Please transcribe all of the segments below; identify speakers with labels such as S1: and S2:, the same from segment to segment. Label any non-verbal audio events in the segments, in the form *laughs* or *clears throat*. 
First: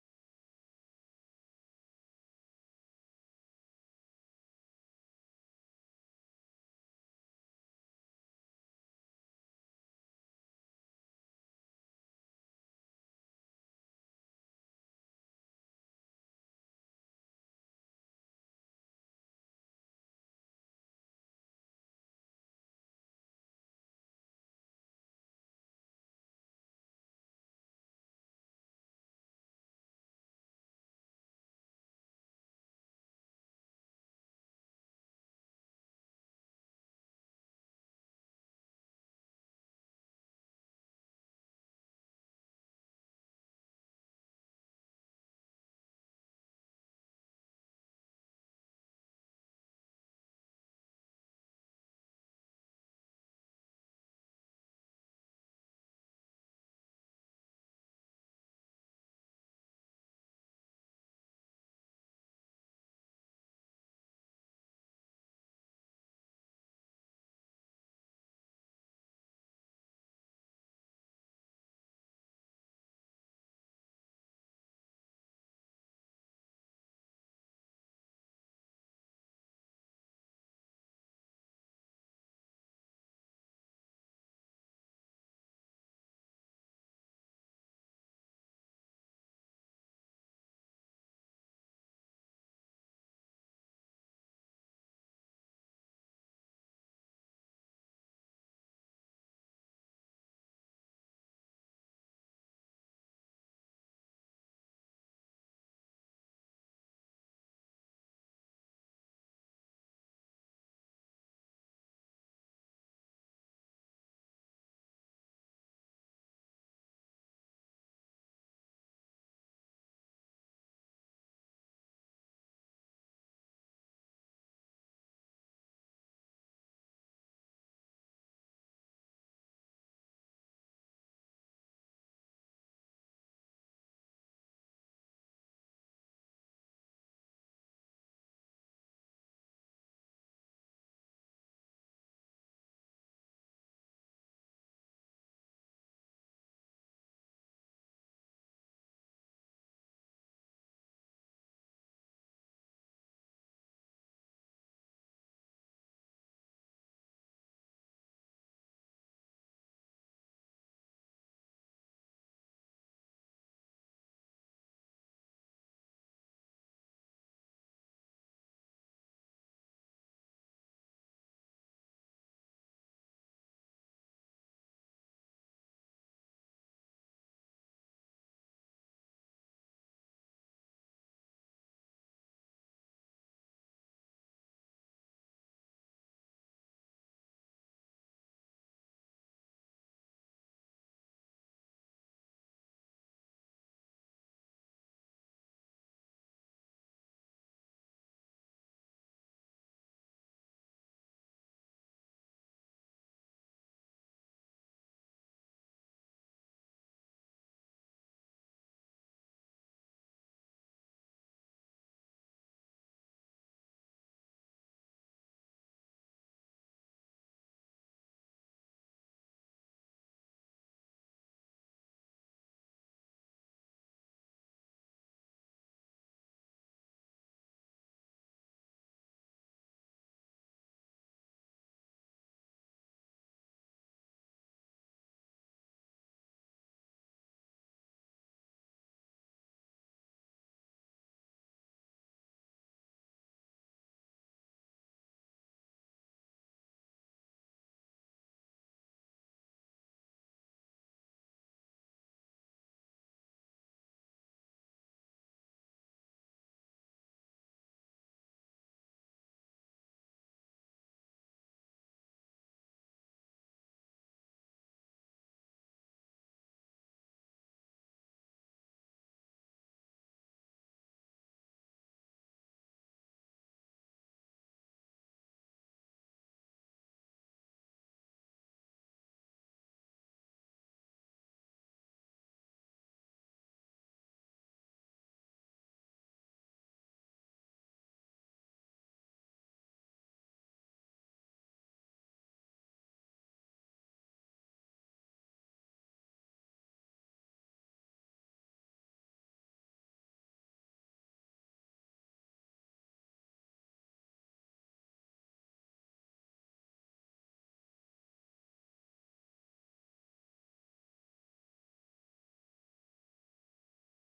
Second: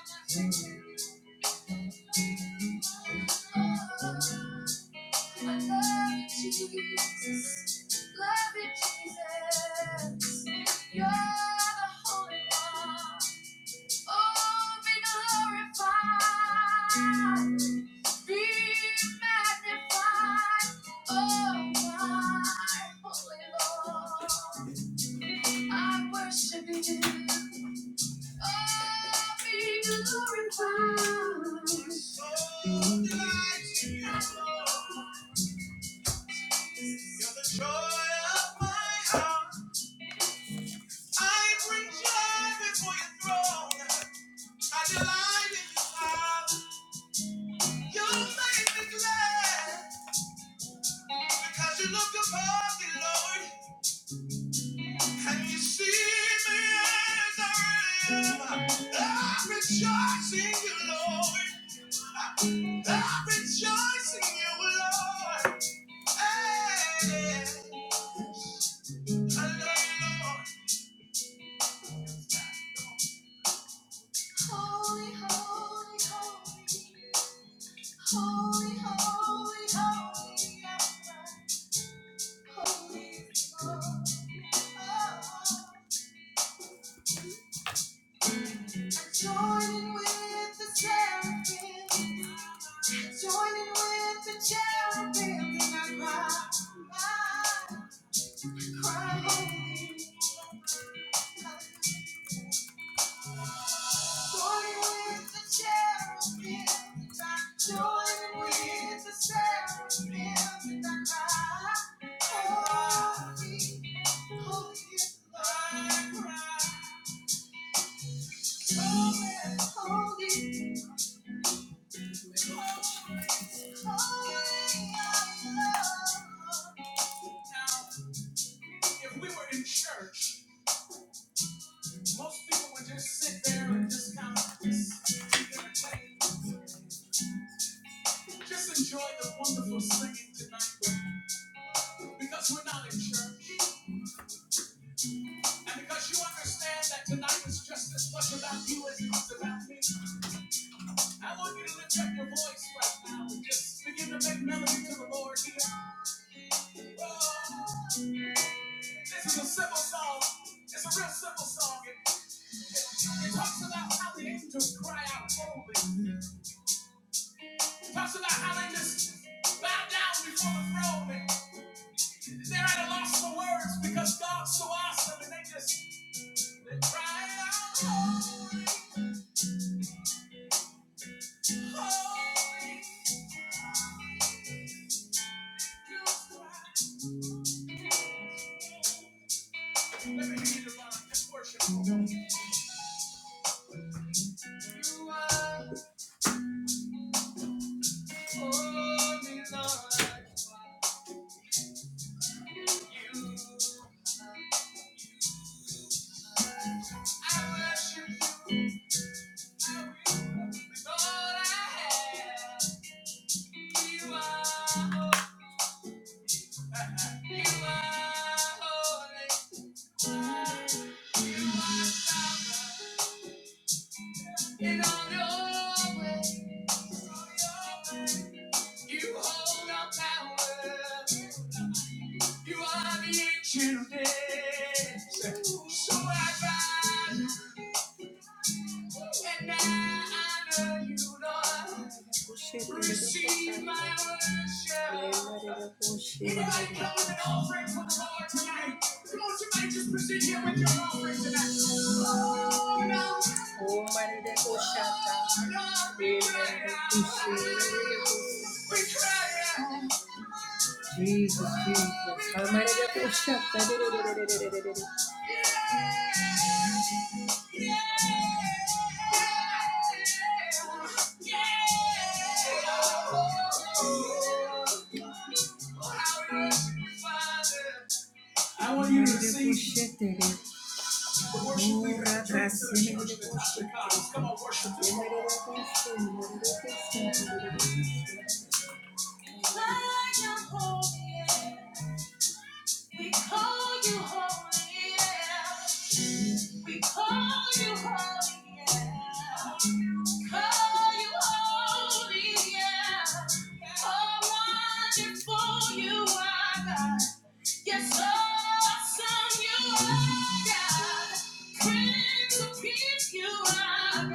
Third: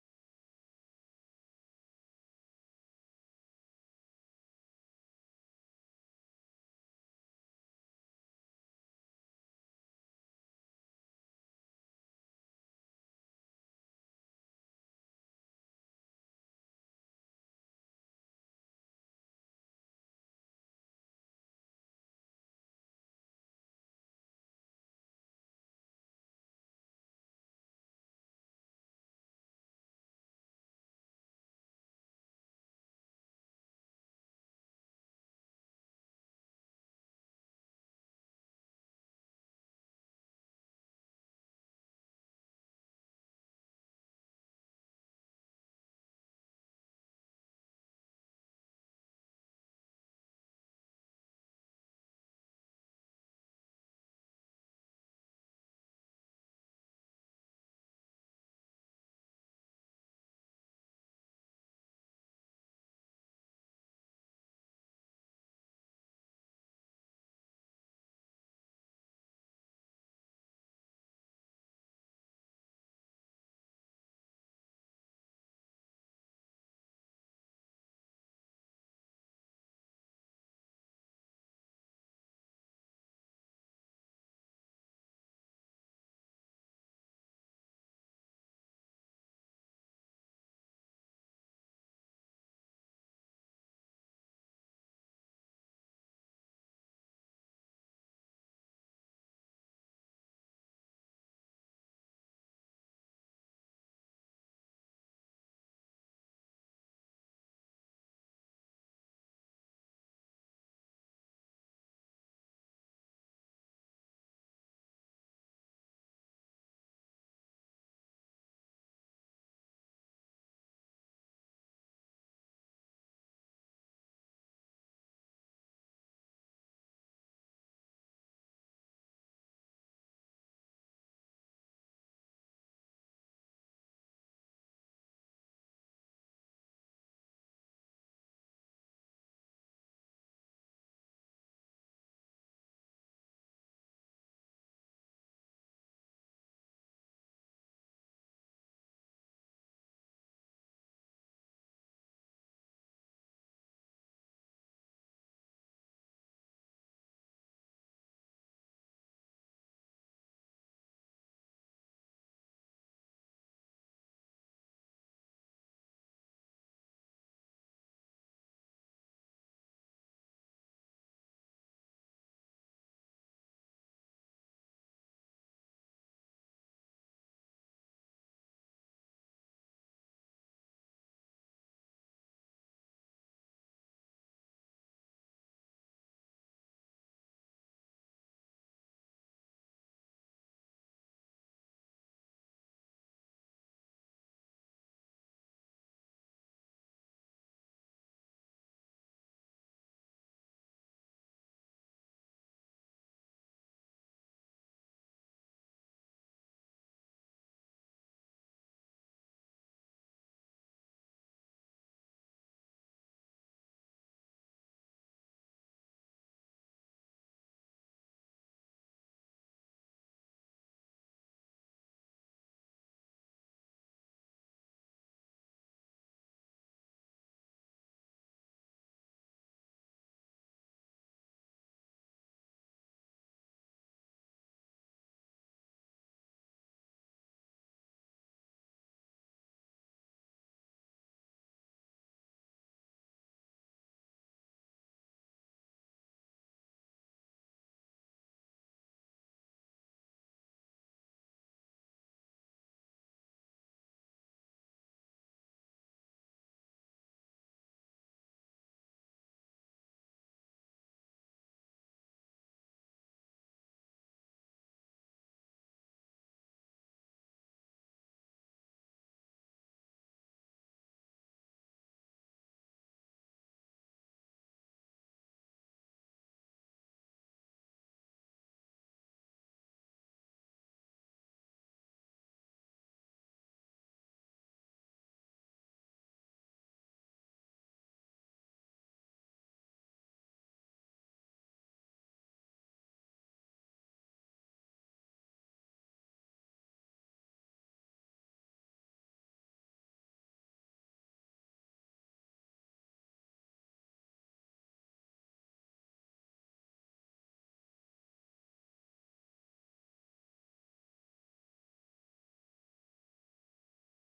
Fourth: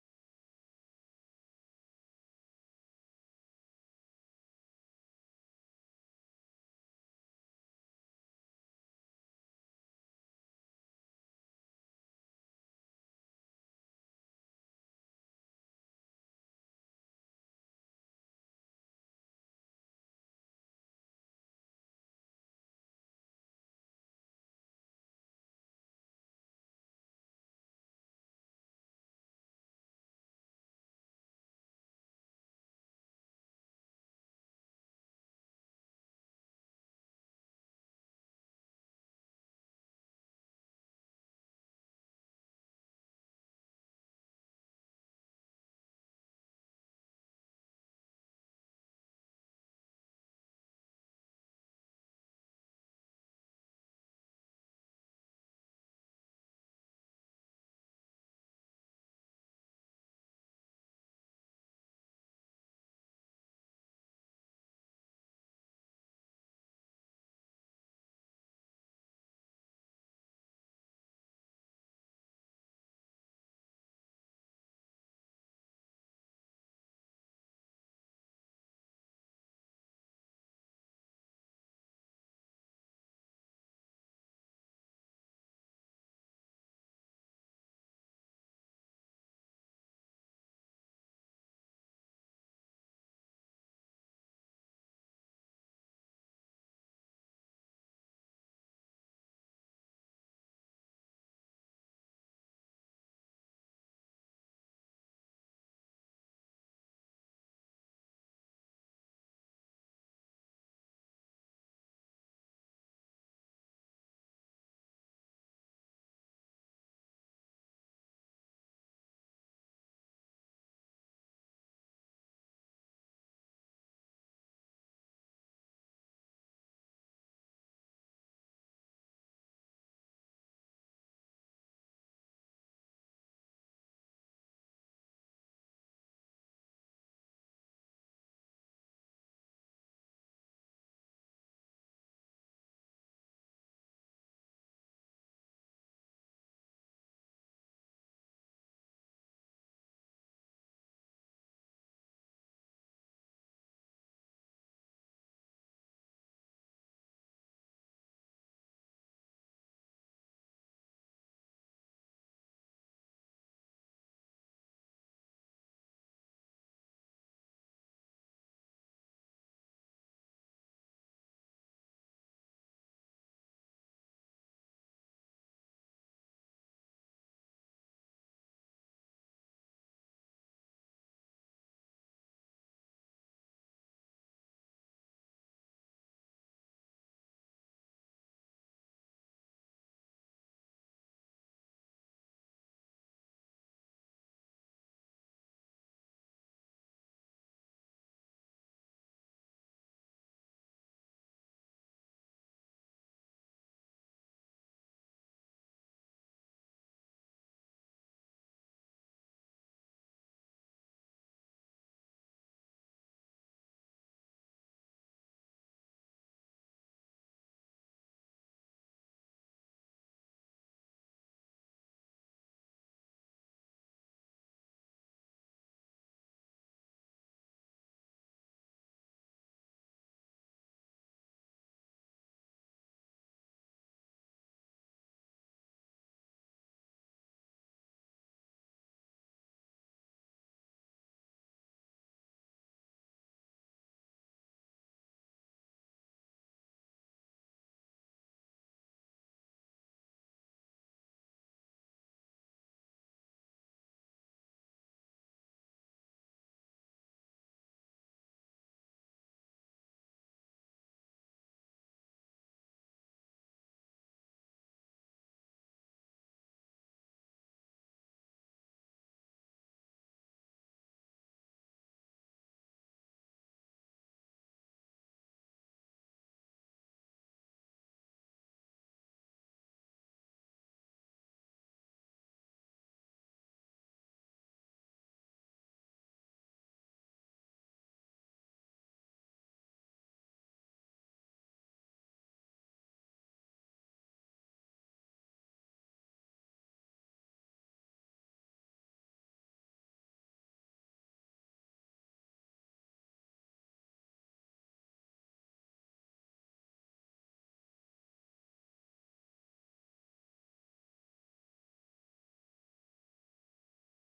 S1: Jesus, love you, Jesus. You're the Holy One. Oh, be glorified, be magnified. Oh, my Holy Lord, I worship you. Oh, be glorified. So delight in you. Lord. You're the joy of my heart. I bring joy before your throne. I delight in you, Father. You make me glad because you look upon me, Lord, and you see me as I really am. I rejoice in you, Lord. I rejoice in you, Lord. Hey, you, Lord. Holy, holy, holy. Holy, holy, holy, holy, holy. Joining with the seraphim, joining with the cherubim, and I cry, I cry, holy. Joining with the cherubim, joining with the seraphim, and I cry, holy. Holy, holy, holy, holy, holy, Lord. Now, if we were in church, most people would just sit there and just kind of just enjoy the wonderful singing tonight. But because we're not in church, and because you understand that tonight, let me lead you on this worshipful. You are holy, Lord. You, I worship you. Jesus, Jesus. Because you hold me, yeah. We call you holy, yeah. Call you holy, yeah. Oh, wonderful you are, God. Yes, so awesome you are, God. Prince of peace you are,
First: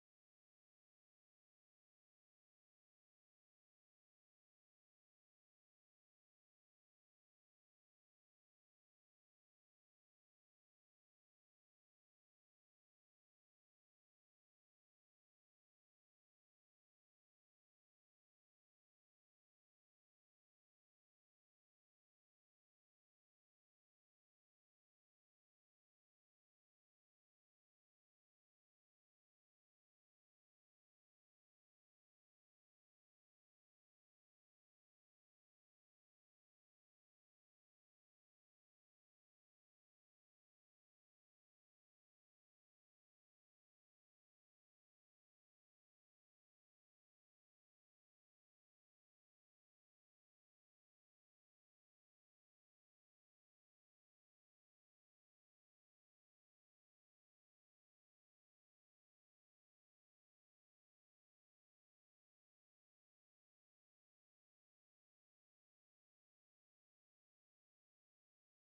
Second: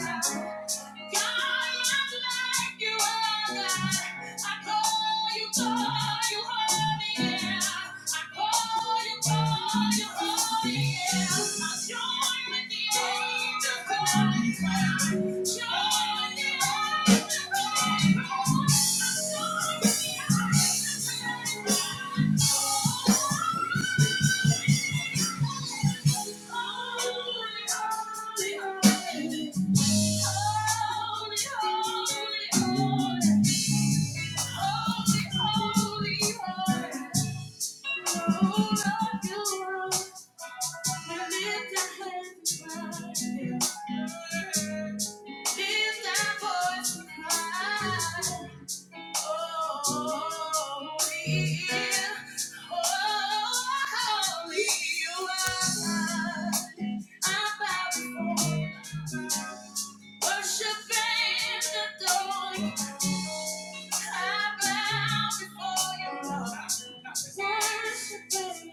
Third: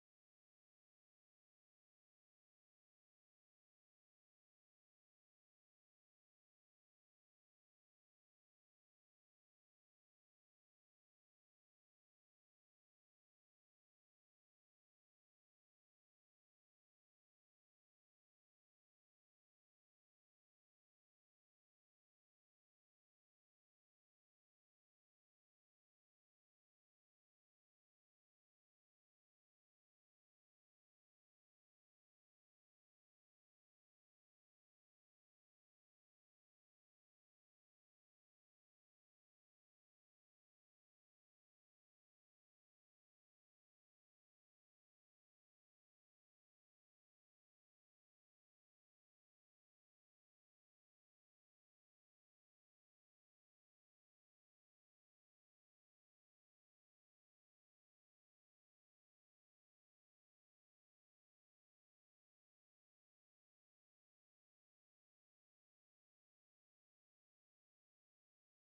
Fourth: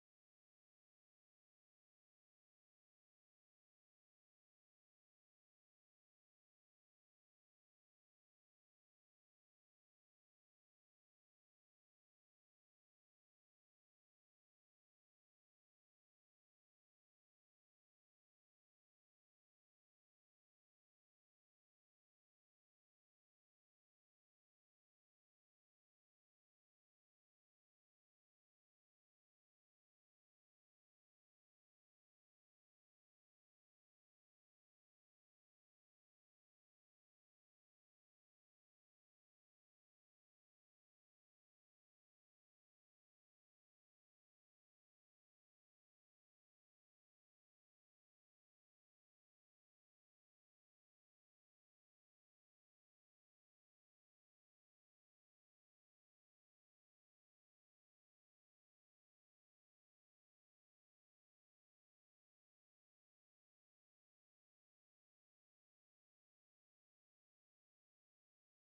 S1: Worshiping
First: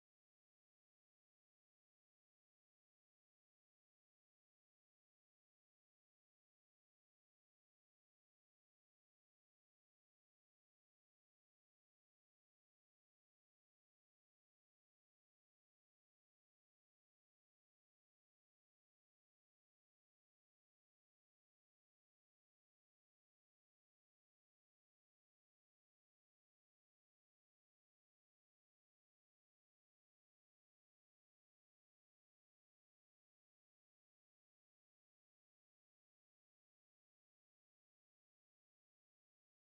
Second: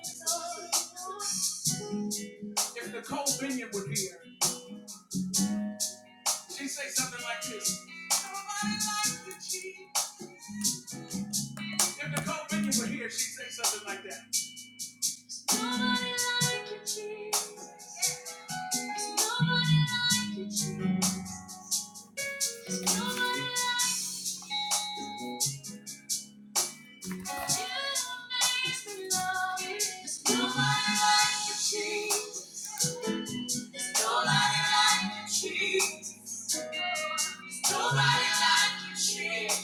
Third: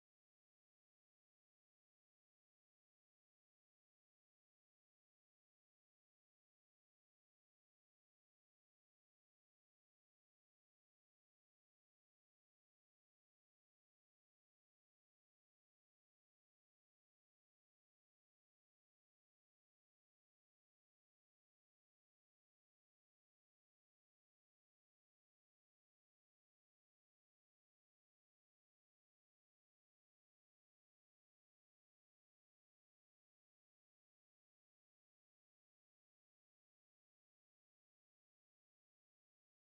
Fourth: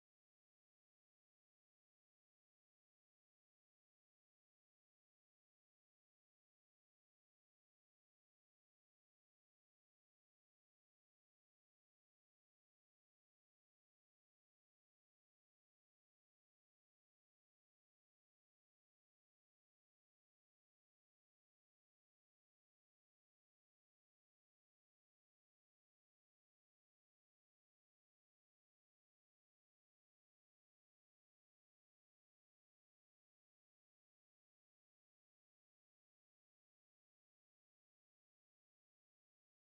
S1: the adore. Nobody like you, cheese. nobody like you, cheese. nobody like you. You makes me love you. There's nobody like you, Jesus. There's nobody like you, Jesus. Nobody like you, Jesus.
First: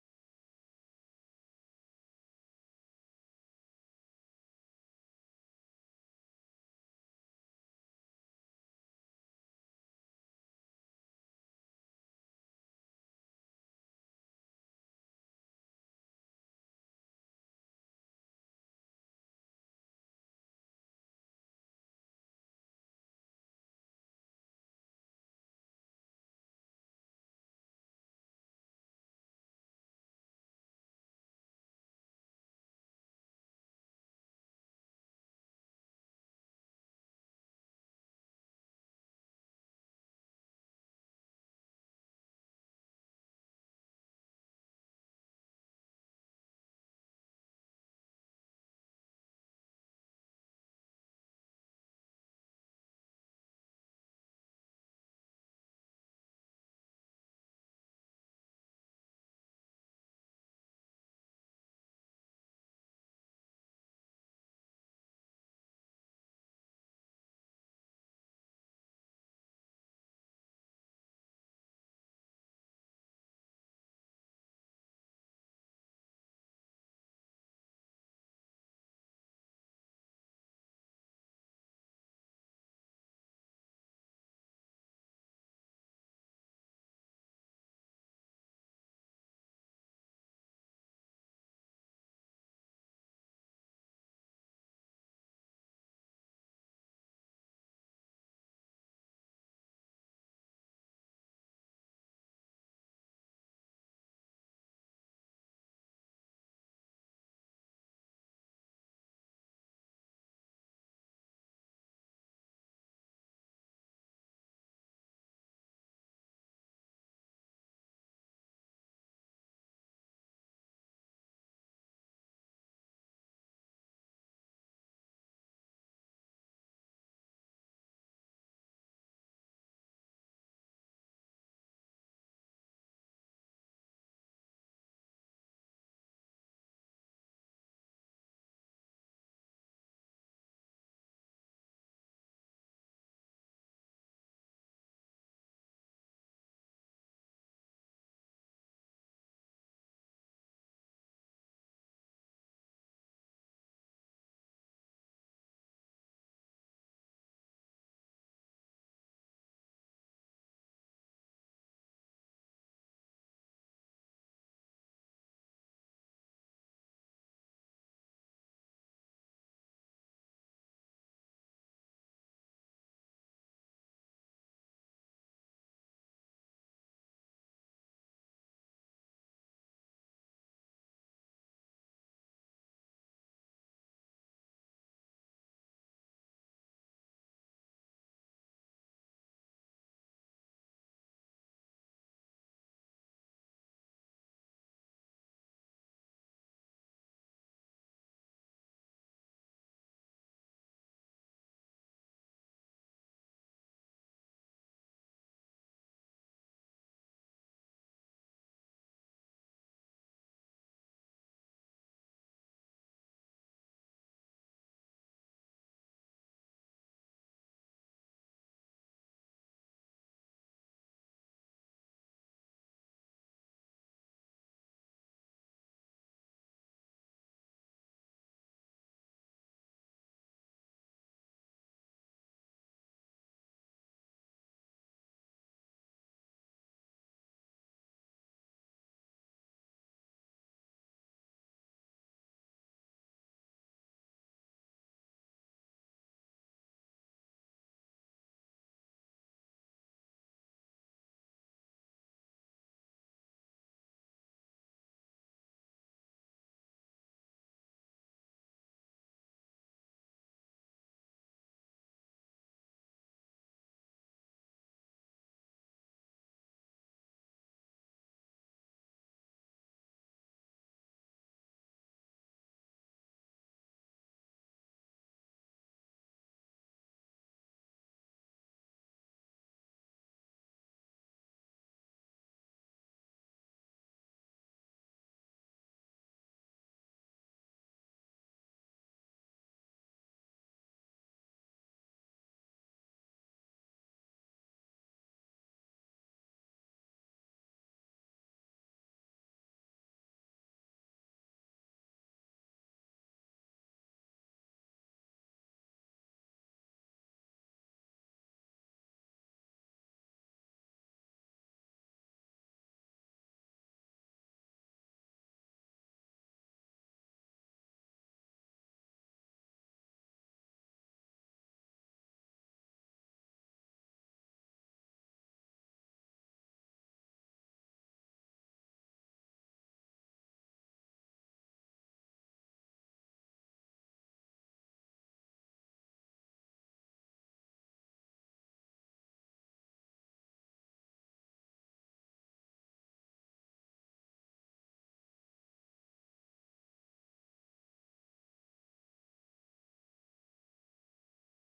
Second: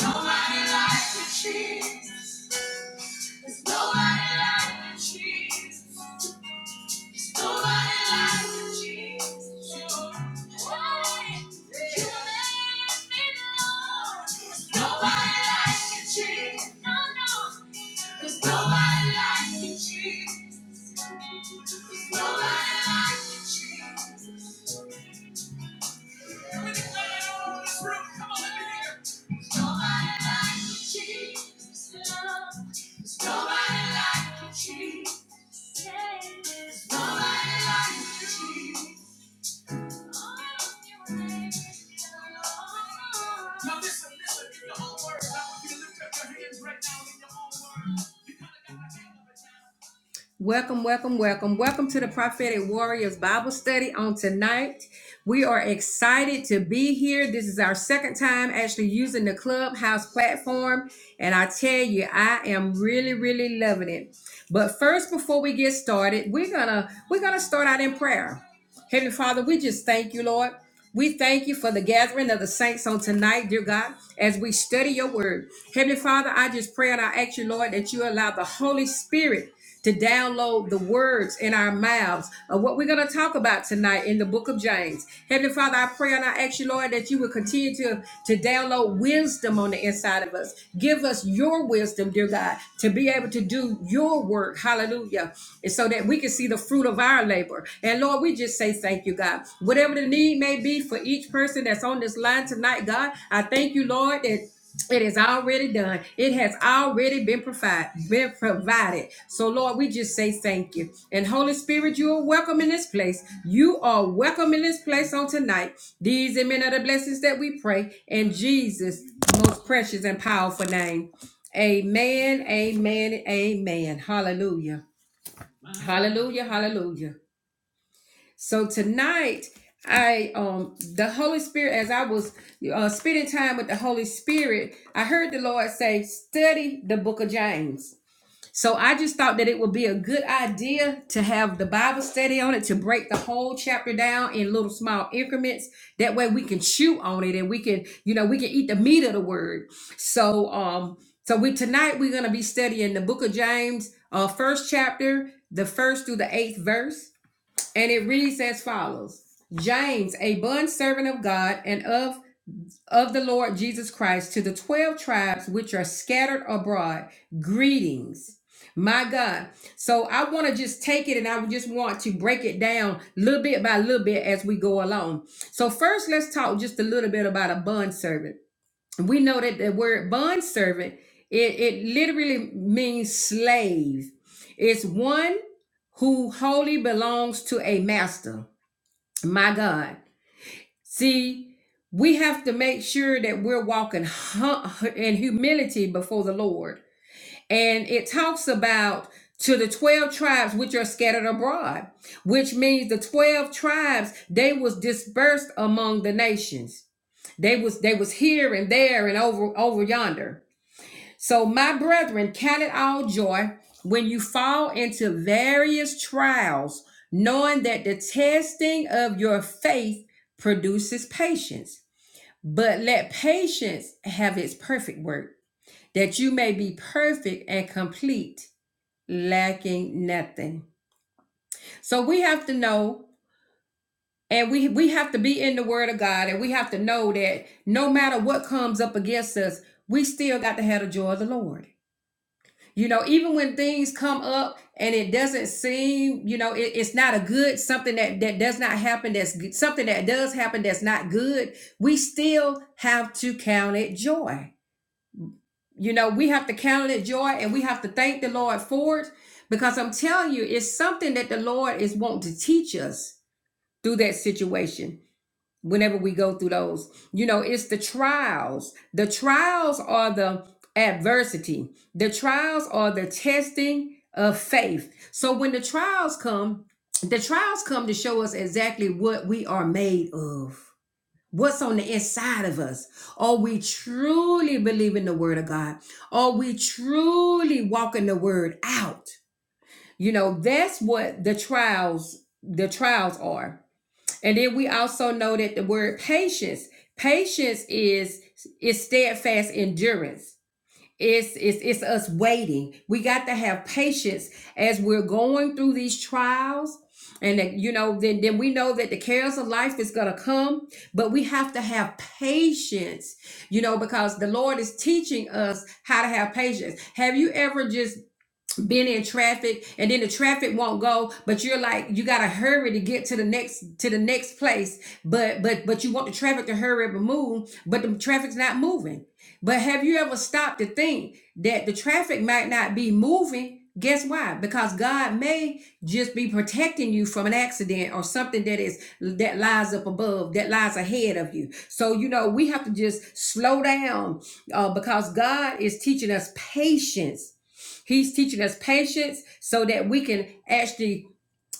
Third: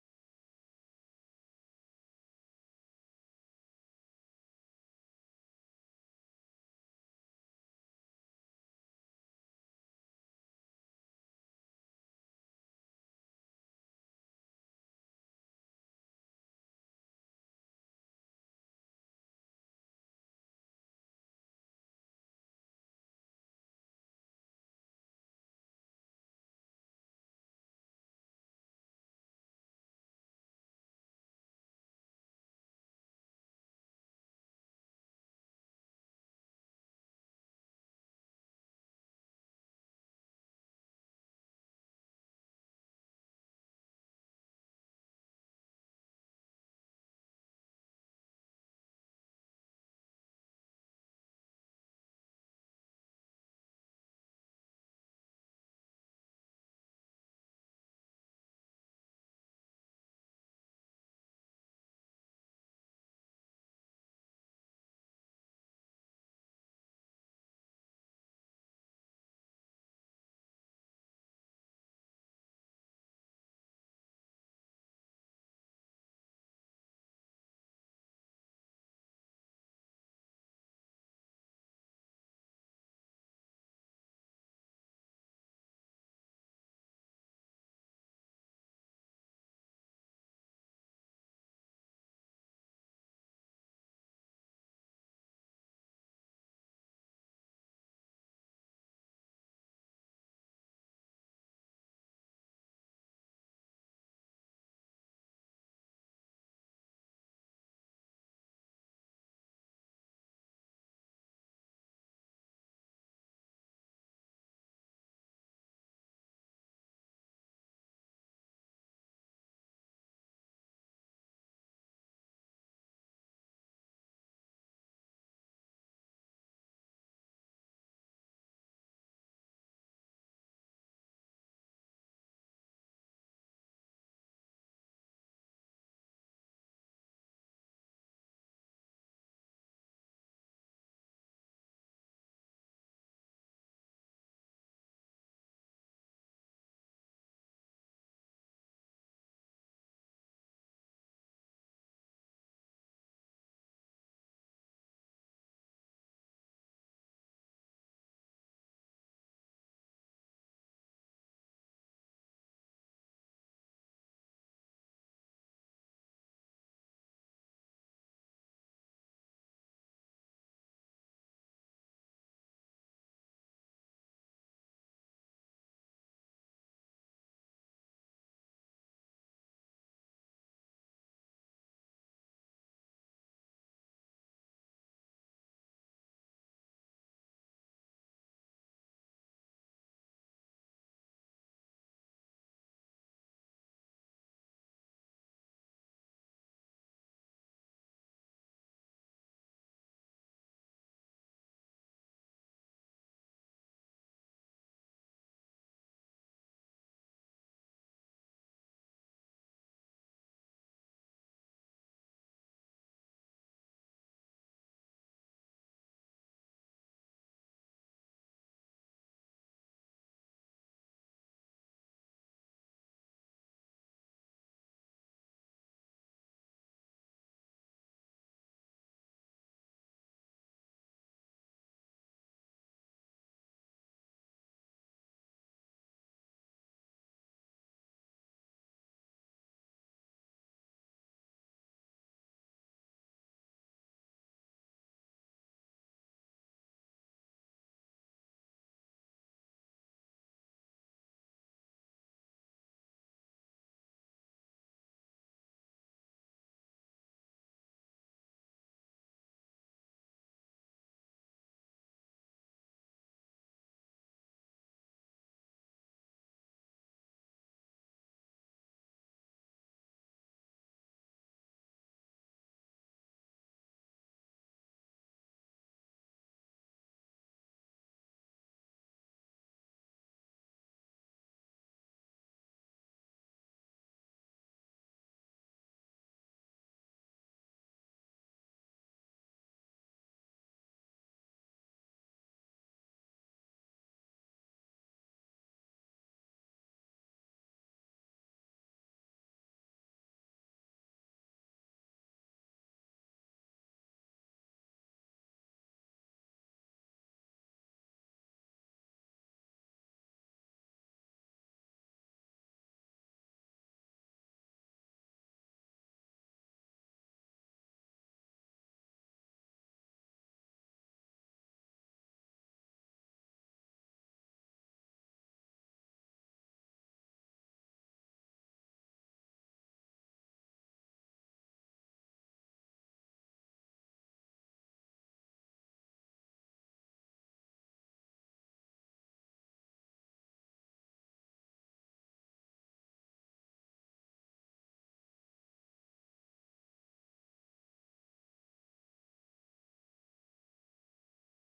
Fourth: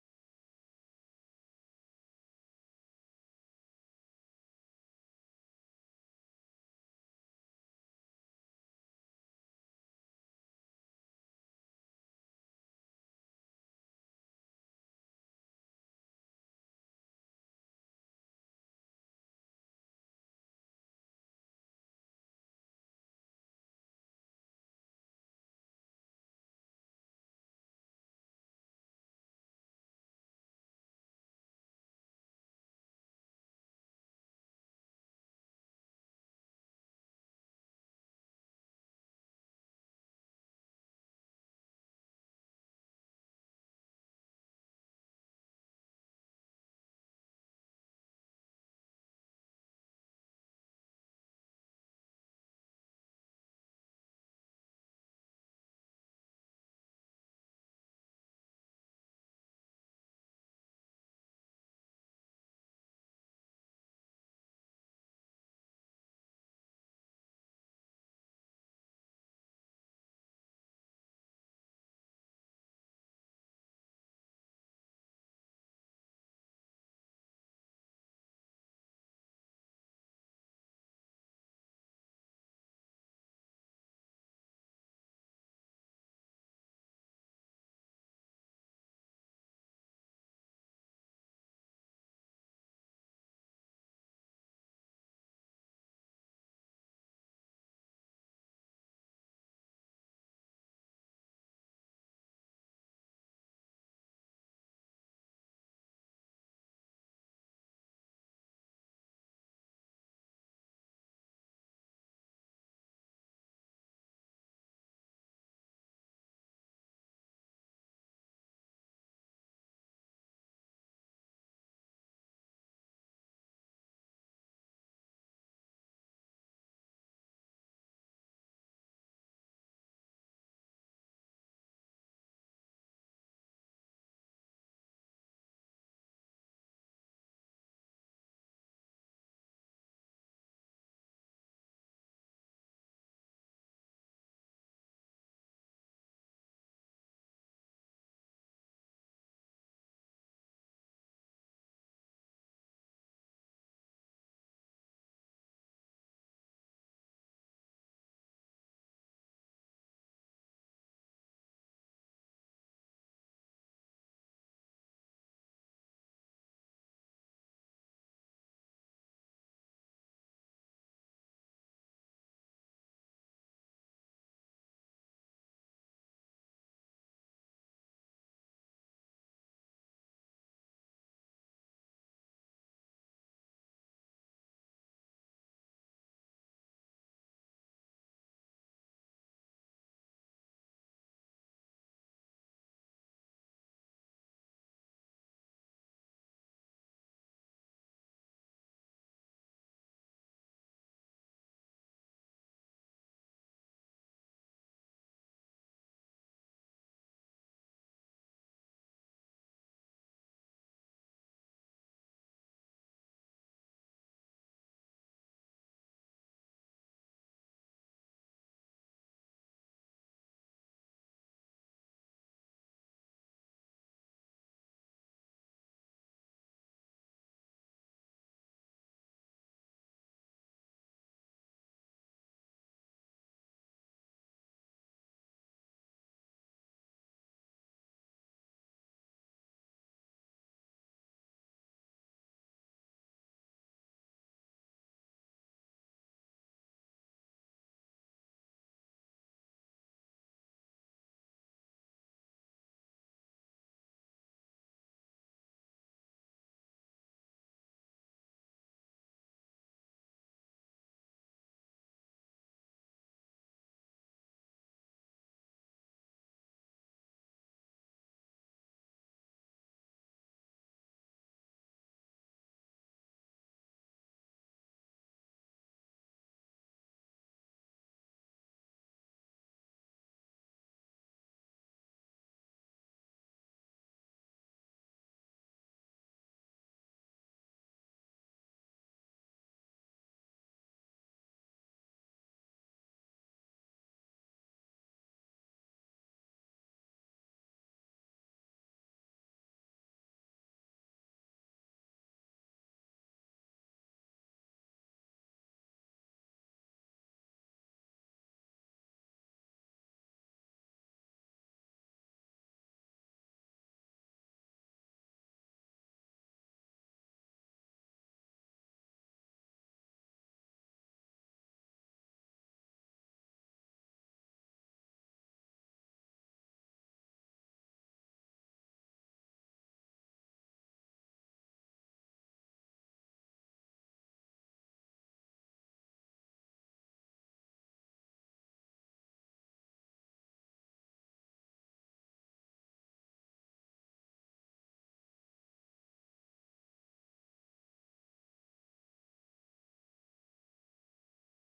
S1: Nobody like you, Jesus. Nobody like you, Jesus. Nobody likes Jesus. Nobody you let me know. Nobody likes you, Jesus. No, no. 'Cause nobody likes you, Jesus. Nobody likes you, Jesus. Nobody likes you, Jesus. Love. 'Cause nobody likes you, Jesus. Yeah. 'Cause nobody likes you, Jesus. Oh, you raised me, Lord. Welcome, welcome, welcome. Welcome to the Prophetic Warriors Bible study on tonight. We are excited to be here. This is our second time actually using the Clubhouse platform. And I tell you, I am really, really loving it. But first, before we get started, we're gonna we're gonna start out in prayer. Heavenly Father, we just thank you, Lord. We thank you for the gathering of the saints on tonight, dear God, as we study your word. Heavenly Father, I just pray and I ask you, Lord, that you allow the Holy Spirit to download the words in our mouths of what we're going to talk about tonight in the book of James. Heavenly Father, I pray and I ask you, Lord, that you will continue to, to download wisdom on the inside of us. Give us your wisdom, dear God, to be able to do your work. Hallelujah. And so that we can see the fruit of of our labor. And Lord, we just say thank you, God. Whatever the need may be for each person that's on this line tonight, God, I thank you, Lord, that it is already done. It has already been provided. Been provided. So, Lord, we just say thank you. And Holy Spirit, you are welcome in this place. You are welcome in this place on tonight. These and many other blessings that we pray in Jesus' most precious and powerful name. Amen. Amen. Amen. Hallelujah. Hallelujah. Hallelujah. So tonight, I um the Holy Spirit, as I was uh, spending time with the Holy Spirit, I heard the Lord say, "Study the Book of James." So I just thought that it would be a good idea to have the Bible study on it to break the whole chapter down in little small increments. That way we can chew on it and we can, you know, we can eat the meat of the word. So um so we tonight we're gonna be studying the book of James, uh first chapter, the first through the eighth verse. And it reads as follows James, a bond servant of God and of of the Lord Jesus Christ to the 12 tribes which are scattered abroad, greetings. My God. So I want to just take it and I just want to break it down little bit by little bit as we go along. So first let's talk just a little bit about a bond we know that the word bond servant it, it literally means slave it's one who wholly belongs to a master my god see we have to make sure that we're walking hu- in humility before the lord and it talks about to the 12 tribes which are scattered abroad which means the 12 tribes they was dispersed among the nations they was they was here and there and over over yonder so, my brethren, count it all joy when you fall into various trials, knowing that the testing of your faith produces patience. But let patience have its perfect work, that you may be perfect and complete, lacking nothing. So, we have to know. And we, we have to be in the word of God and we have to know that no matter what comes up against us, we still got to have the joy of the Lord. You know, even when things come up and it doesn't seem, you know, it- it's not a good something that that does not happen. That's good, something that does happen that's not good. We still have to count it joy. You know, we have to count it joy, and we have to thank the Lord for it because I'm telling you, it's something that the Lord is wanting to teach us through that situation whenever we go through those. You know, it's the trials. The trials are the adversity, the trials are the testing of faith. So when the trials come, the trials come to show us exactly what we are made of. What's on the inside of us? Are we truly believing the word of God? Are we truly walking the word out? You know, that's what the trials, the trials are. And then we also know that the word patience, patience is is steadfast endurance. It's, it's it's us waiting. We got to have patience as we're going through these trials. And that, you know, then then we know that the cares of life is gonna come, but we have to have patience, you know, because the Lord is teaching us how to have patience. Have you ever just being in traffic and then the traffic won't go but you're like you gotta hurry to get to the next to the next place but but but you want the traffic to hurry up and move but the traffic's not moving but have you ever stopped to think that the traffic might not be moving guess why because god may just be protecting you from an accident or something that is that lies up above that lies ahead of you so you know we have to just slow down uh, because god is teaching us patience He's teaching us patience so that we can actually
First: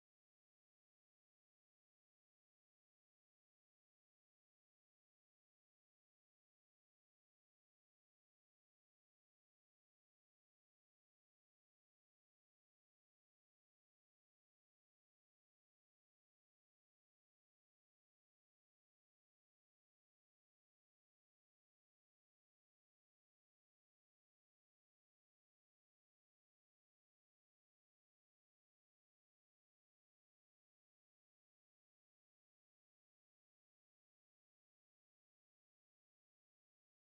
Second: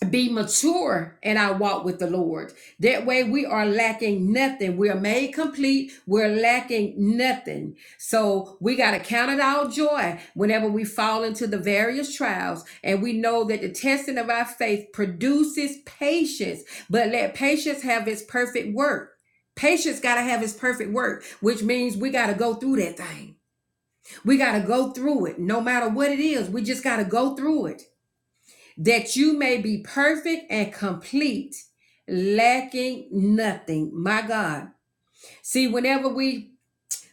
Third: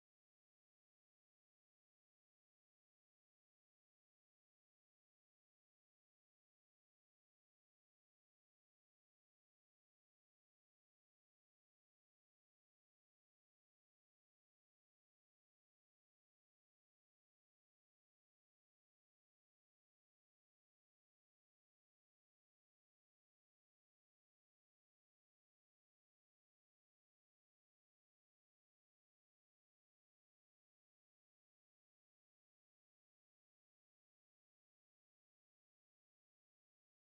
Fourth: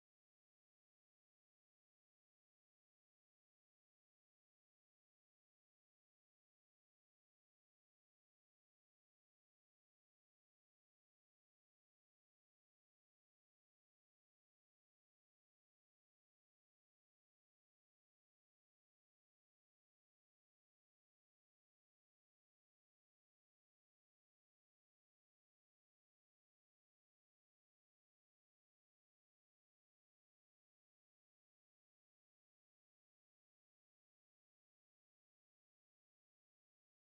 S1: be mature in our walk with the Lord. That way we are lacking nothing. We are made complete. We're lacking nothing. So we got to count it all joy whenever we fall into the various trials. And we know that the testing of our faith produces patience, but let patience have its perfect work. Patience got to have its perfect work, which means we got to go through that thing. We got to go through it, no matter what it is. We just got to go through it. That you may be perfect and complete, lacking nothing. My God. See, whenever we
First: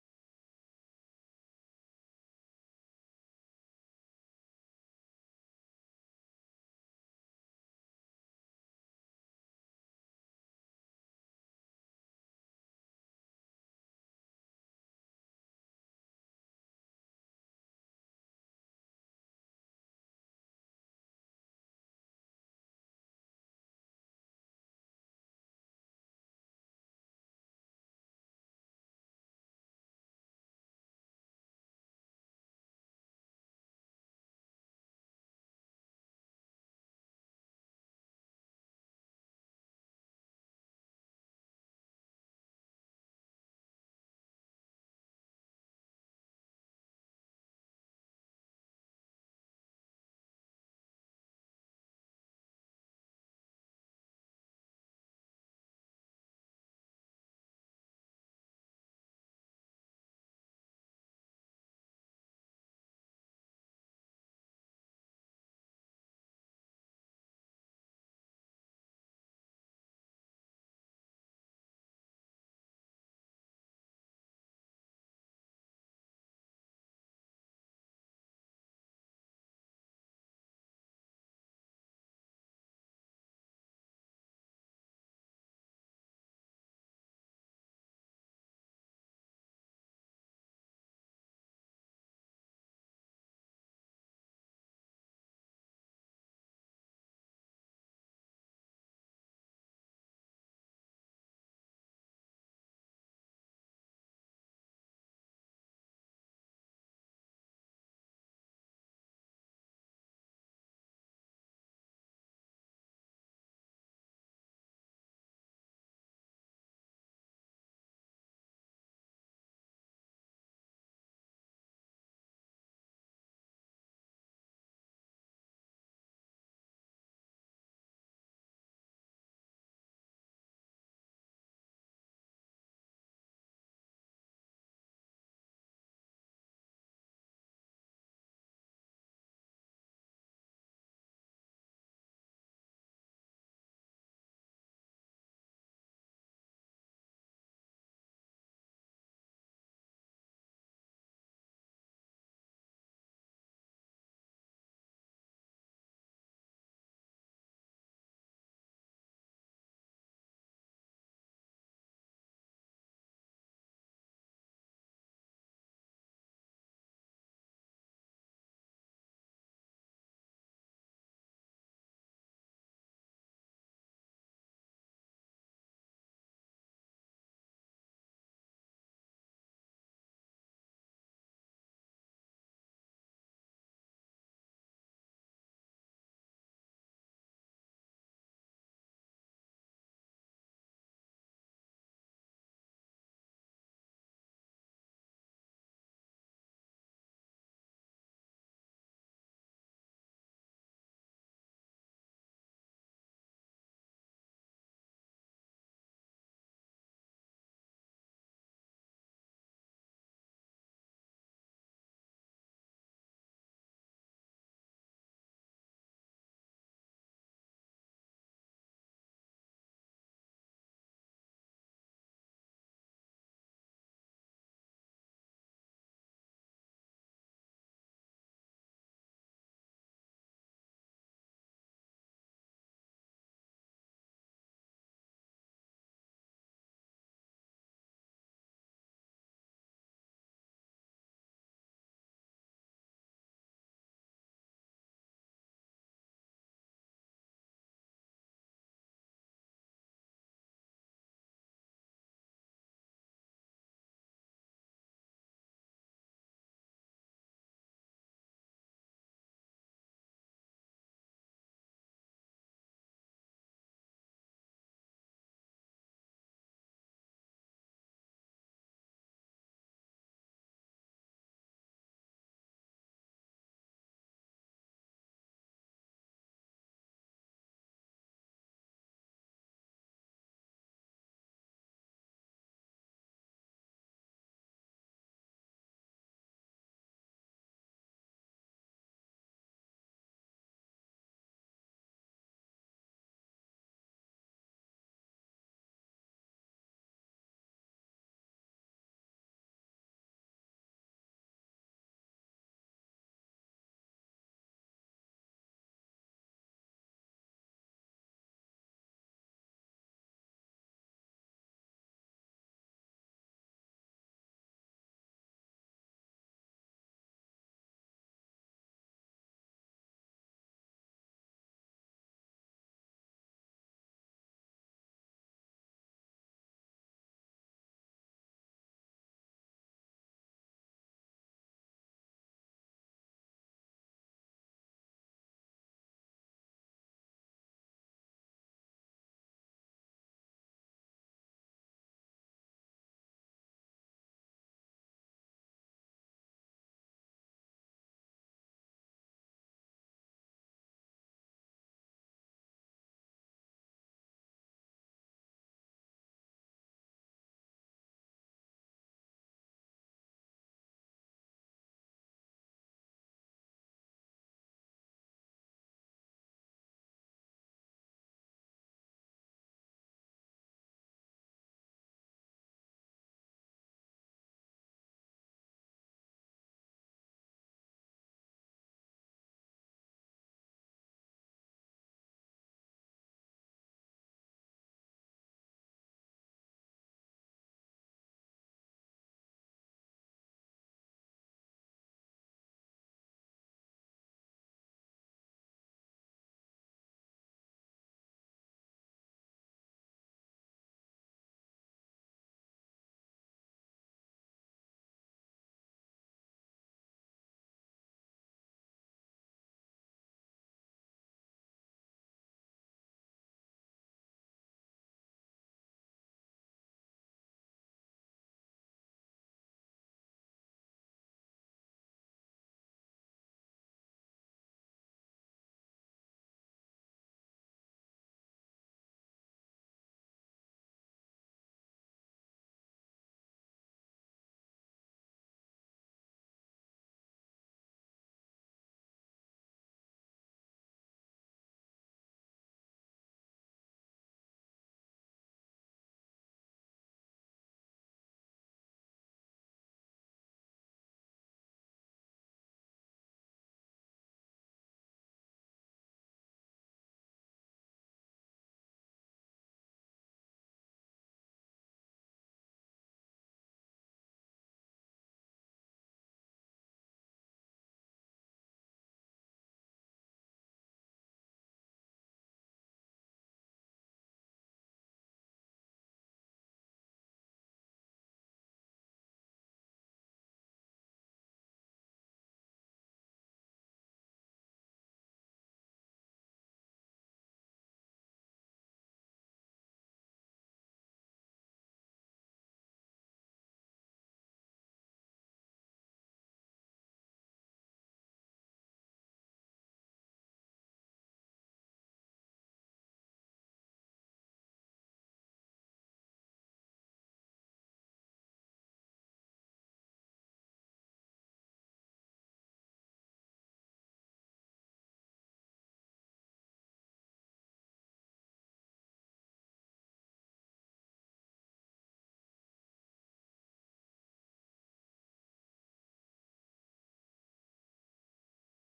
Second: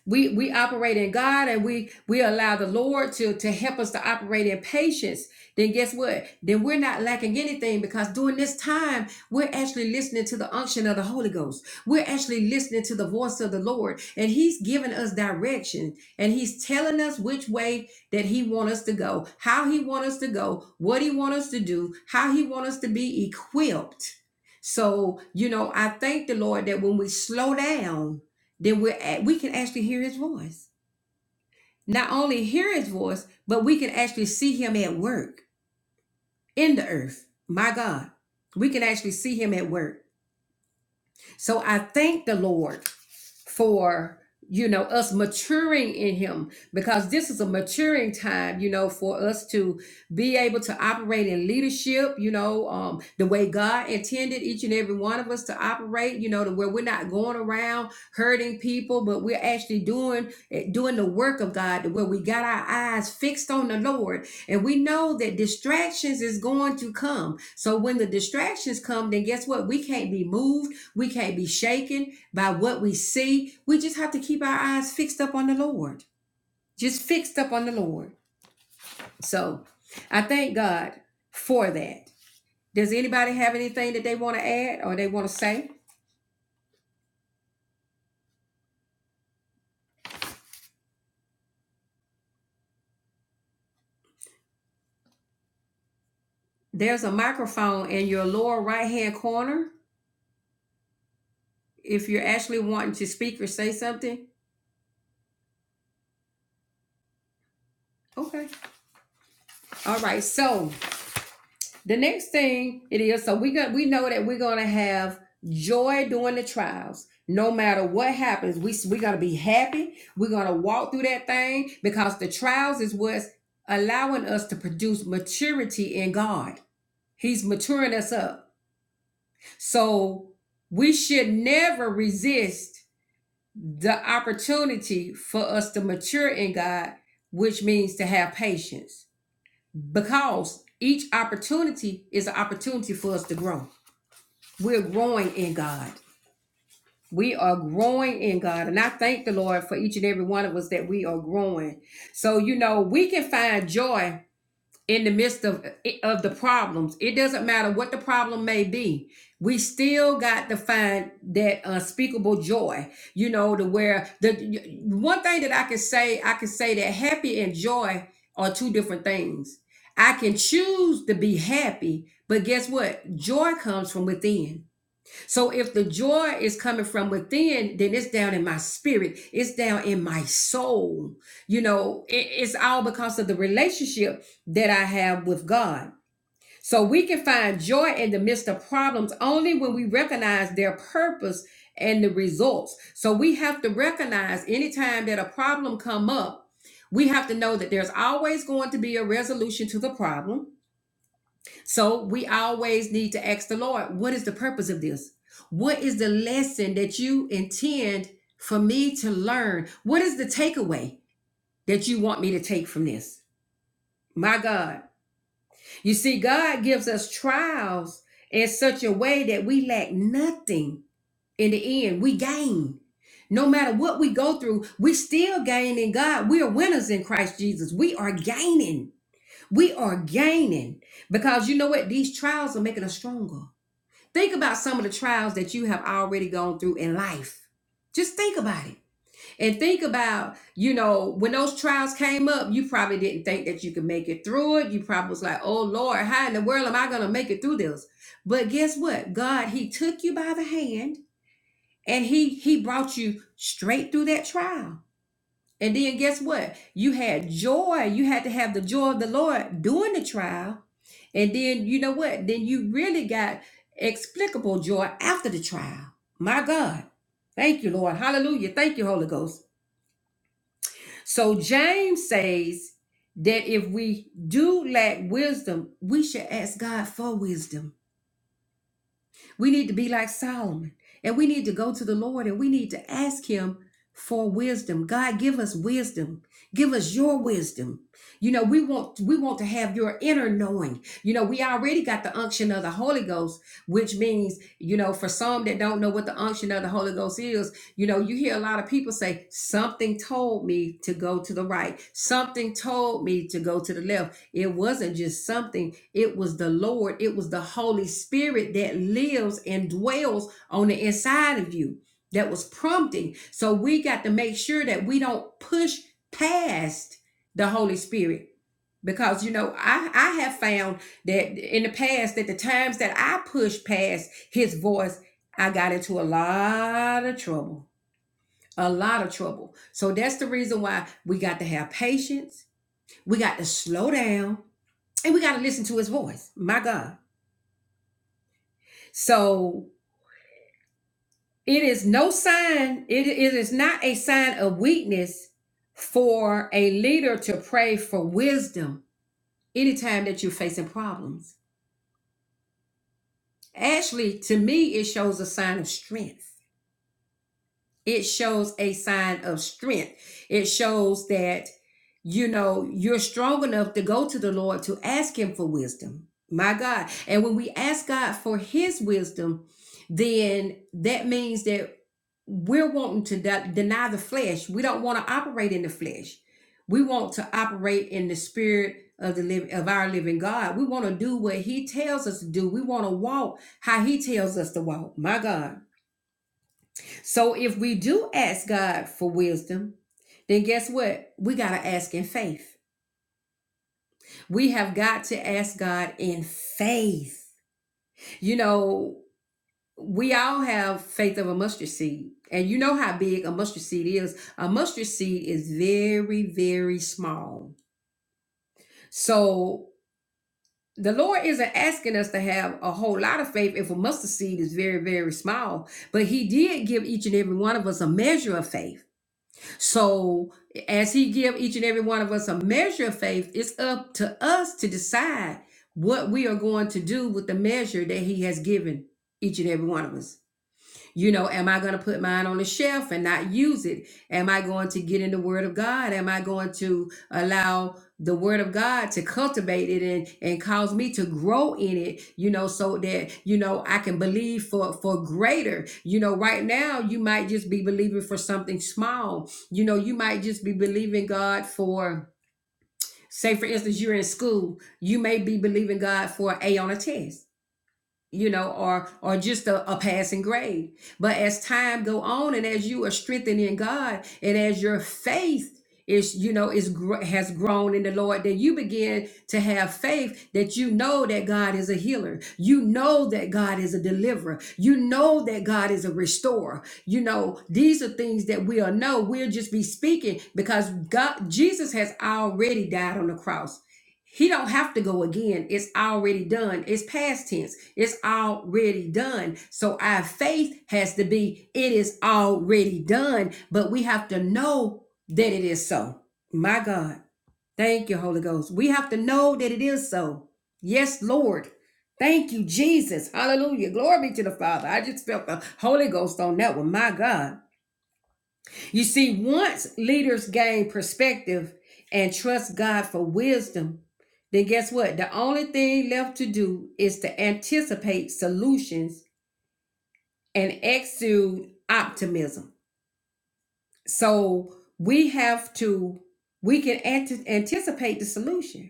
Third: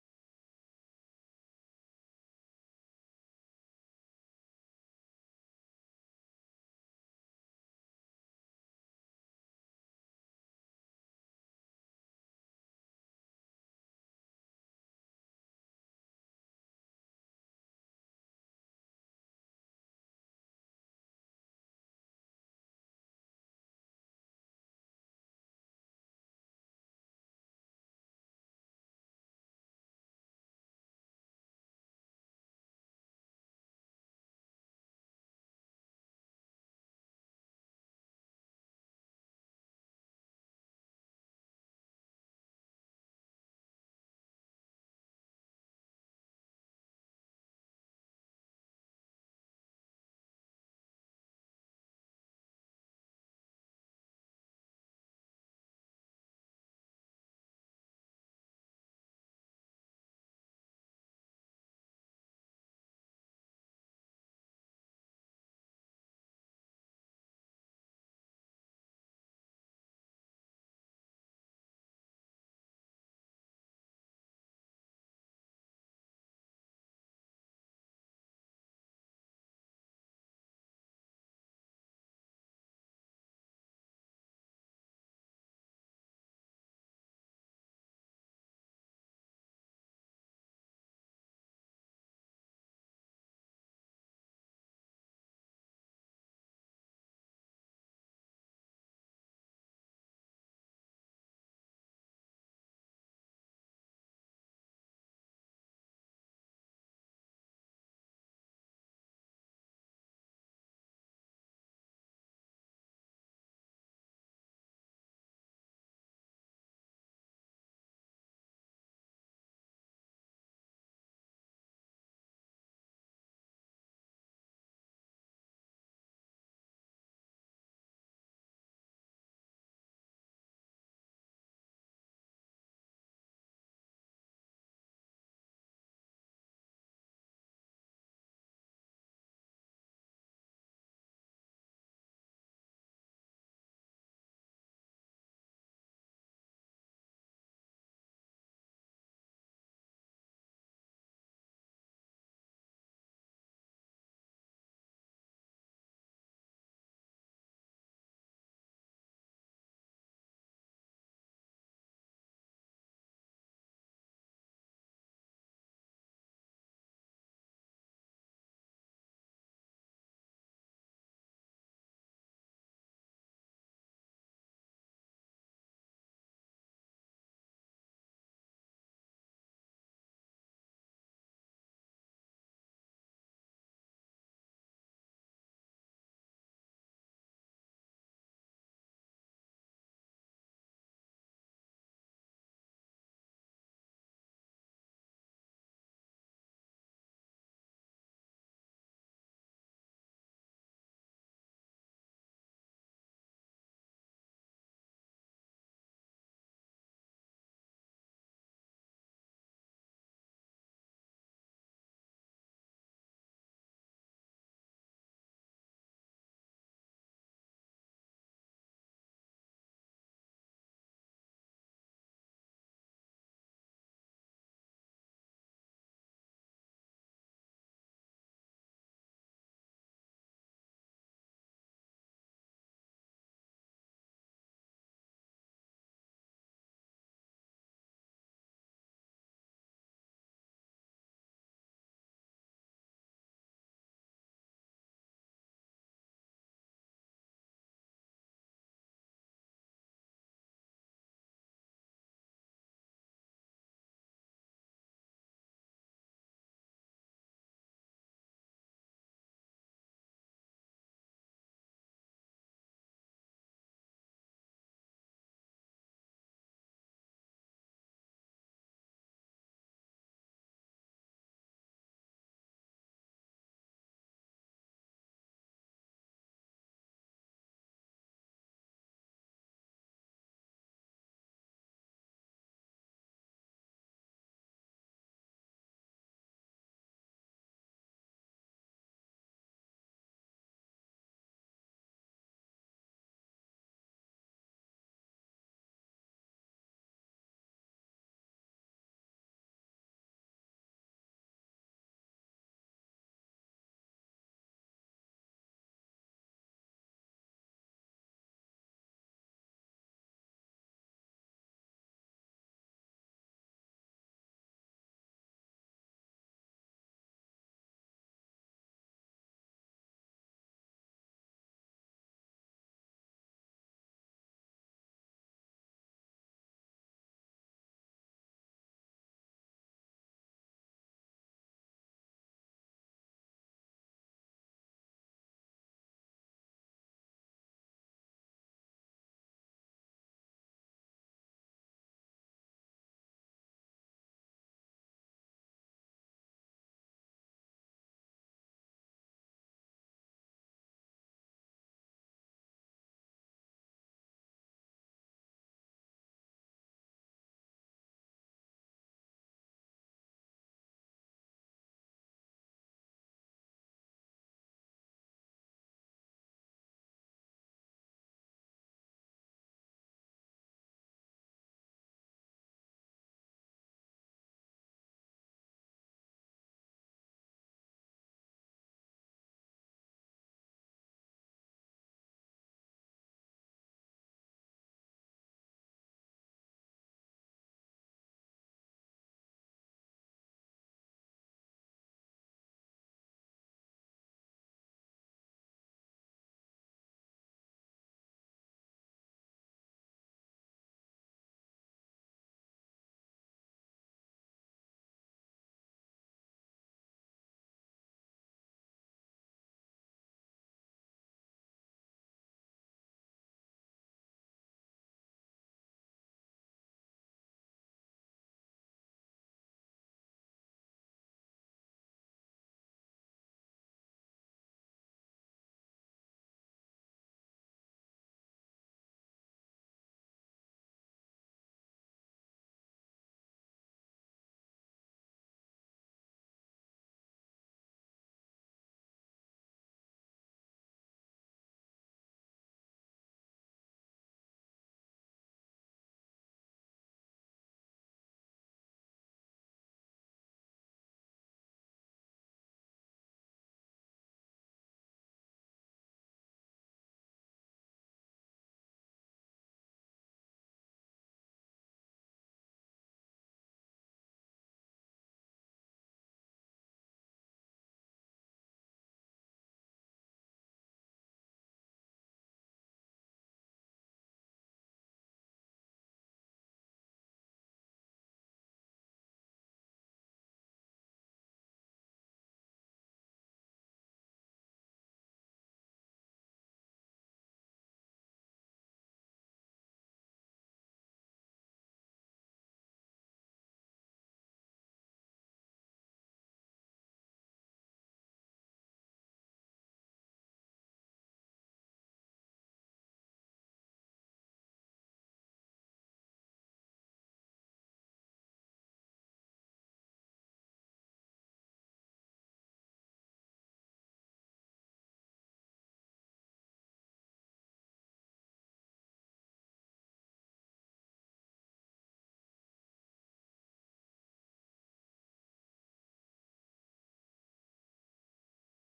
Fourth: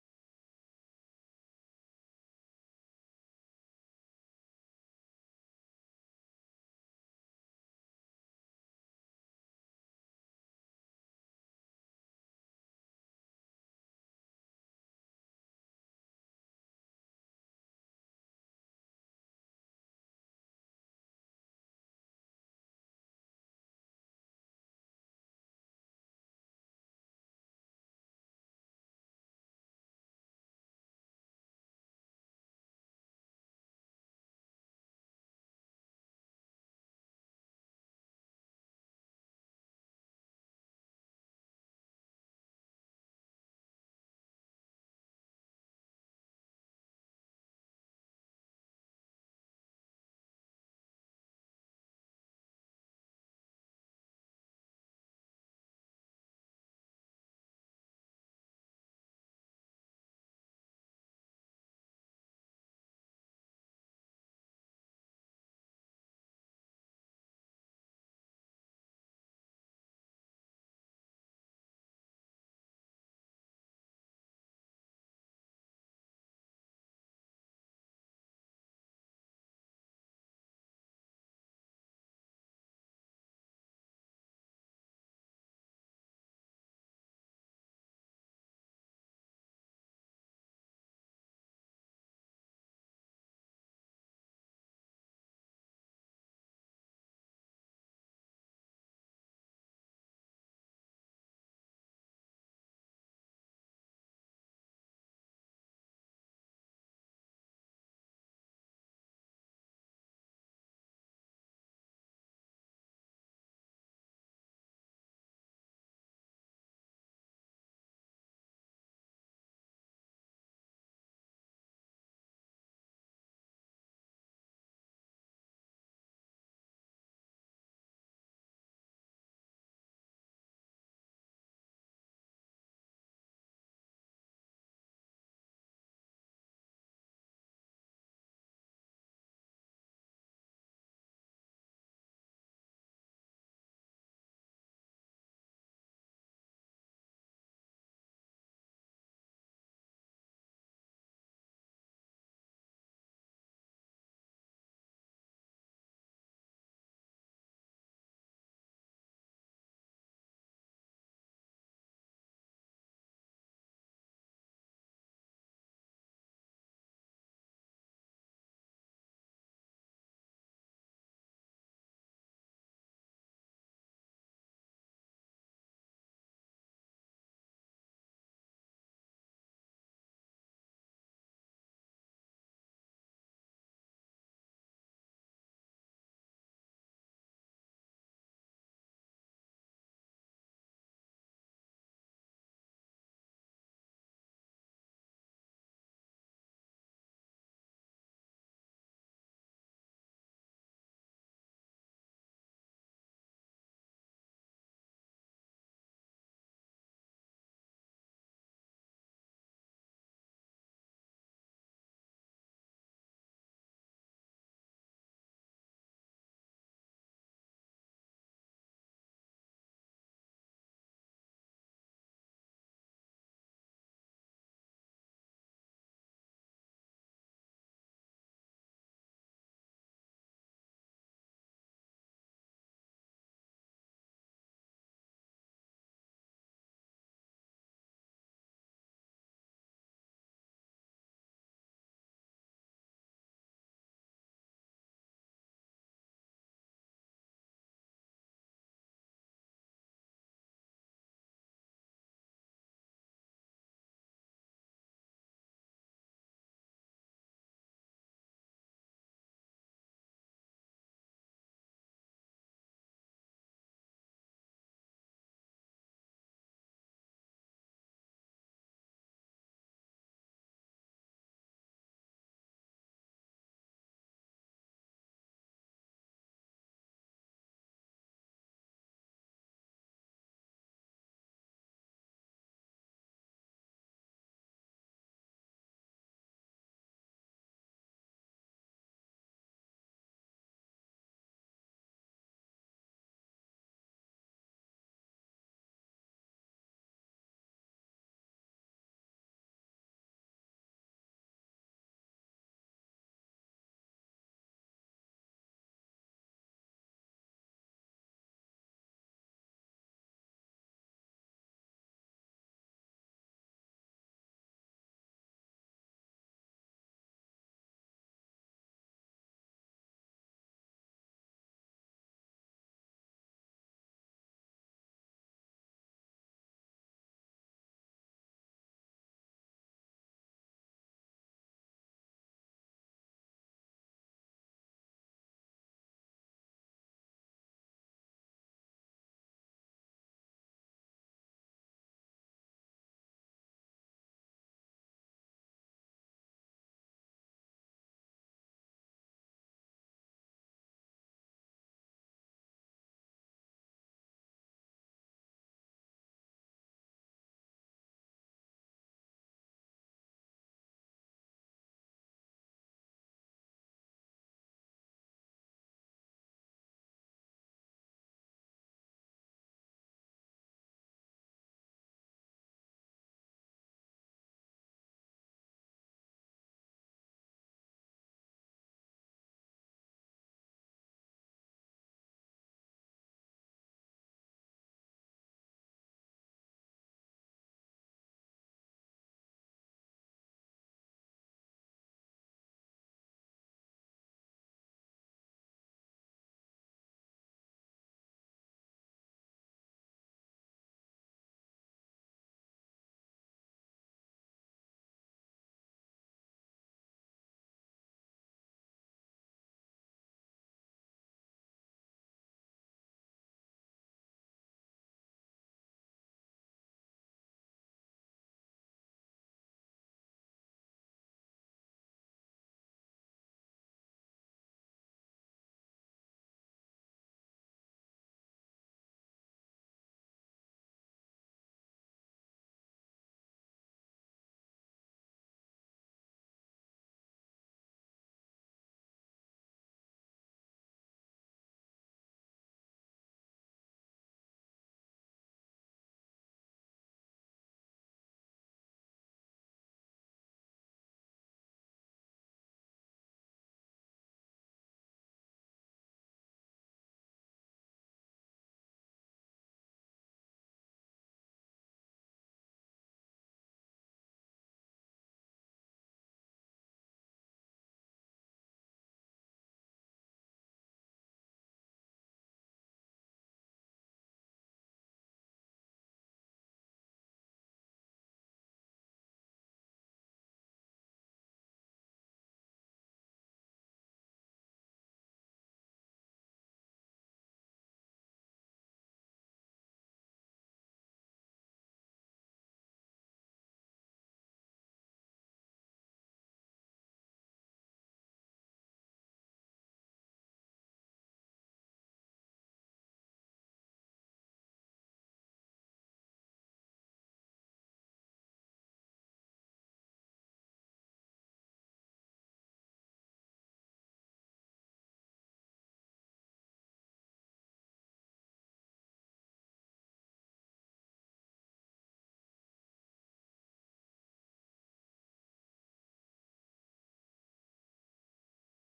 S1: we we operate in God and we we allow the Lord to to help us to operate in patience, then guess what? Then we're not lacking anything because during this time we're actually listening to the unction of the Holy Ghost. We're actually listening to the voice of the Lord, and He's giving us direction and He's telling us which way that He wants us to go, how He wants us to go, what He wants us to do, how He wants us to be equipped. So, you know, I thank the Lord that when we slow down, then we're at, we can actually hear his voice. Not only hear his voice, but we can actually see him at work in the earth. My God, we can actually see him at work. So I thank the Lord for you know us maturing in him because this is a maturing time you know for us to be able to operate in leadership you know um the way god intended each and every one of us to operate you know to where we're not going around hurting people but we're actually doing eh, doing the work of god to where we got our eyes fixed on the lord and we know that distractions is going to come. So when the distractions come, then guess what? We can't be moved. We can't be shaken by what we see. We just have to keep our eyes fixed up on the Lord. Just fixed up on the Lord. So I thank God for that. Does anybody have anything that they want to add or they want to say? There's a microphone in your lower right hand corner if you're actually wanting to speak or say something. Okay. All right. So The next thing it is, so we got we know that we're gonna have joy during the trials. No matter what happens, we we got to be happy. We're gonna walk through that thing because the trials is what's allowing us to produce maturity in God. He's maturing us up. So we should never resist the opportunity for us to mature in God, which means to have patience. Because each opportunity is an opportunity for us to grow. We're growing in God. We are growing in God. And I thank the Lord for each and every one of us that we are growing. So, you know, we can find joy in the midst of, of the problems. It doesn't matter what the problem may be. We still got to find that unspeakable joy, you know, to where the one thing that I can say, I can say that happy and joy are two different things. I can choose to be happy, but guess what? Joy comes from within so if the joy is coming from within, then it's down in my spirit, it's down in my soul. You know, it- it's all because of the relationship that I have with God. So we can find joy in the midst of problems only when we recognize their purpose and the results. So we have to recognize anytime that a problem come up, we have to know that there's always going to be a resolution to the problem so we always need to ask the Lord, what is the purpose of this? What is the lesson that you intend for me to learn? What is the takeaway that you want me to take from this? My God. You see, God gives us trials in such a way that we lack nothing in the end. We gain. No matter what we go through, we still gain in God. We are winners in Christ Jesus. We are gaining. We are gaining because you know what? These trials are making us stronger. Think about some of the trials that you have already gone through in life. Just think about it. And think about, you know, when those trials came up, you probably didn't think that you could make it through it. You probably was like, oh Lord, how in the world am I gonna make it through this? But guess what? God, He took you by the hand and He He brought you straight through that trial. And then guess what? You had joy. You had to have the joy of the Lord during the trial. And then you know what? Then you really got explicable joy after the trial. My God. Thank you, Lord. Hallelujah. Thank you, Holy Ghost. So James says that if we do lack wisdom, we should ask God for wisdom. We need to be like Solomon and we need to go to the Lord and we need to ask Him for wisdom. God, give us wisdom. Give us your wisdom. You know, we want we want to have your inner knowing. You know, we already got the unction of the Holy Ghost, which means, you know, for some that don't know what the unction of the Holy Ghost is, you know, you hear a lot of people say, something told me to go to the right, something told me to go to the left. It wasn't just something, it was the Lord, it was the Holy Spirit that lives and dwells on the inside of you that was prompting. So we got to make sure that we don't push past the Holy Spirit. Because you know, I, I have found that in the past that the times that I pushed past his voice, I got into a lot of trouble. A lot of trouble. So that's the reason why we got to have patience. We got to slow down and we got to listen to his voice my god so it is no sign it, it is not a sign of weakness for a leader to pray for wisdom anytime that you're facing problems actually to me it shows a sign of strength it shows a sign of strength it shows that you know you're strong enough to go to the lord to ask him for wisdom my god and when we ask god for his wisdom then that means that we're wanting to de- deny the flesh we don't want to operate in the flesh we want to operate in the spirit of the live of our living god we want to do what he tells us to do we want to walk how he tells us to walk my god so if we do ask God for wisdom, then guess what? We got to ask in faith. We have got to ask God in faith. You know, we all have faith of a mustard seed. And you know how big a mustard seed is. A mustard seed is very, very small. So the Lord isn't asking us to have a whole lot of faith if a mustard seed is very, very small. But He did give each and every one of us a measure of faith. So as he give each and every one of us a measure of faith, it's up to us to decide what we are going to do with the measure that he has given each and every one of us. You know, am I going to put mine on the shelf and not use it? Am I going to get in the Word of God? Am I going to allow the Word of God to cultivate it and and cause me to grow in it? You know, so that you know I can believe for for greater. You know, right now you might just be believing for something small. You know, you might just be believing God for. Say, for instance, you're in school. You may be believing God for an A on a test you know, or or just a, a passing grade. But as time go on, and as you are strengthened in God, and as your faith is, you know, is gr- has grown in the Lord, then you begin to have faith that you know that God is a healer. You know that God is a deliverer. You know that God is a restorer. You know these are things that we'll know. We'll just be speaking because God, Jesus has already died on the cross. He don't have to go again. It's already done. It's past tense. It's already done. So our faith has to be it is already done, but we have to know that it is so. My God. Thank you, Holy Ghost. We have to know that it is so. Yes, Lord. Thank you, Jesus. Hallelujah. Glory be to the Father. I just felt the Holy Ghost on that one. My God. You see, once leaders gain perspective and trust God for wisdom, then guess what? The only thing left to do is to anticipate solutions and exude optimism. So we have to, we can ante- anticipate the solution.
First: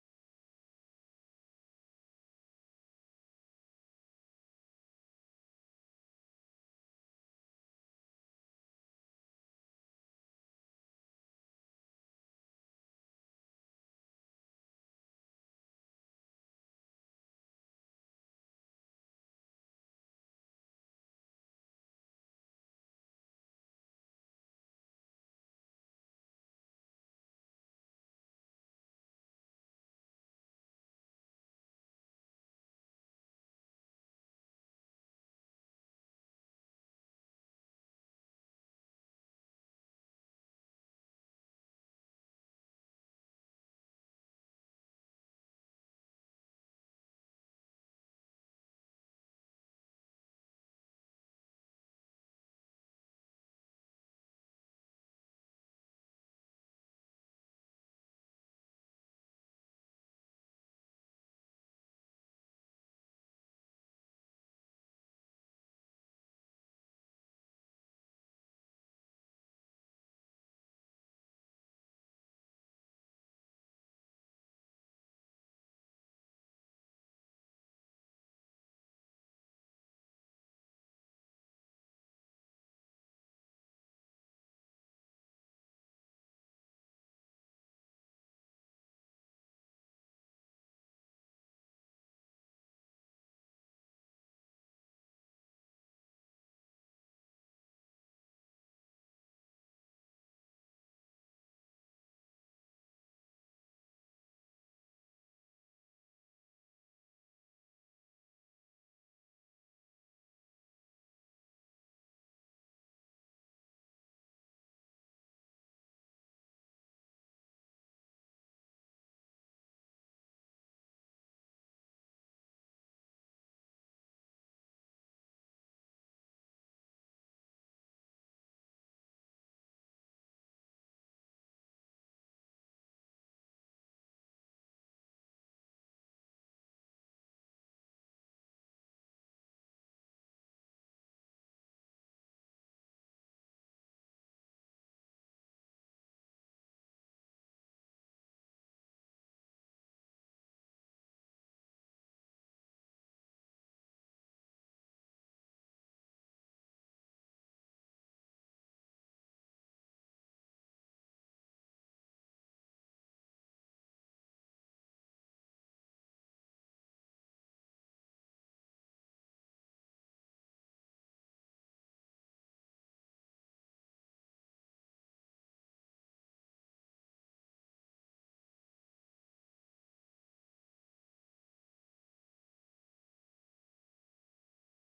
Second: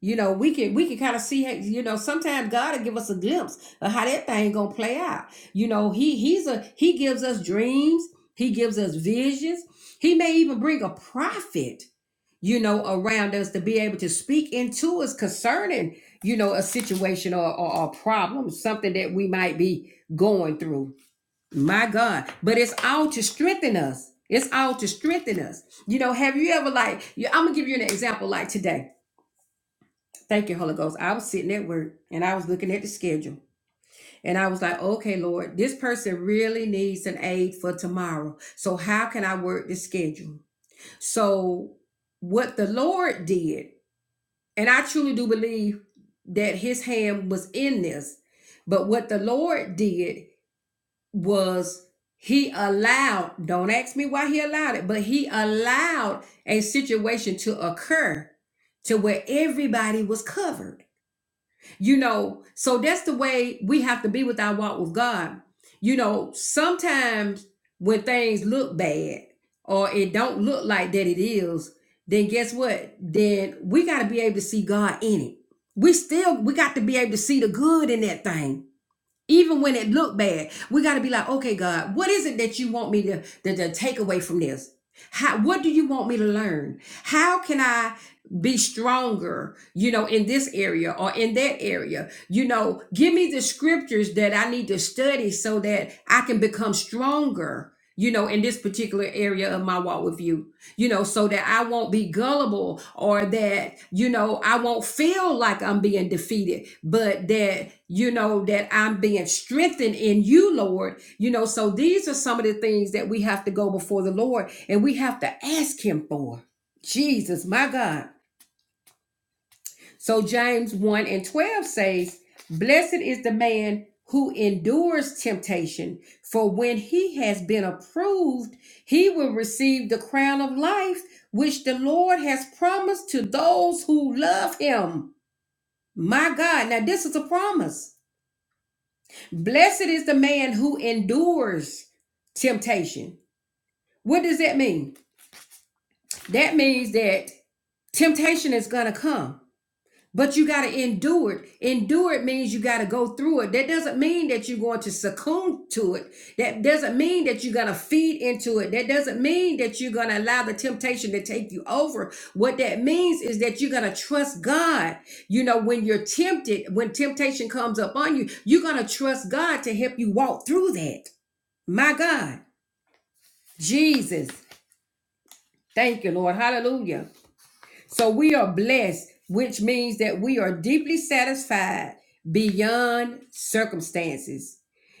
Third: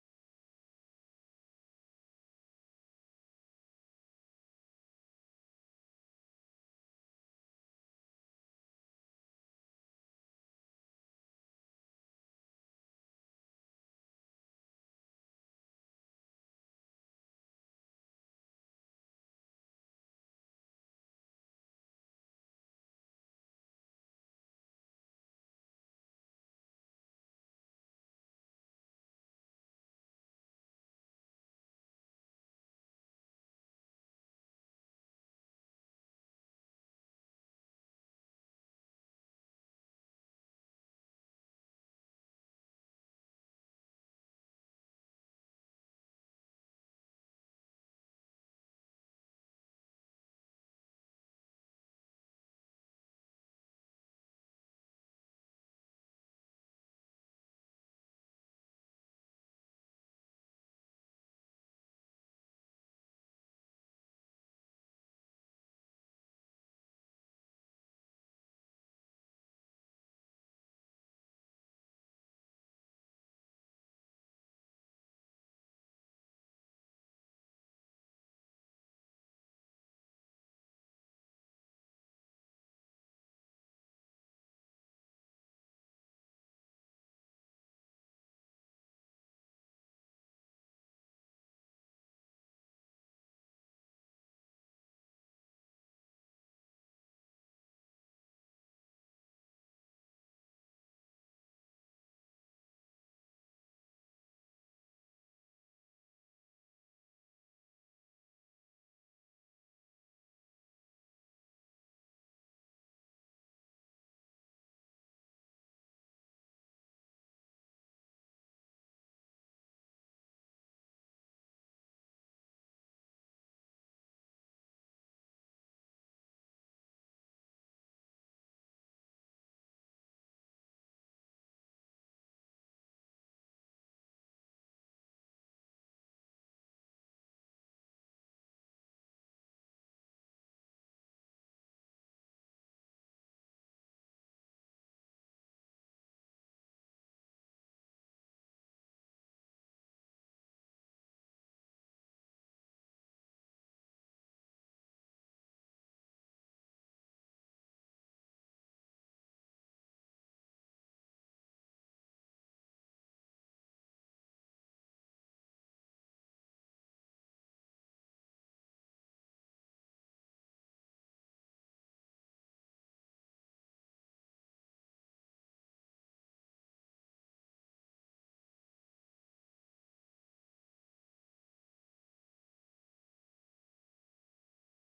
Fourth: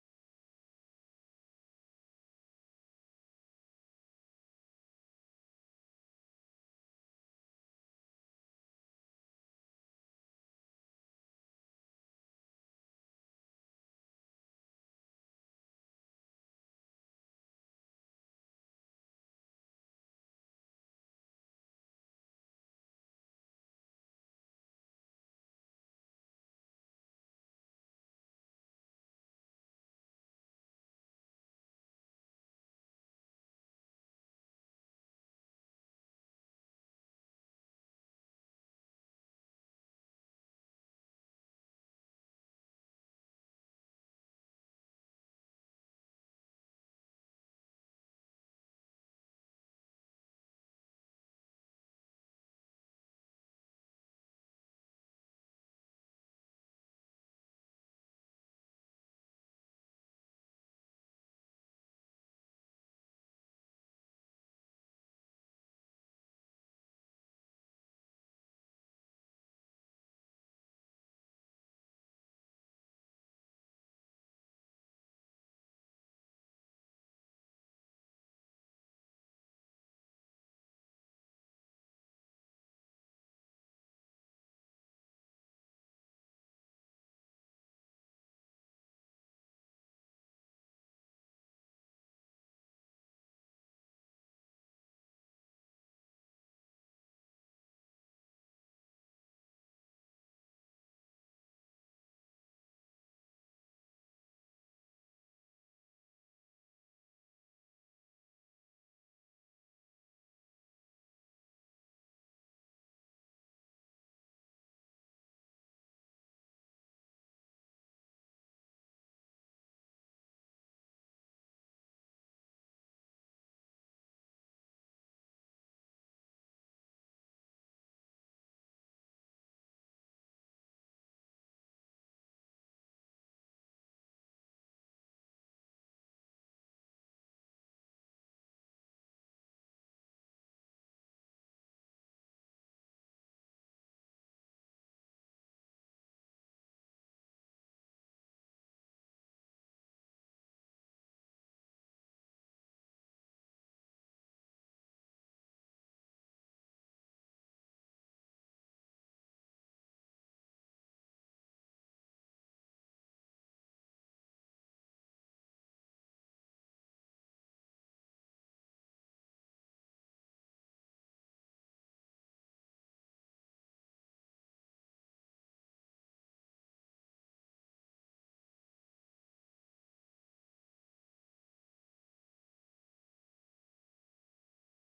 S1: You know, we can we can kind of see, hey, you know, sometimes God will give us a glimpse of how that thing gonna play out. You know, he he's a he gives us dreams, he gives us visions, he may even bring a prophet, you know, around us to be able to speak into us concerning, you know, a situation or, or, or problem, something that we might be going through. My God. But it's all to strengthen us. It's all to strengthen us. You know, have you ever like, you- I'm gonna give you an example like today Thank you, Holy Ghost. I was sitting at work and I was looking at the schedule and I was like, okay, Lord, this person really needs an aid for tomorrow. So, how can I work the schedule? So, what the Lord did, and I truly do believe that his hand was in this, but what the Lord did was he allowed, don't ask me why he allowed it, but he allowed a situation to occur to where everybody was covered. You know, so that's the way we have to be with our walk with God. You know, sometimes when things look bad or it don't look like that it is, then guess what? Then we got to be able to see God in it. We still we got to be able to see the good in that thing even when it looked bad, we got to be like, okay, God, what is it that you want me to, to, to take away from this? How, what do you want me to learn? How can I be stronger, you know, in this area or in that area? You know, give me the scriptures that I need to study so that I can become stronger, you know, in this particular area of my walk with you you know, so that I won't be gullible or that, you know, I won't feel like I'm being defeated, but that, you know, that I'm being strengthened in you, Lord. You know, so these are some of the things that we have to go before the Lord and we have to ask Him for. Jesus, my God. So James 1 and 12 says, Blessed is the man who endures temptation, for when he has been approved, he will receive the crown of life which the Lord has promised to those who love him. My God, now this is a promise. Blessed is the man who endures temptation. What does that mean? That means that temptation is going to come But you got to endure it. Endure it means you got to go through it. That doesn't mean that you're going to succumb to it. That doesn't mean that you're going to feed into it. That doesn't mean that you're going to allow the temptation to take you over. What that means is that you're going to trust God. You know, when you're tempted, when temptation comes up on you, you're going to trust God to help you walk through that. My God, Jesus. Thank you, Lord. Hallelujah. So we are blessed, which means that we are deeply satisfied beyond circumstances.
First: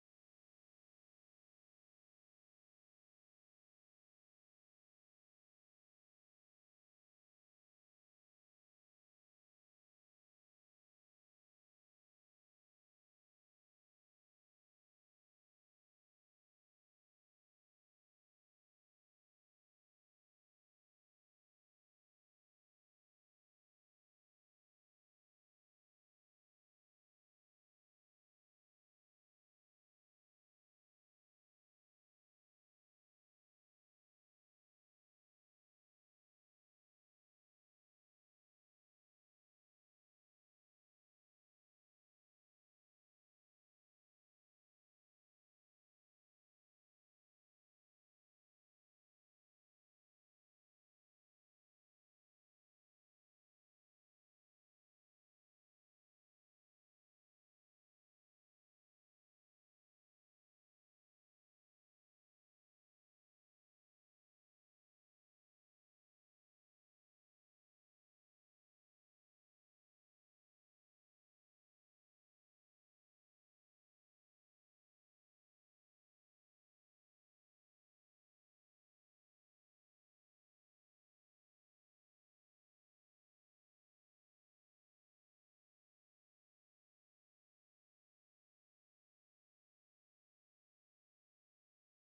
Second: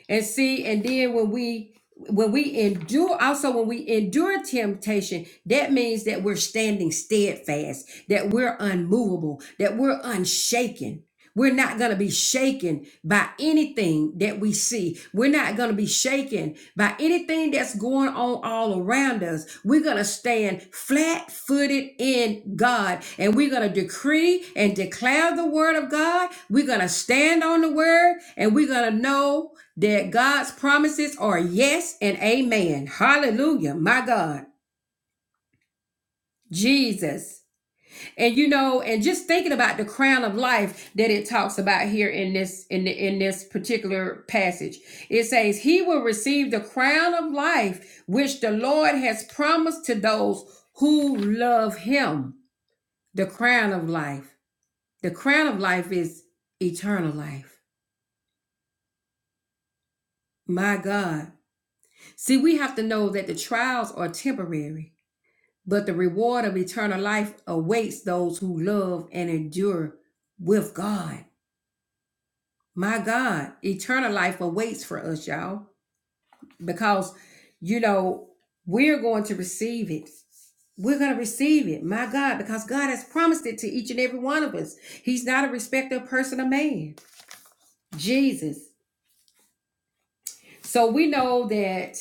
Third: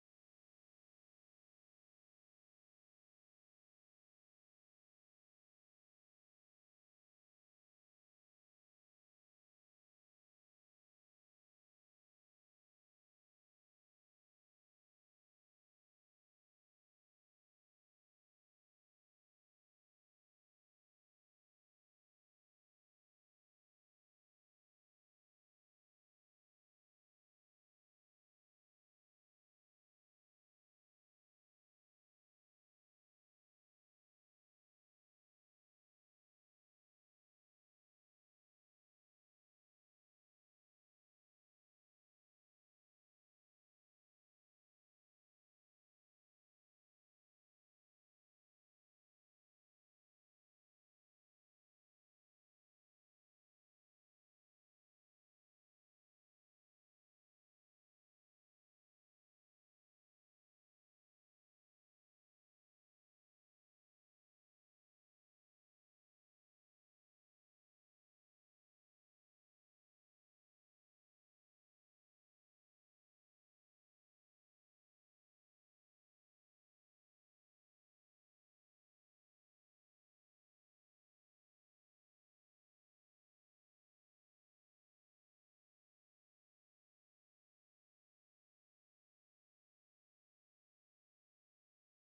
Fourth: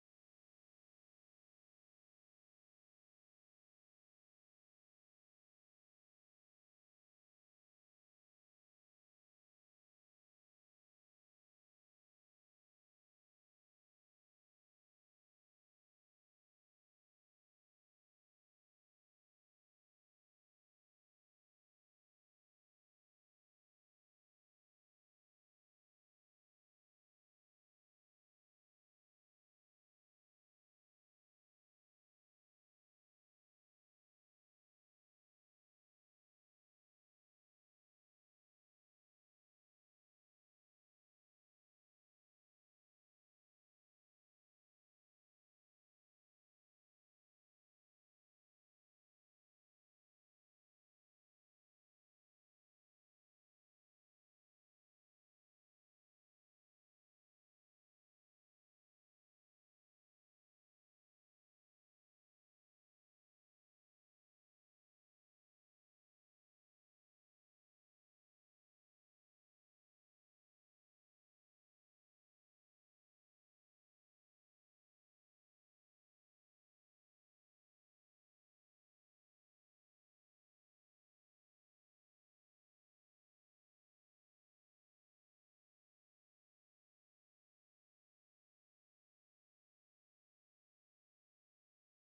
S1: And see, and then when we when we endure also when we endure temptation that means that we're standing steadfast that we're unmovable that we're unshaken we're not going to be shaken by anything that we see we're not going to be shaken by anything that's going on all around us we're going to stand flat-footed in god and we're going to decree and declare the word of god we're going to stand on the word and we're going to know that God's promises are yes and amen. Hallelujah. My God, Jesus. And you know, and just thinking about the crown of life that it talks about here in this in the, in this particular passage. It says, "He will receive the crown of life which the Lord has promised to those who love him." The crown of life. The crown of life is eternal life. My God. See, we have to know that the trials are temporary but the reward of eternal life awaits those who love and endure with God. My God, eternal life awaits for us, y'all, because, you know, we're going to receive it. We're going to receive it, my God, because God has promised it to each and every one of us. He's not a respecter of person or man, Jesus. So we know that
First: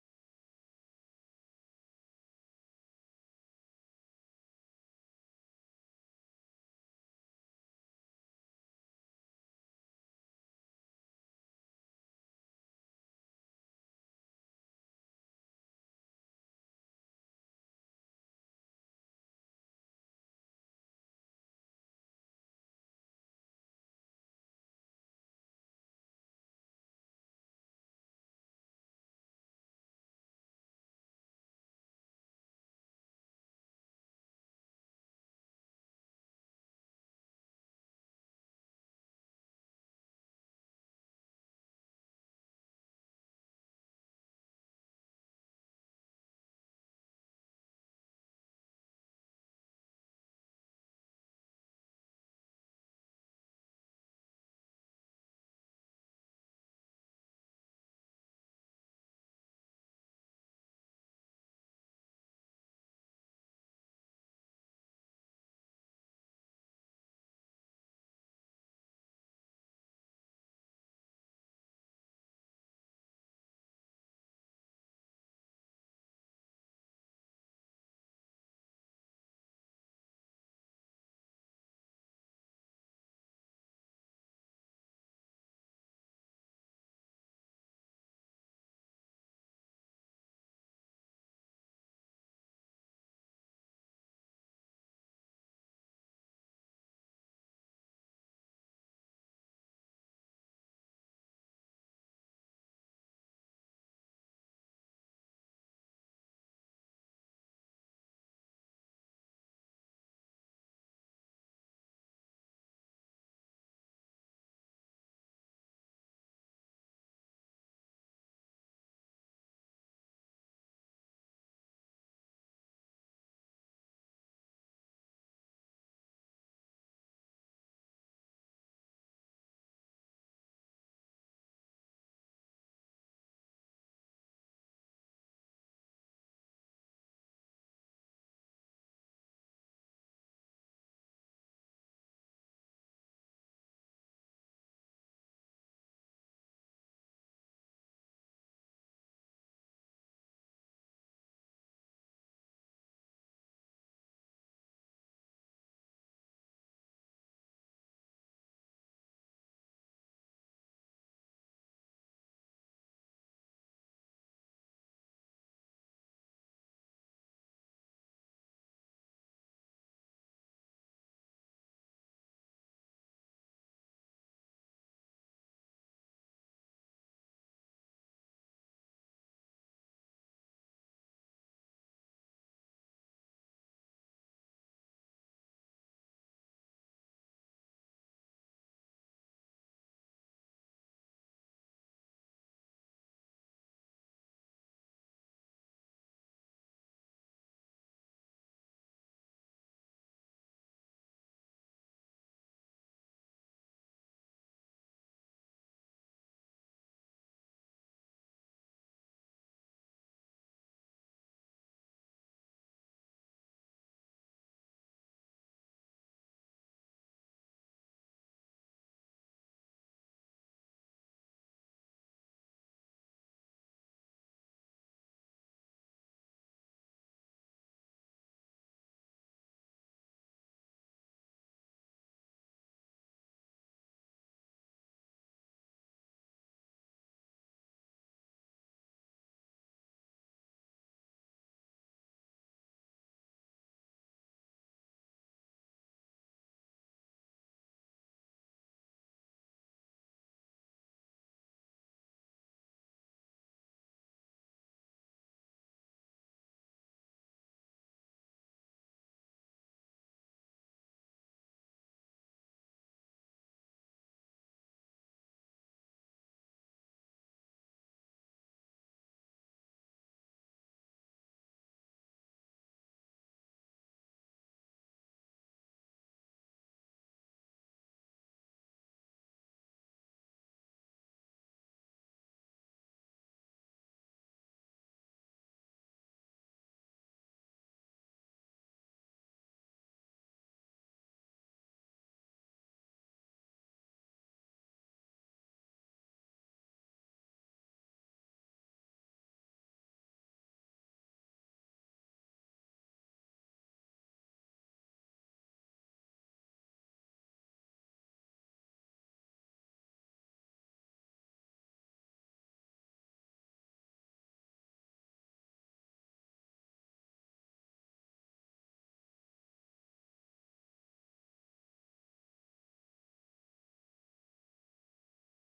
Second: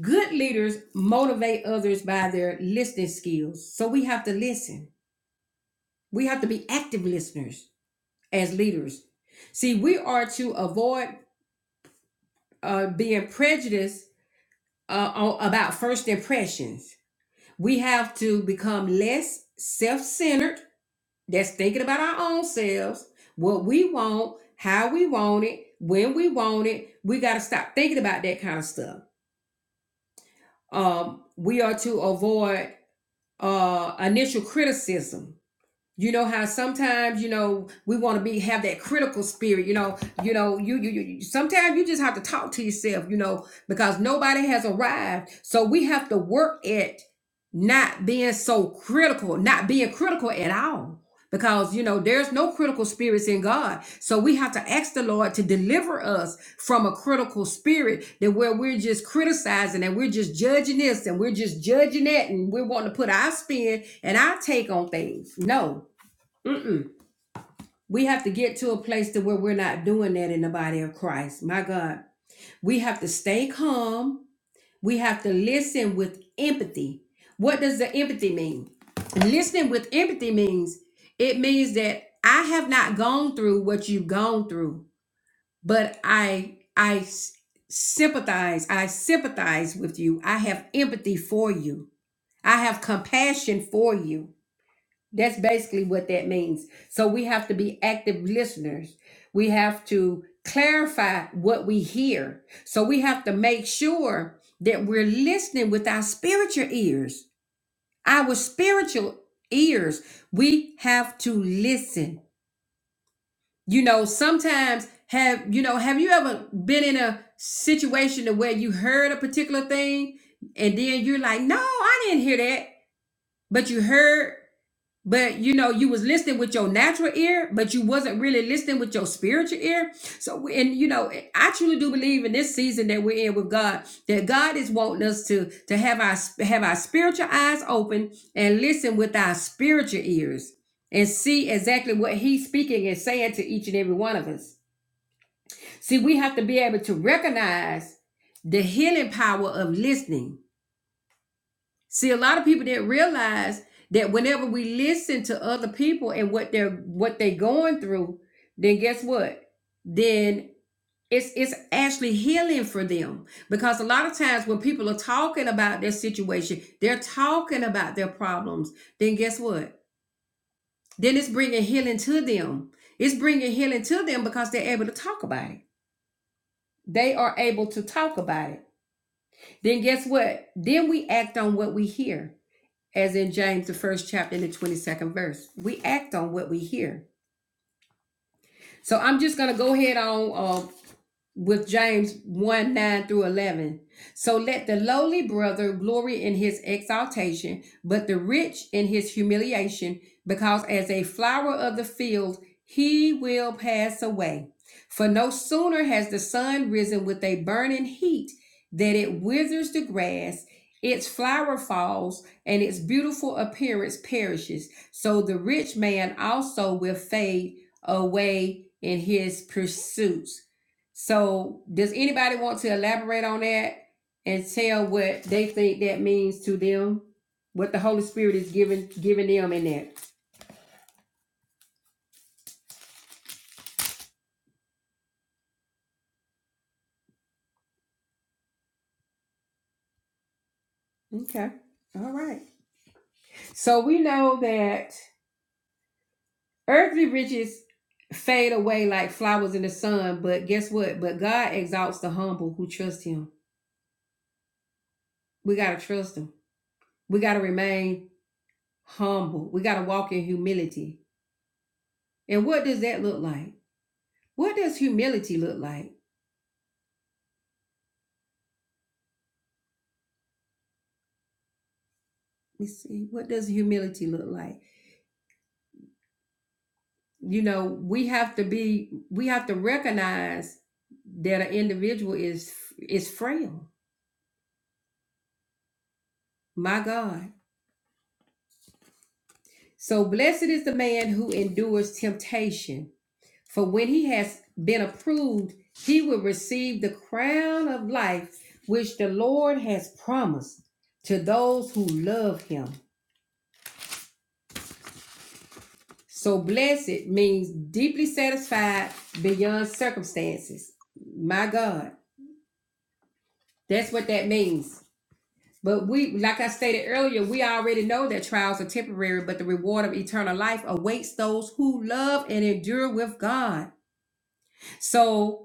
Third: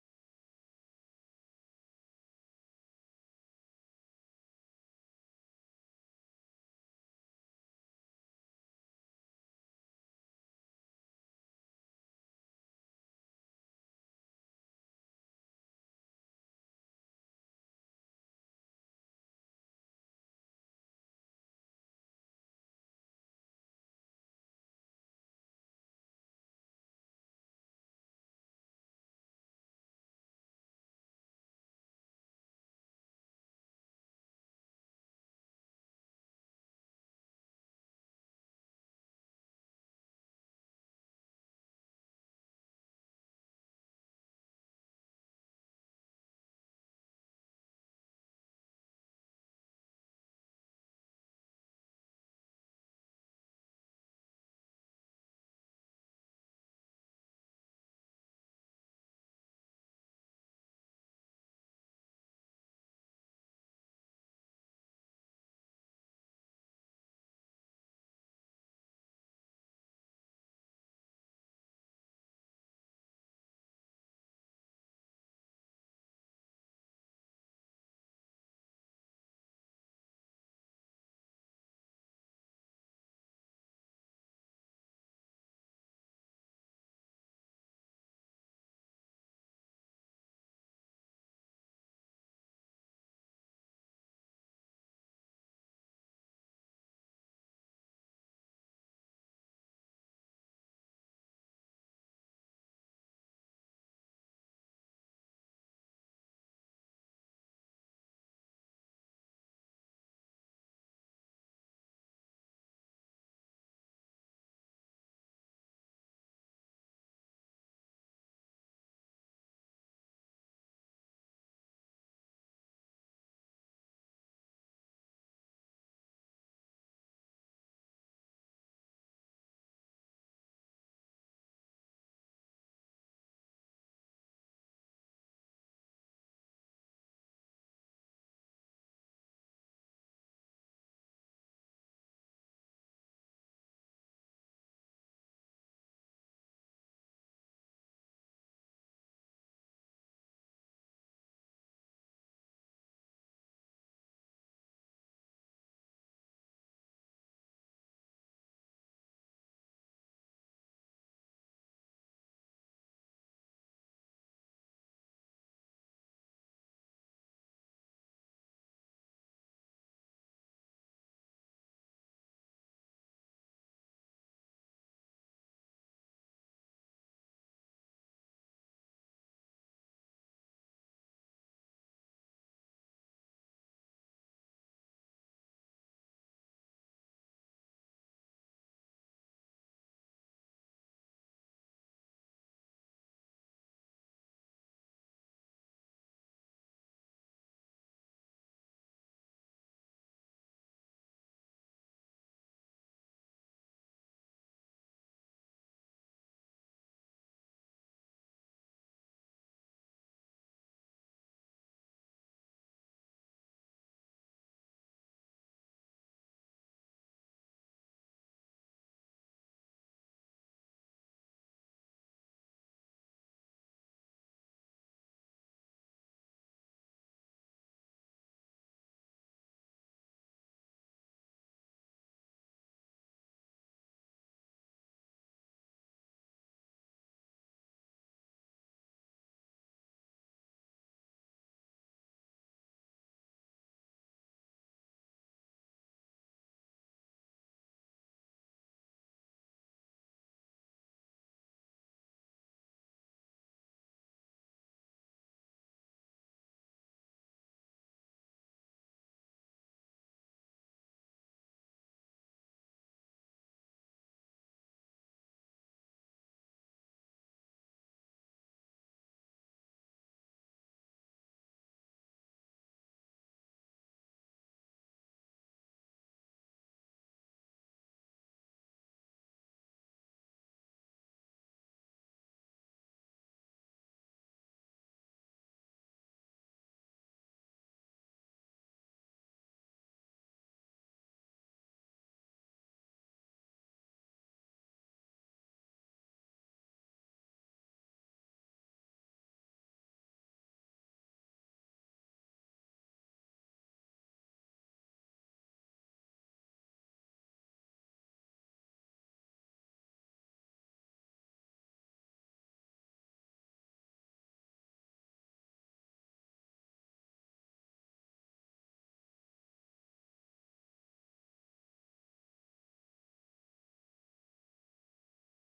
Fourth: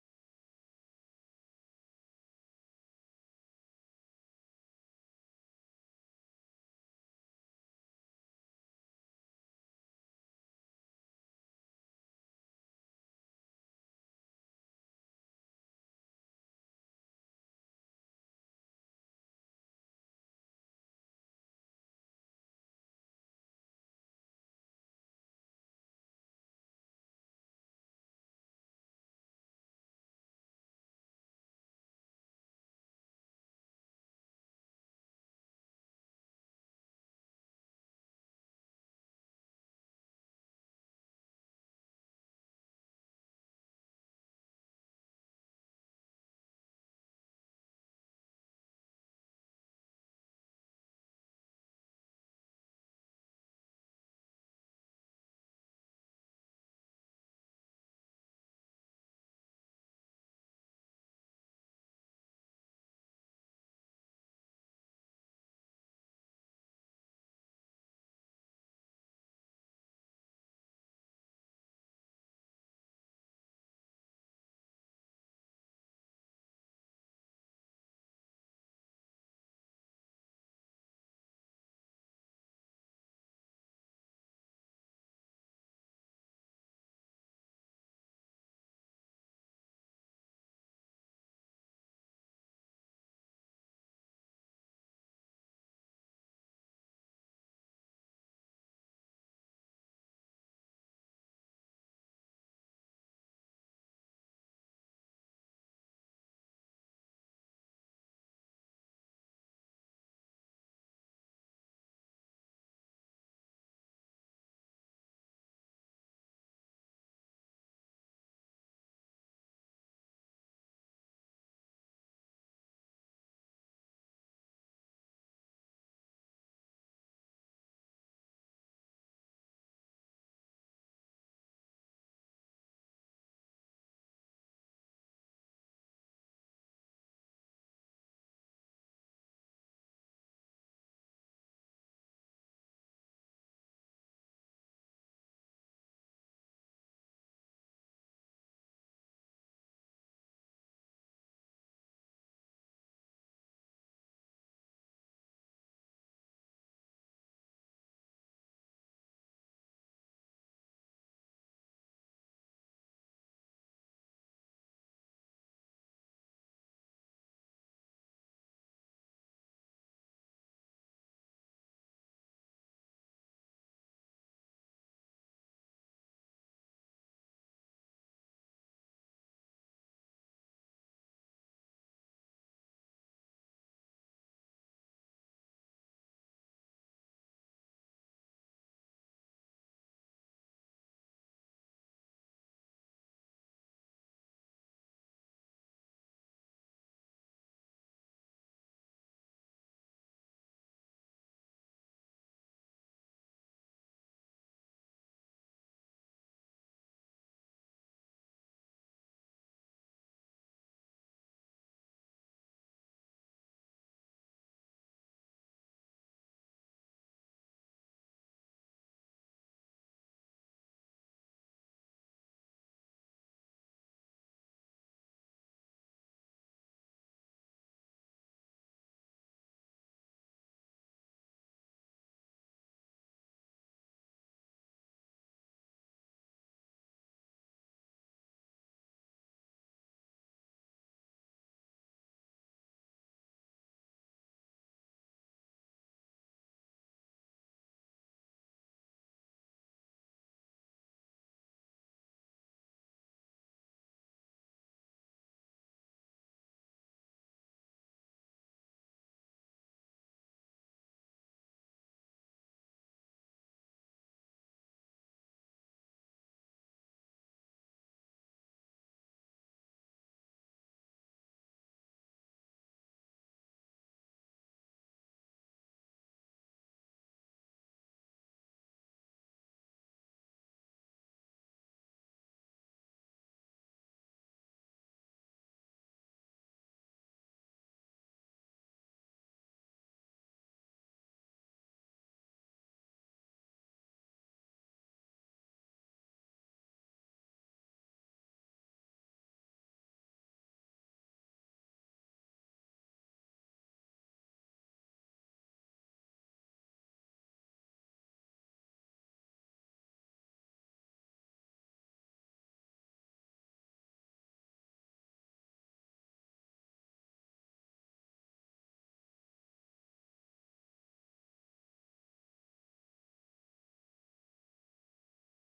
S1: good leaders motivate others by their listening skills. So we have to listen. We have to be active listeners as leaders. See, we are to avoid uh, being prejudiced uh, about first impressions. We have to become less self centered, that's thinking about our own selves, what we want, how we want it, when we want it. We got to stop thinking about that kind of stuff. Um, we are to avoid uh, initial criticism You know how sometimes you know we want to be have that critical spirit. You know, you know, you, you you sometimes you just have to talk to yourself. You know, because nobody has arrived, so we have to work at not being so critical, not being critical at all. Because you know, there's no critical spirits in God, so we have to ask the Lord to deliver us from a critical spirit that where we're just criticizing and we're just judging this and we're just judging that, and we're wanting to put our spin and our take on things. No, *clears throat* Mm-mm. We have to get to a place to where we're not doing that in the body of Christ. My God, we have to stay calm. We have to listen with empathy. What does the empathy mean? Listening with empathy means it means that I have not gone through what you've gone through, but I I s- sympathize. I sympathize with you. I have empathy for you. I have compassion for you. That's basically what that means. So we have to be active listeners. We have to clarify what we hear. So we have to make sure that we're listening with our spiritual ears, our spiritual ears. We have to listen. You know, sometimes have, you know, have you ever been in a situation to where you heard a particular thing and then you're like, no, I didn't hear that. But you heard but you know you was listening with your natural ear but you wasn't really listening with your spiritual ear so and you know i truly do believe in this season that we're in with god that god is wanting us to to have our have our spiritual eyes open and listen with our spiritual ears and see exactly what he's speaking and saying to each and every one of us see we have to be able to recognize the healing power of listening See, a lot of people didn't realize that whenever we listen to other people and what they're what they going through, then guess what? Then it's it's actually healing for them because a lot of times when people are talking about their situation, they're talking about their problems. Then guess what? Then it's bringing healing to them. It's bringing healing to them because they're able to talk about it. They are able to talk about it. Then guess what? Then we act on what we hear. as in James, the first chapter and the 22nd verse. We act on what we hear. So I'm just going to go ahead on uh, with James 1 9 through 11. So let the lowly brother glory in his exaltation, but the rich in his humiliation, because as a flower of the field, he will pass away. For no sooner has the sun risen with a burning heat that it withers the grass, its flower falls, and its beautiful appearance perishes. So the rich man also will fade away in his pursuits. So, does anybody want to elaborate on that and tell what they think that means to them? What the Holy Spirit is giving giving them in that? Okay, all right. So we know that earthly riches fade away like flowers in the sun, but guess what? But God exalts the humble who trust Him. We gotta trust Him. We gotta remain humble. We gotta walk in humility. And what does that look like? What does humility look like? Let me see. What does humility look like? you know we have to be we have to recognize that an individual is is frail my god so blessed is the man who endures temptation for when he has been approved he will receive the crown of life which the lord has promised to those who love him so blessed means deeply satisfied beyond circumstances my god that's what that means But we, like I stated earlier, we already know that trials are temporary, but the reward of eternal life awaits those who love and endure with God. So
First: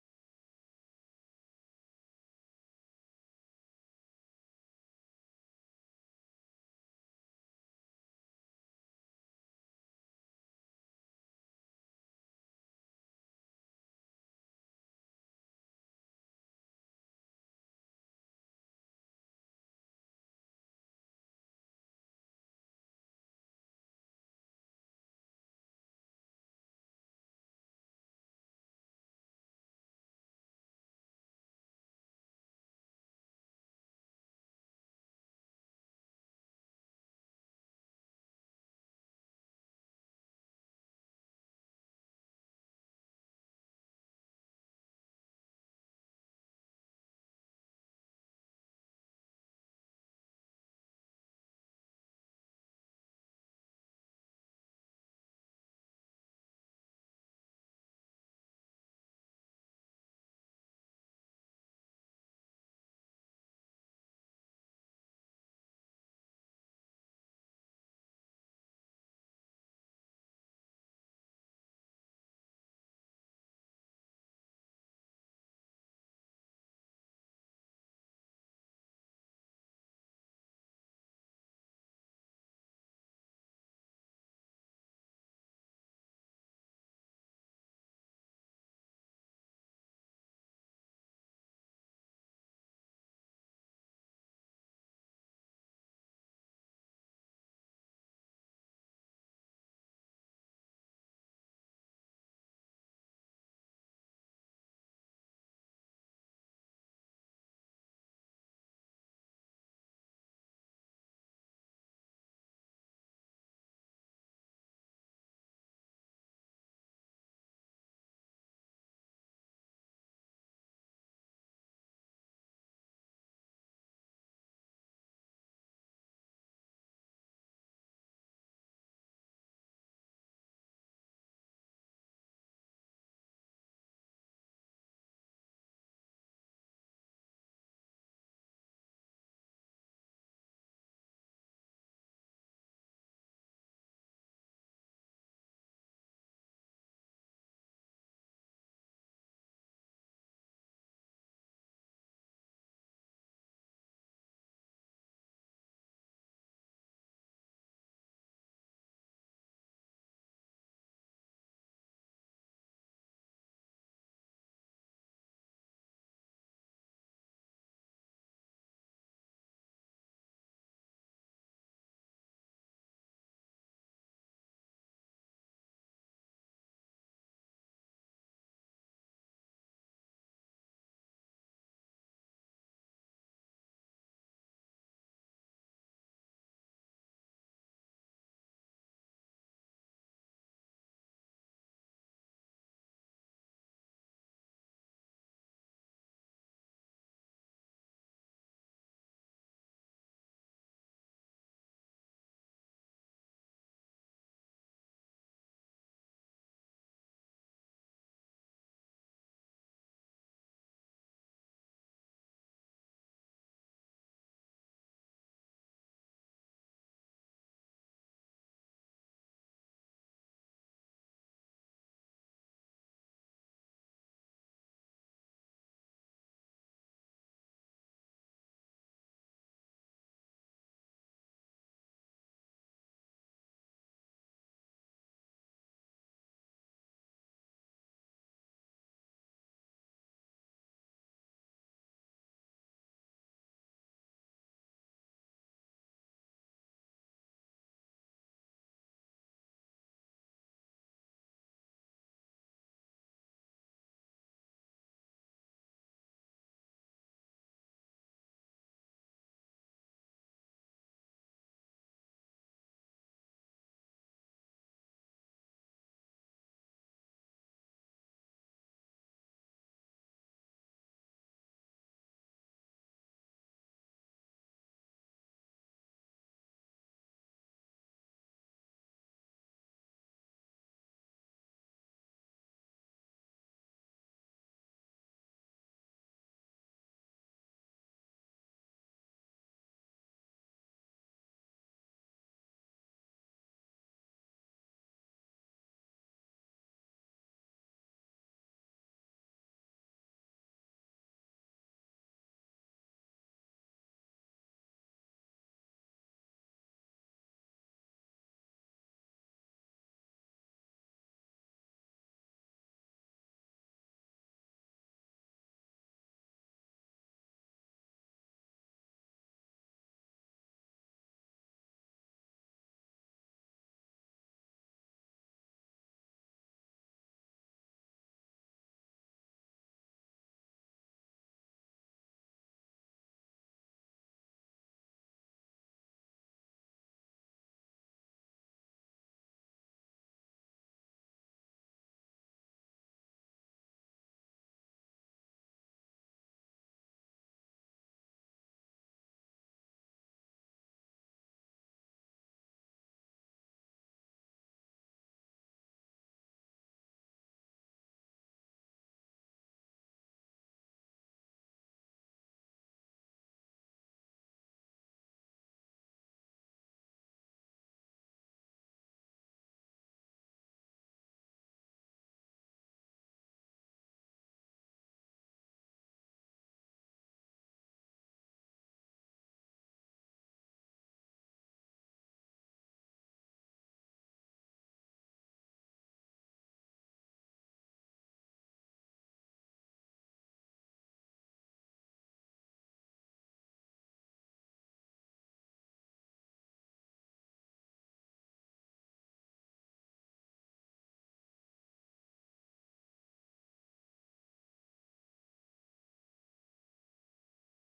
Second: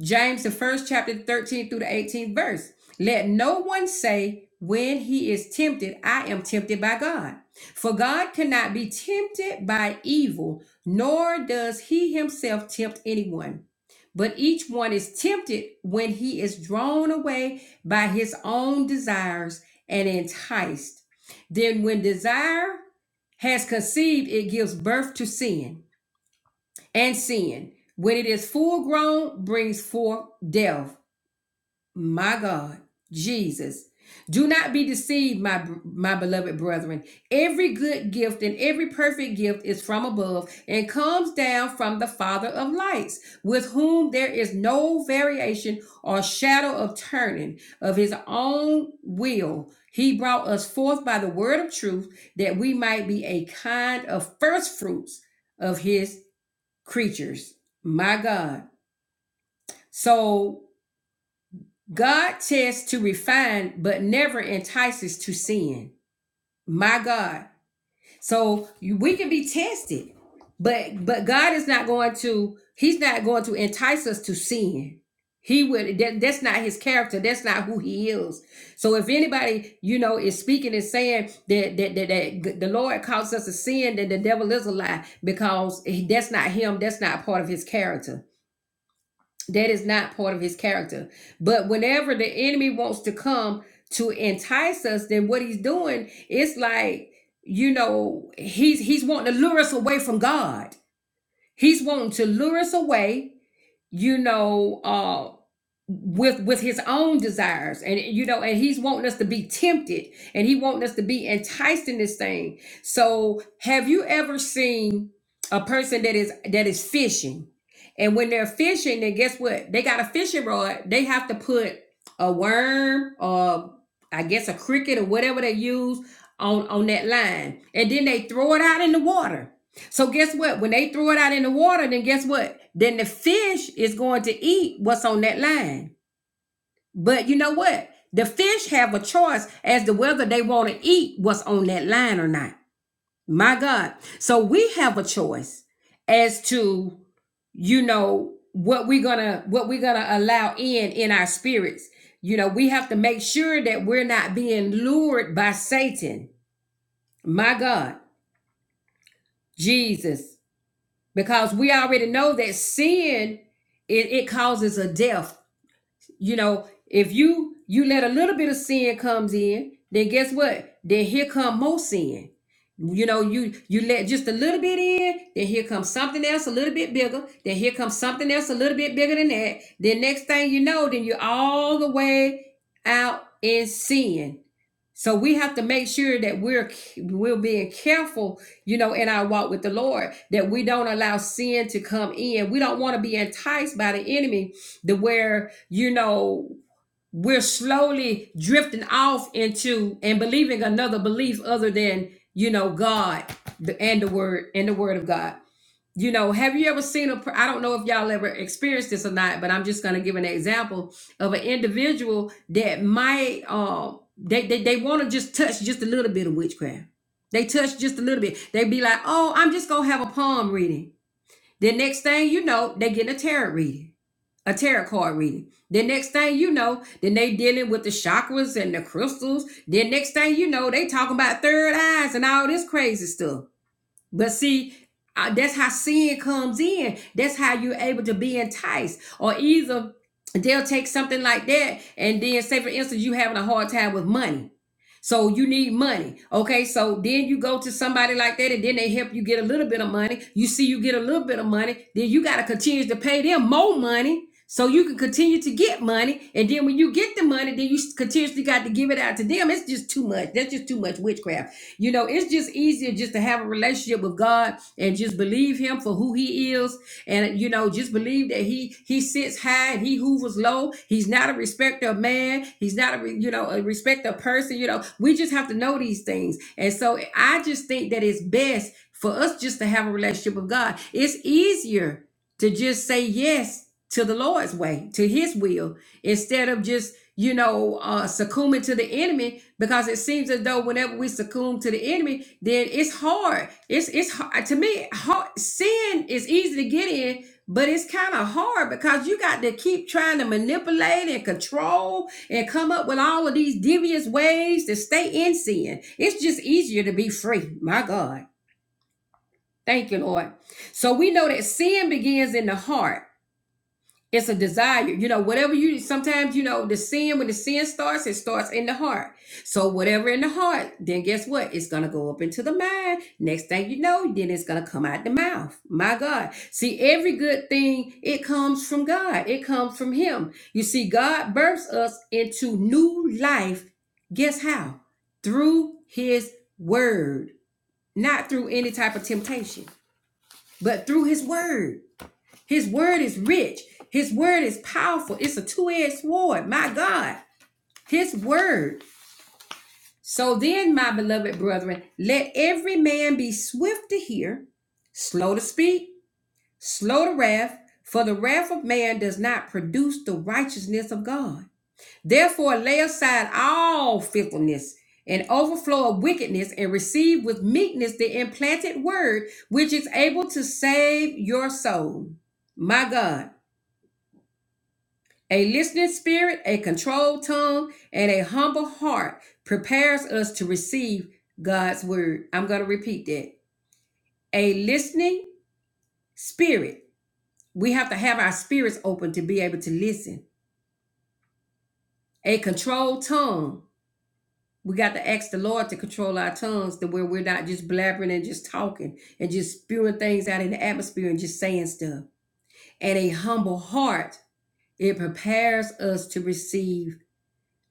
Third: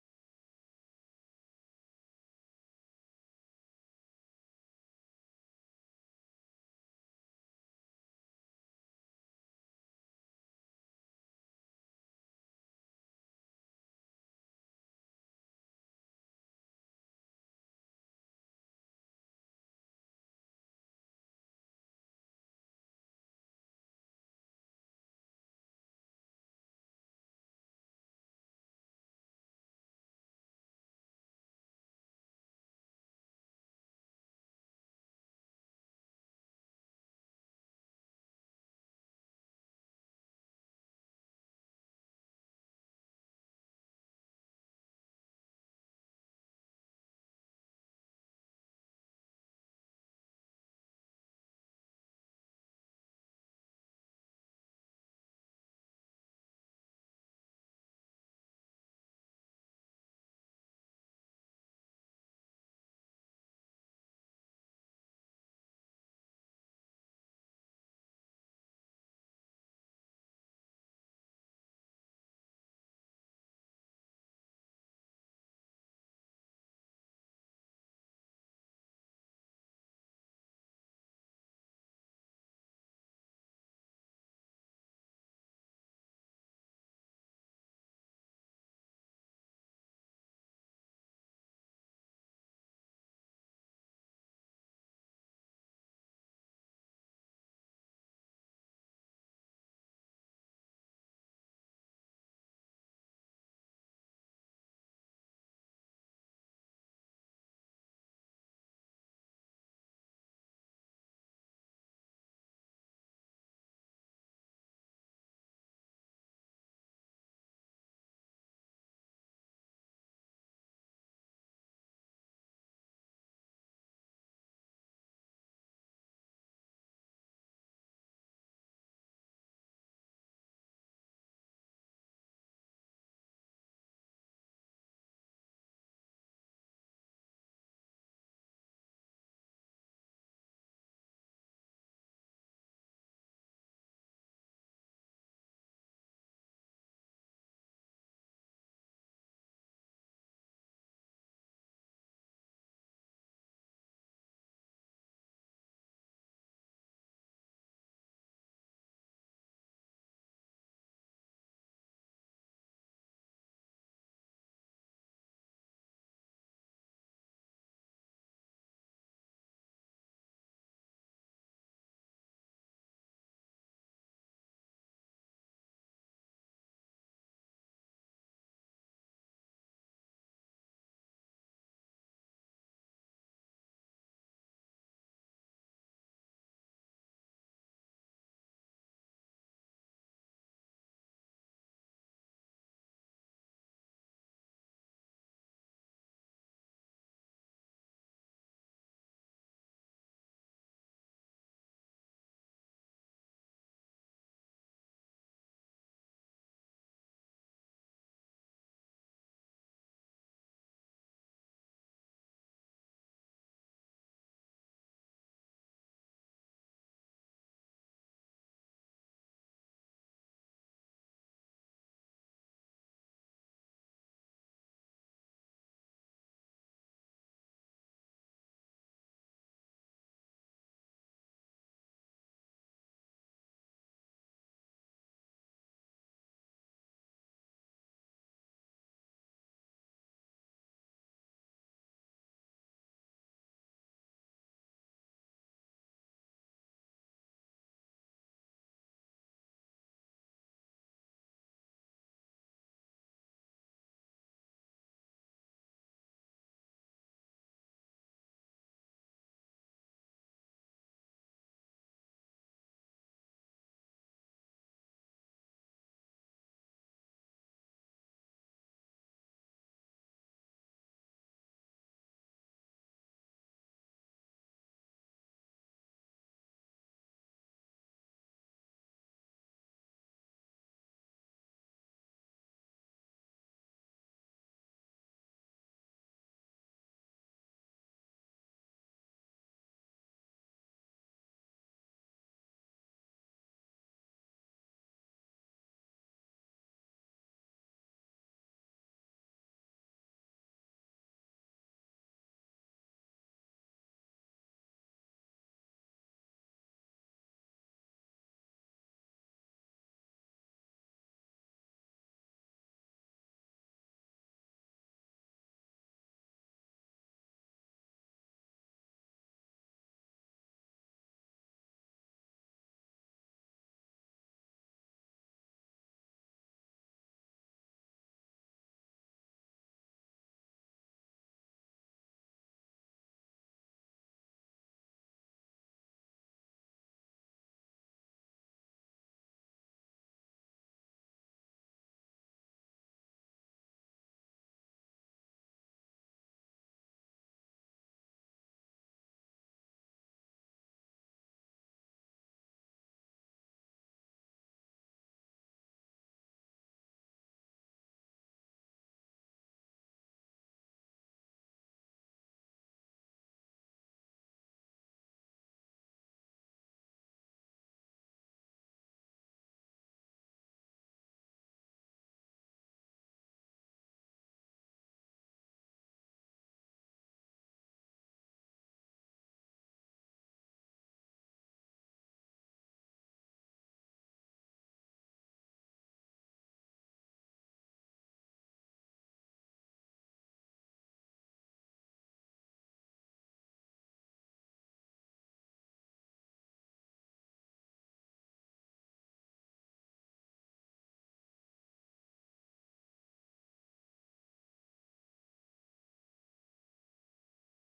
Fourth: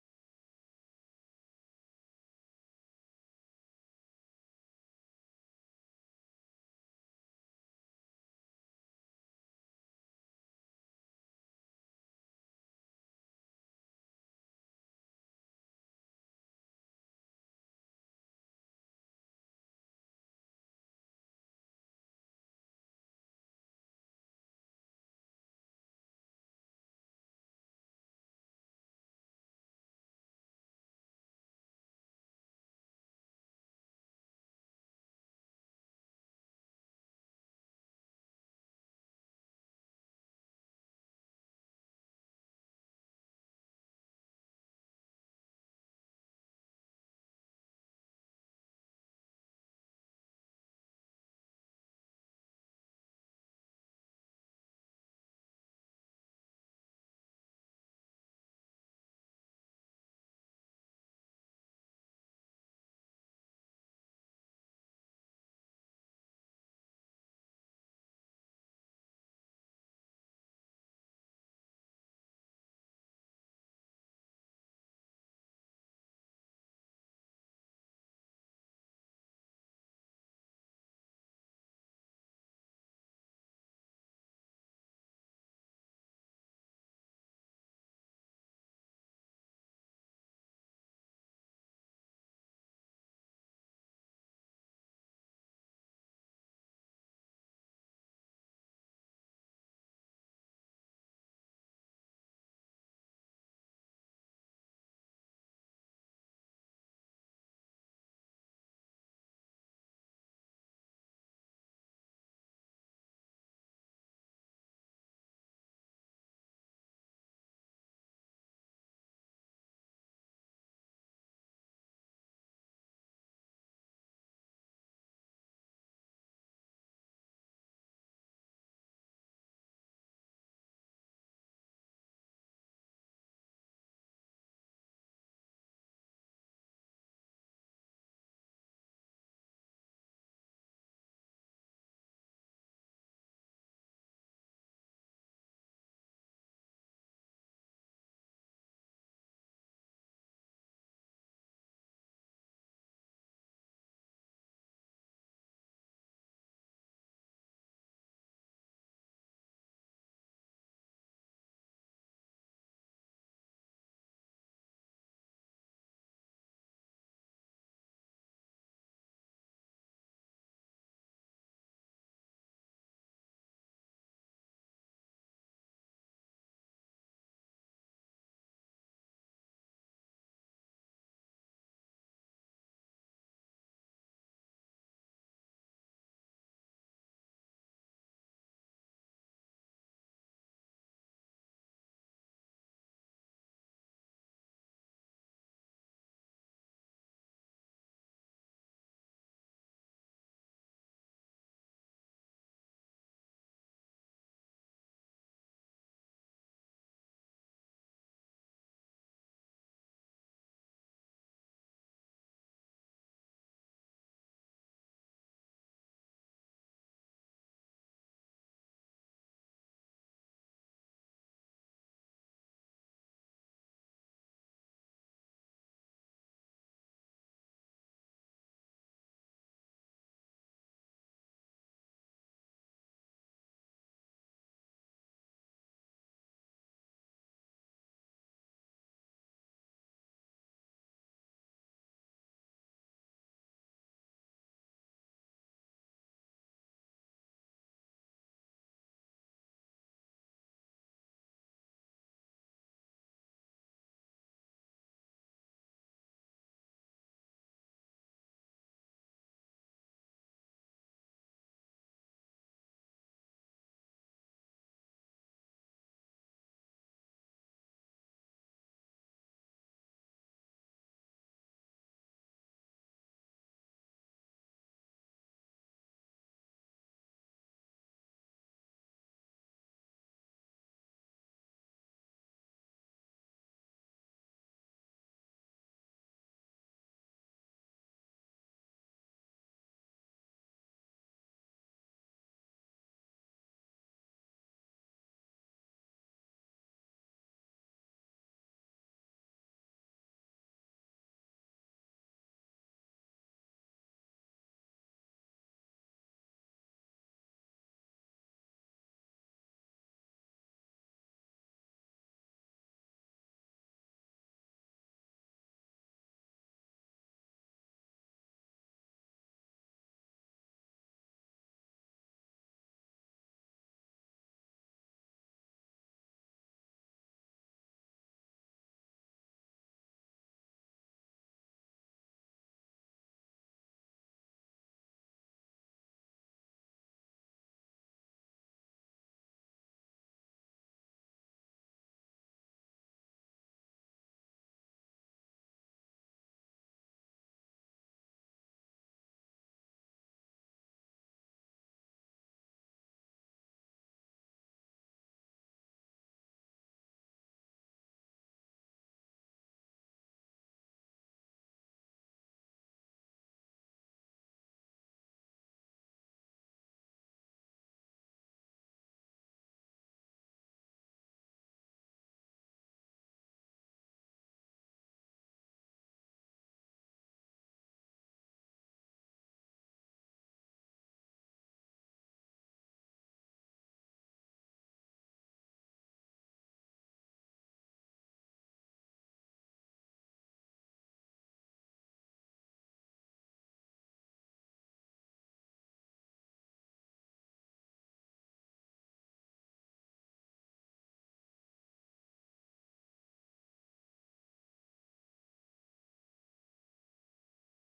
S1: James, the first chapter, 13 through the 18th verse. Let no one say when he is tempted, I am tempted by God. For God cannot be tempted by evil, nor does he himself tempt anyone. But each one is tempted when he is drawn away by his own desires and enticed. Then, when desire has conceived, it gives birth to sin and sin, when it is full grown, brings forth death. My God, Jesus. Do not be deceived, my, my beloved brethren. Every good gift and every perfect gift is from above and comes down from the Father of lights, with whom there is no variation or shadow of turning. Of his own will, he brought us forth by the word of truth, that we might be a kind of first fruits of his creatures. My God. So God tests to refine, but never entices to sin. My God. So you- we can be tested, but but God is not going to. He's not going to entice us to sin. He would. That, that's not his character. That's not who he is. So if anybody you know is speaking and saying that that that, that the Lord calls us to sin, then the devil is a lie because that's not him. That's not part of his character. That is not part of his character. But whenever the enemy wants to come to entice us, then what he's doing is like, you know, he's he's wanting to lure us away from God. He's wanting to lure us away you know, uh, with with his own desires and you know and he's wanting us to be tempted and he wanting us to be enticed in this thing so have you ever seen a person that is that is fishing and when they're fishing then guess what they got a fishing rod they have to put a worm or i guess a cricket or whatever they use on on that line and then they throw it out in the water so guess what? When they throw it out in the water, then guess what? Then the fish is going to eat what's on that line. But you know what? The fish have a choice as to whether they want to eat what's on that line or not. My God. So we have a choice as to, you know, what we're gonna what we're gonna allow in in our spirits. You know, we have to make sure that we're not being lured by Satan. My God. Jesus. because we already know that sin it, it causes a death you know if you you let a little bit of sin comes in then guess what then here come more sin you know you you let just a little bit in then here comes something else a little bit bigger then here comes something else a little bit bigger than that then next thing you know then you're all the way out in sin so we have to make sure that we're we're being careful, you know, in our walk with the Lord, that we don't allow sin to come in. We don't want to be enticed by the enemy to where, you know, we're slowly drifting off into and believing another belief other than, you know, God the, and the word and the word of God you know, have you ever seen a? I don't know if y'all ever experienced this or not, but I'm just going to give an example of an individual that might, um, they, they, they want to just touch just a little bit of witchcraft. They touch just a little bit. They be like, oh, I'm just going to have a palm reading. The next thing you know, they getting a tarot reading, a tarot card reading. The next thing you know, then they dealing with the chakras and the crystals. Then next thing you know, they talking about third eyes and all this crazy stuff. But see, uh, that's how sin comes in. That's how you're able to be enticed. Or either they'll take something like that, and then say, for instance, you having a hard time with money. So you need money. Okay. So then you go to somebody like that, and then they help you get a little bit of money. You see you get a little bit of money, then you got to continue to pay them more money. So you can continue to get money, and then when you get the money, then you continuously got to give it out to them. It's just too much. That's just too much witchcraft. You know, it's just easier just to have a relationship with God and just believe Him for who He is, and you know, just believe that He He sits high and He hoovers low. He's not a respecter of man. He's not a re- you know a respecter of person. You know, we just have to know these things, and so I just think that it's best for us just to have a relationship with God. It's easier to just say yes to the Lord's way, to his will, instead of just, you know, uh, succumbing to the enemy, because it seems as though whenever we succumb to the enemy, then it's hard. It's, it's hard. To me, hard, sin is easy to get in, but it's kind of hard because you got to keep trying to manipulate and control and come up with all of these devious ways to stay in sin. It's just easier to be free. My God. Thank you, Lord. So we know that sin begins in the heart. It's a desire. You know, whatever you sometimes, you know, the sin, when the sin starts, it starts in the heart. So whatever in the heart, then guess what? It's gonna go up into the mind. Next thing you know, then it's gonna come out the mouth. My God. See, every good thing, it comes from God. It comes from Him. You see, God births us into new life. Guess how? Through his word, not through any type of temptation, but through his word. His word is rich. His word is powerful. It's a two edged sword. My God, His word. So then, my beloved brethren, let every man be swift to hear, slow to speak, slow to wrath, for the wrath of man does not produce the righteousness of God. Therefore, lay aside all fickleness and overflow of wickedness, and receive with meekness the implanted word, which is able to save your soul. My God. A listening spirit, a controlled tongue, and a humble heart prepares us to receive God's word. I'm going to repeat that. A listening spirit. We have to have our spirits open to be able to listen. A controlled tongue. We got to ask the Lord to control our tongues to where we're not just blabbering and just talking and just spewing things out in the atmosphere and just saying stuff. And a humble heart. It prepares us to receive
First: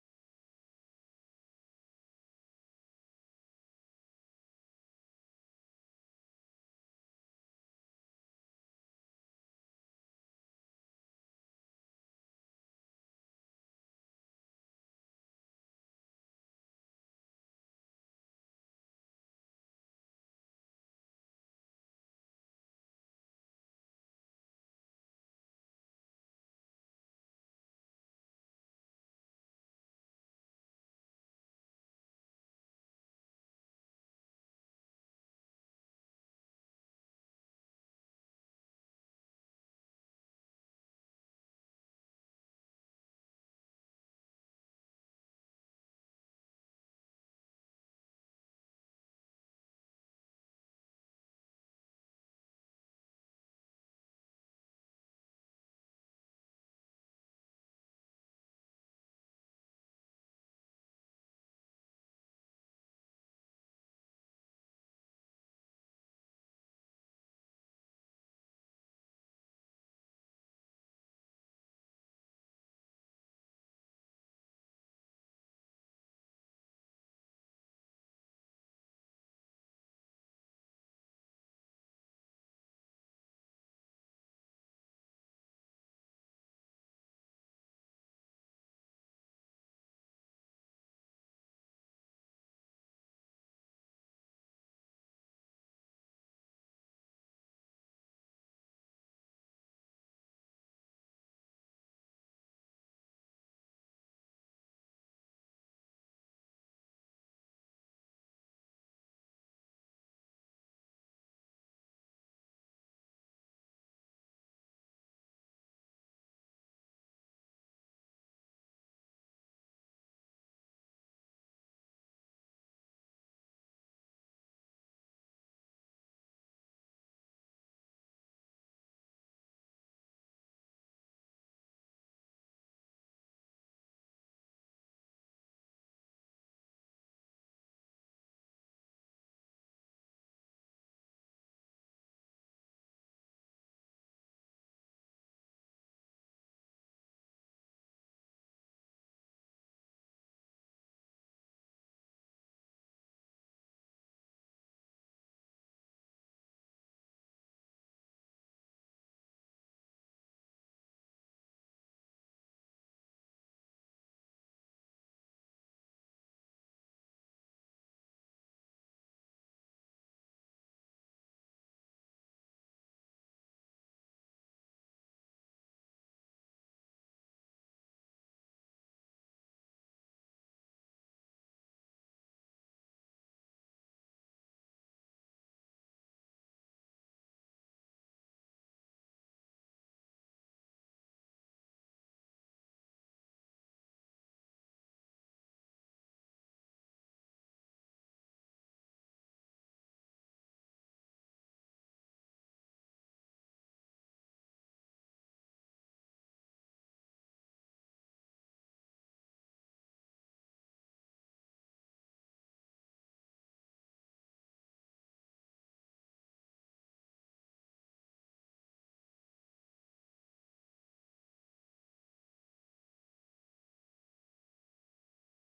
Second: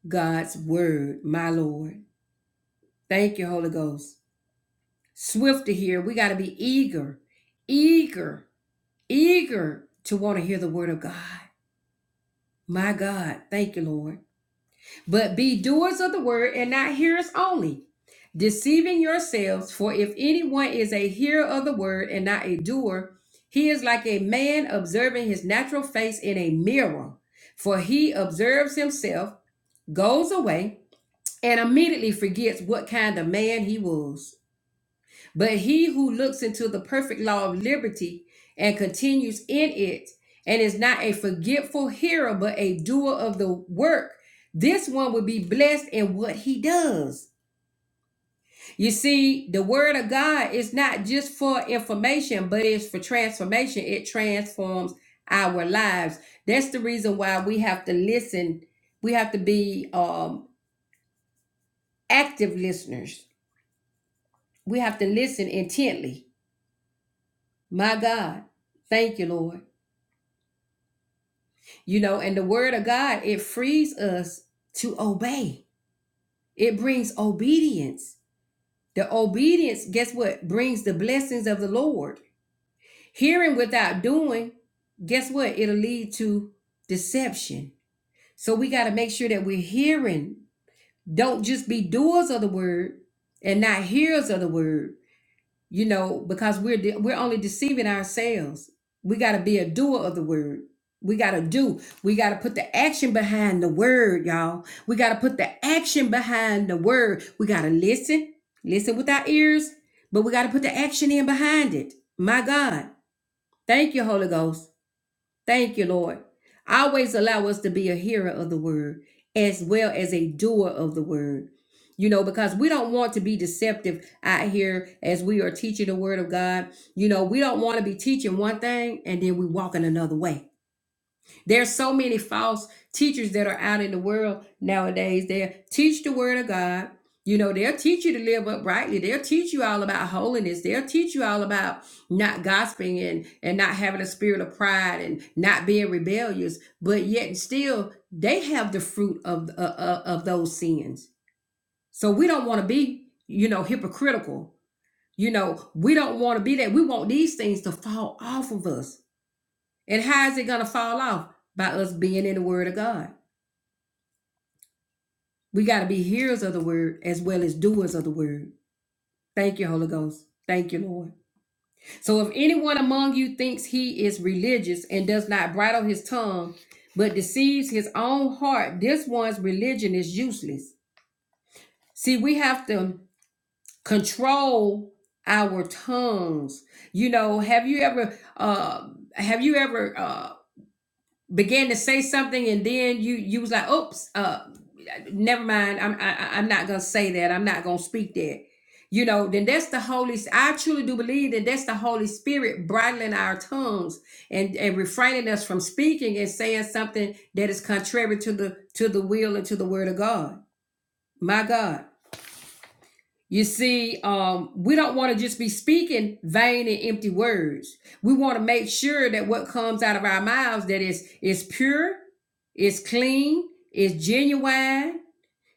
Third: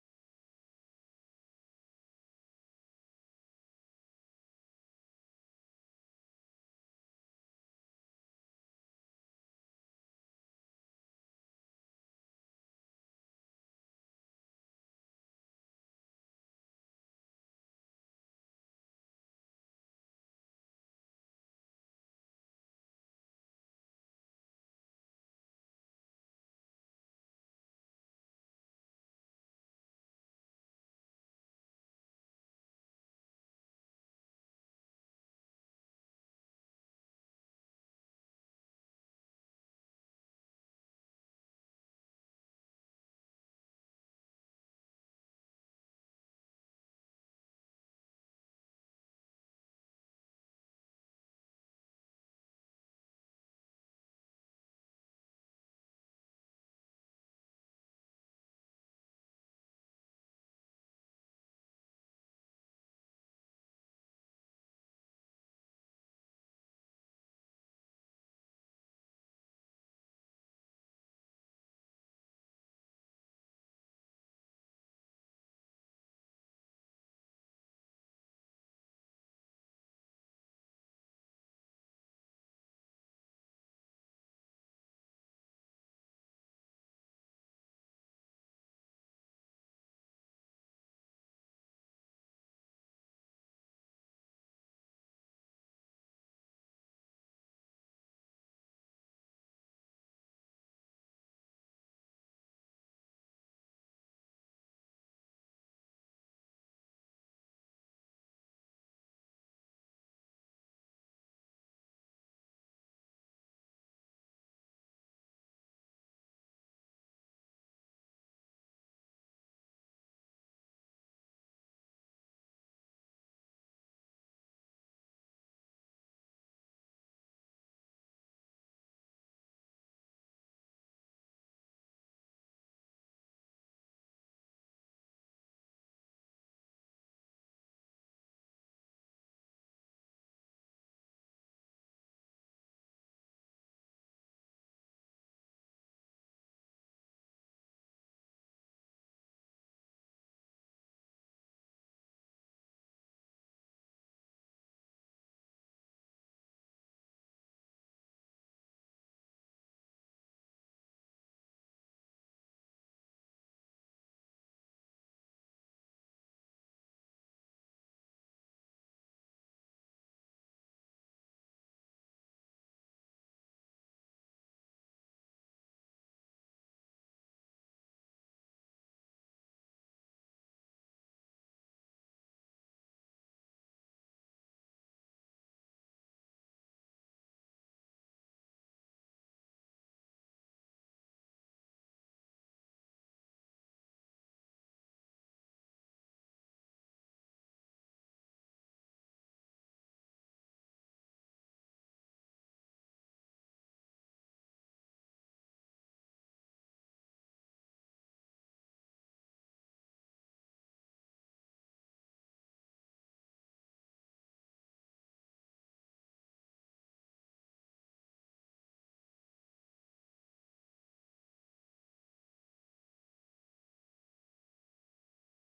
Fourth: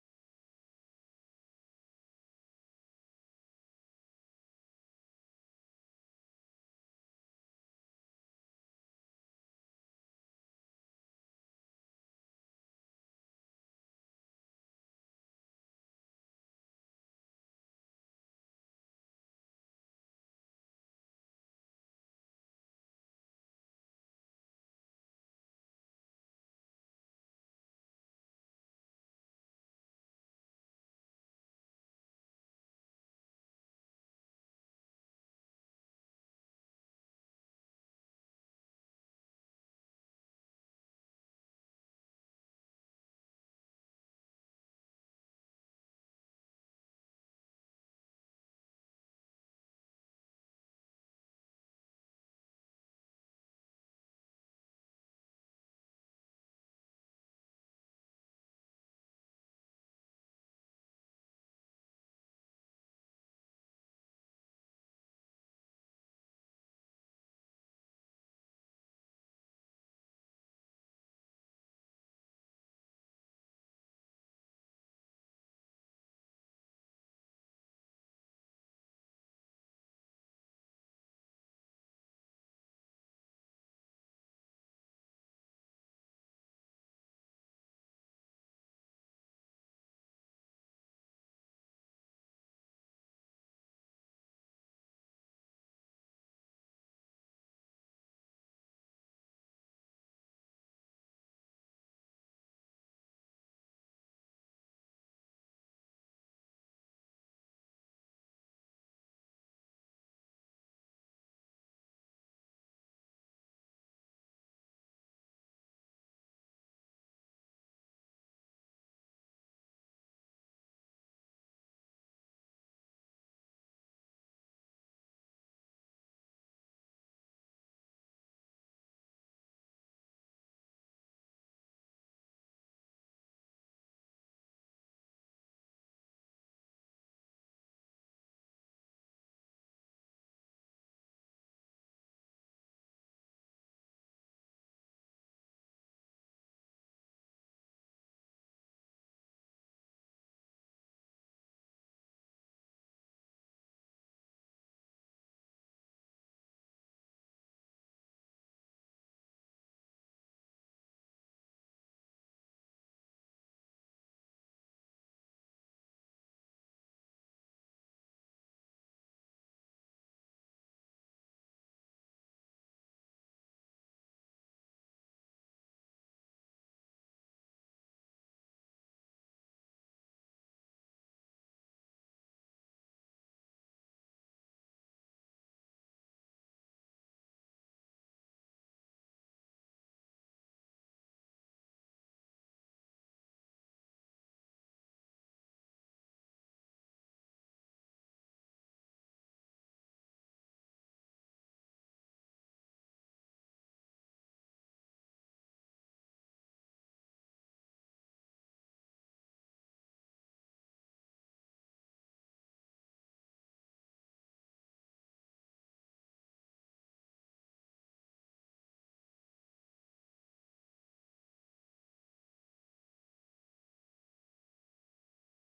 S1: God's word, my Lord. Thank you, Holy Ghost. Swift to hear. We got to be eager, eager, eager to want to hear the word of God. My God. Thank you, Lord. But be doers of the word and not hearers only, deceiving yourselves. For if anyone is a hearer of the word and not a doer, he is like a man observing his natural face in a mirror. For he observes himself, goes away, and immediately forgets what kind of man he was. But he who looks into the perfect law of liberty and continues in it, and is not a forgetful hearer, but a doer of the work, this one will be blessed in what he does. You see, the word of God is not just for information, but it's for transformation. It transforms our lives. That's the reason why we have to listen. We have to be um, active listeners. We have to listen intently. My God, thank you, Lord. You know, and the word of God, it frees us to obey. It brings obedience. The obedience, guess what? Brings the blessings of the Lord. Hearing without doing, guess what? It'll lead to deception. So we got to make sure that we're hearing. Don't just be doers of the word and not hearers of the word you know because we're de- we're only deceiving ourselves we got to be a doer of the word we got to do we got to put the action behind the word y'all we got to put the action behind the word we got to listen listen with our ears but we got to put the action in behind it my god thank you holy ghost Thank you, Lord. Always allow us to be a hearer of the word as well as a doer of the word. You know, because we don't want to be deceptive out here as we are teaching the word of God. You know, we don't want to be teaching one thing and then we walk in another way. There's so many false teachers that are out in the world nowadays. They'll teach the word of God. You know, they'll teach you to live uprightly. They'll teach you all about holiness. They'll teach you all about not gossiping and, and not having a spirit of pride and not being rebellious. But yet still, they have the fruit of, uh, uh, of those sins. So we don't want to be, you know, hypocritical. You know, we don't want to be that. We want these things to fall off of us and how is it going to fall off? By us being in the Word of God. We got to be hearers of the Word as well as doers of the Word. Thank you, Holy Ghost. Thank you, Lord. So if anyone among you thinks he is religious and does not bridle his tongue, but deceives his own heart, this one's religion is useless. See, we have to control our tongues. You know, have you ever uh have you ever uh, began to say something and then you you was like oops uh never mind i'm I, i'm not gonna say that i'm not gonna speak that you know then that's the holy i truly do believe that that's the holy spirit bridling our tongues and and refraining us from speaking and saying something that is contrary to the to the will and to the word of god my god you see, um, we don't want to just be speaking vain and empty words. We want to make sure that what comes out of our mouths that is is pure, is clean, is genuine.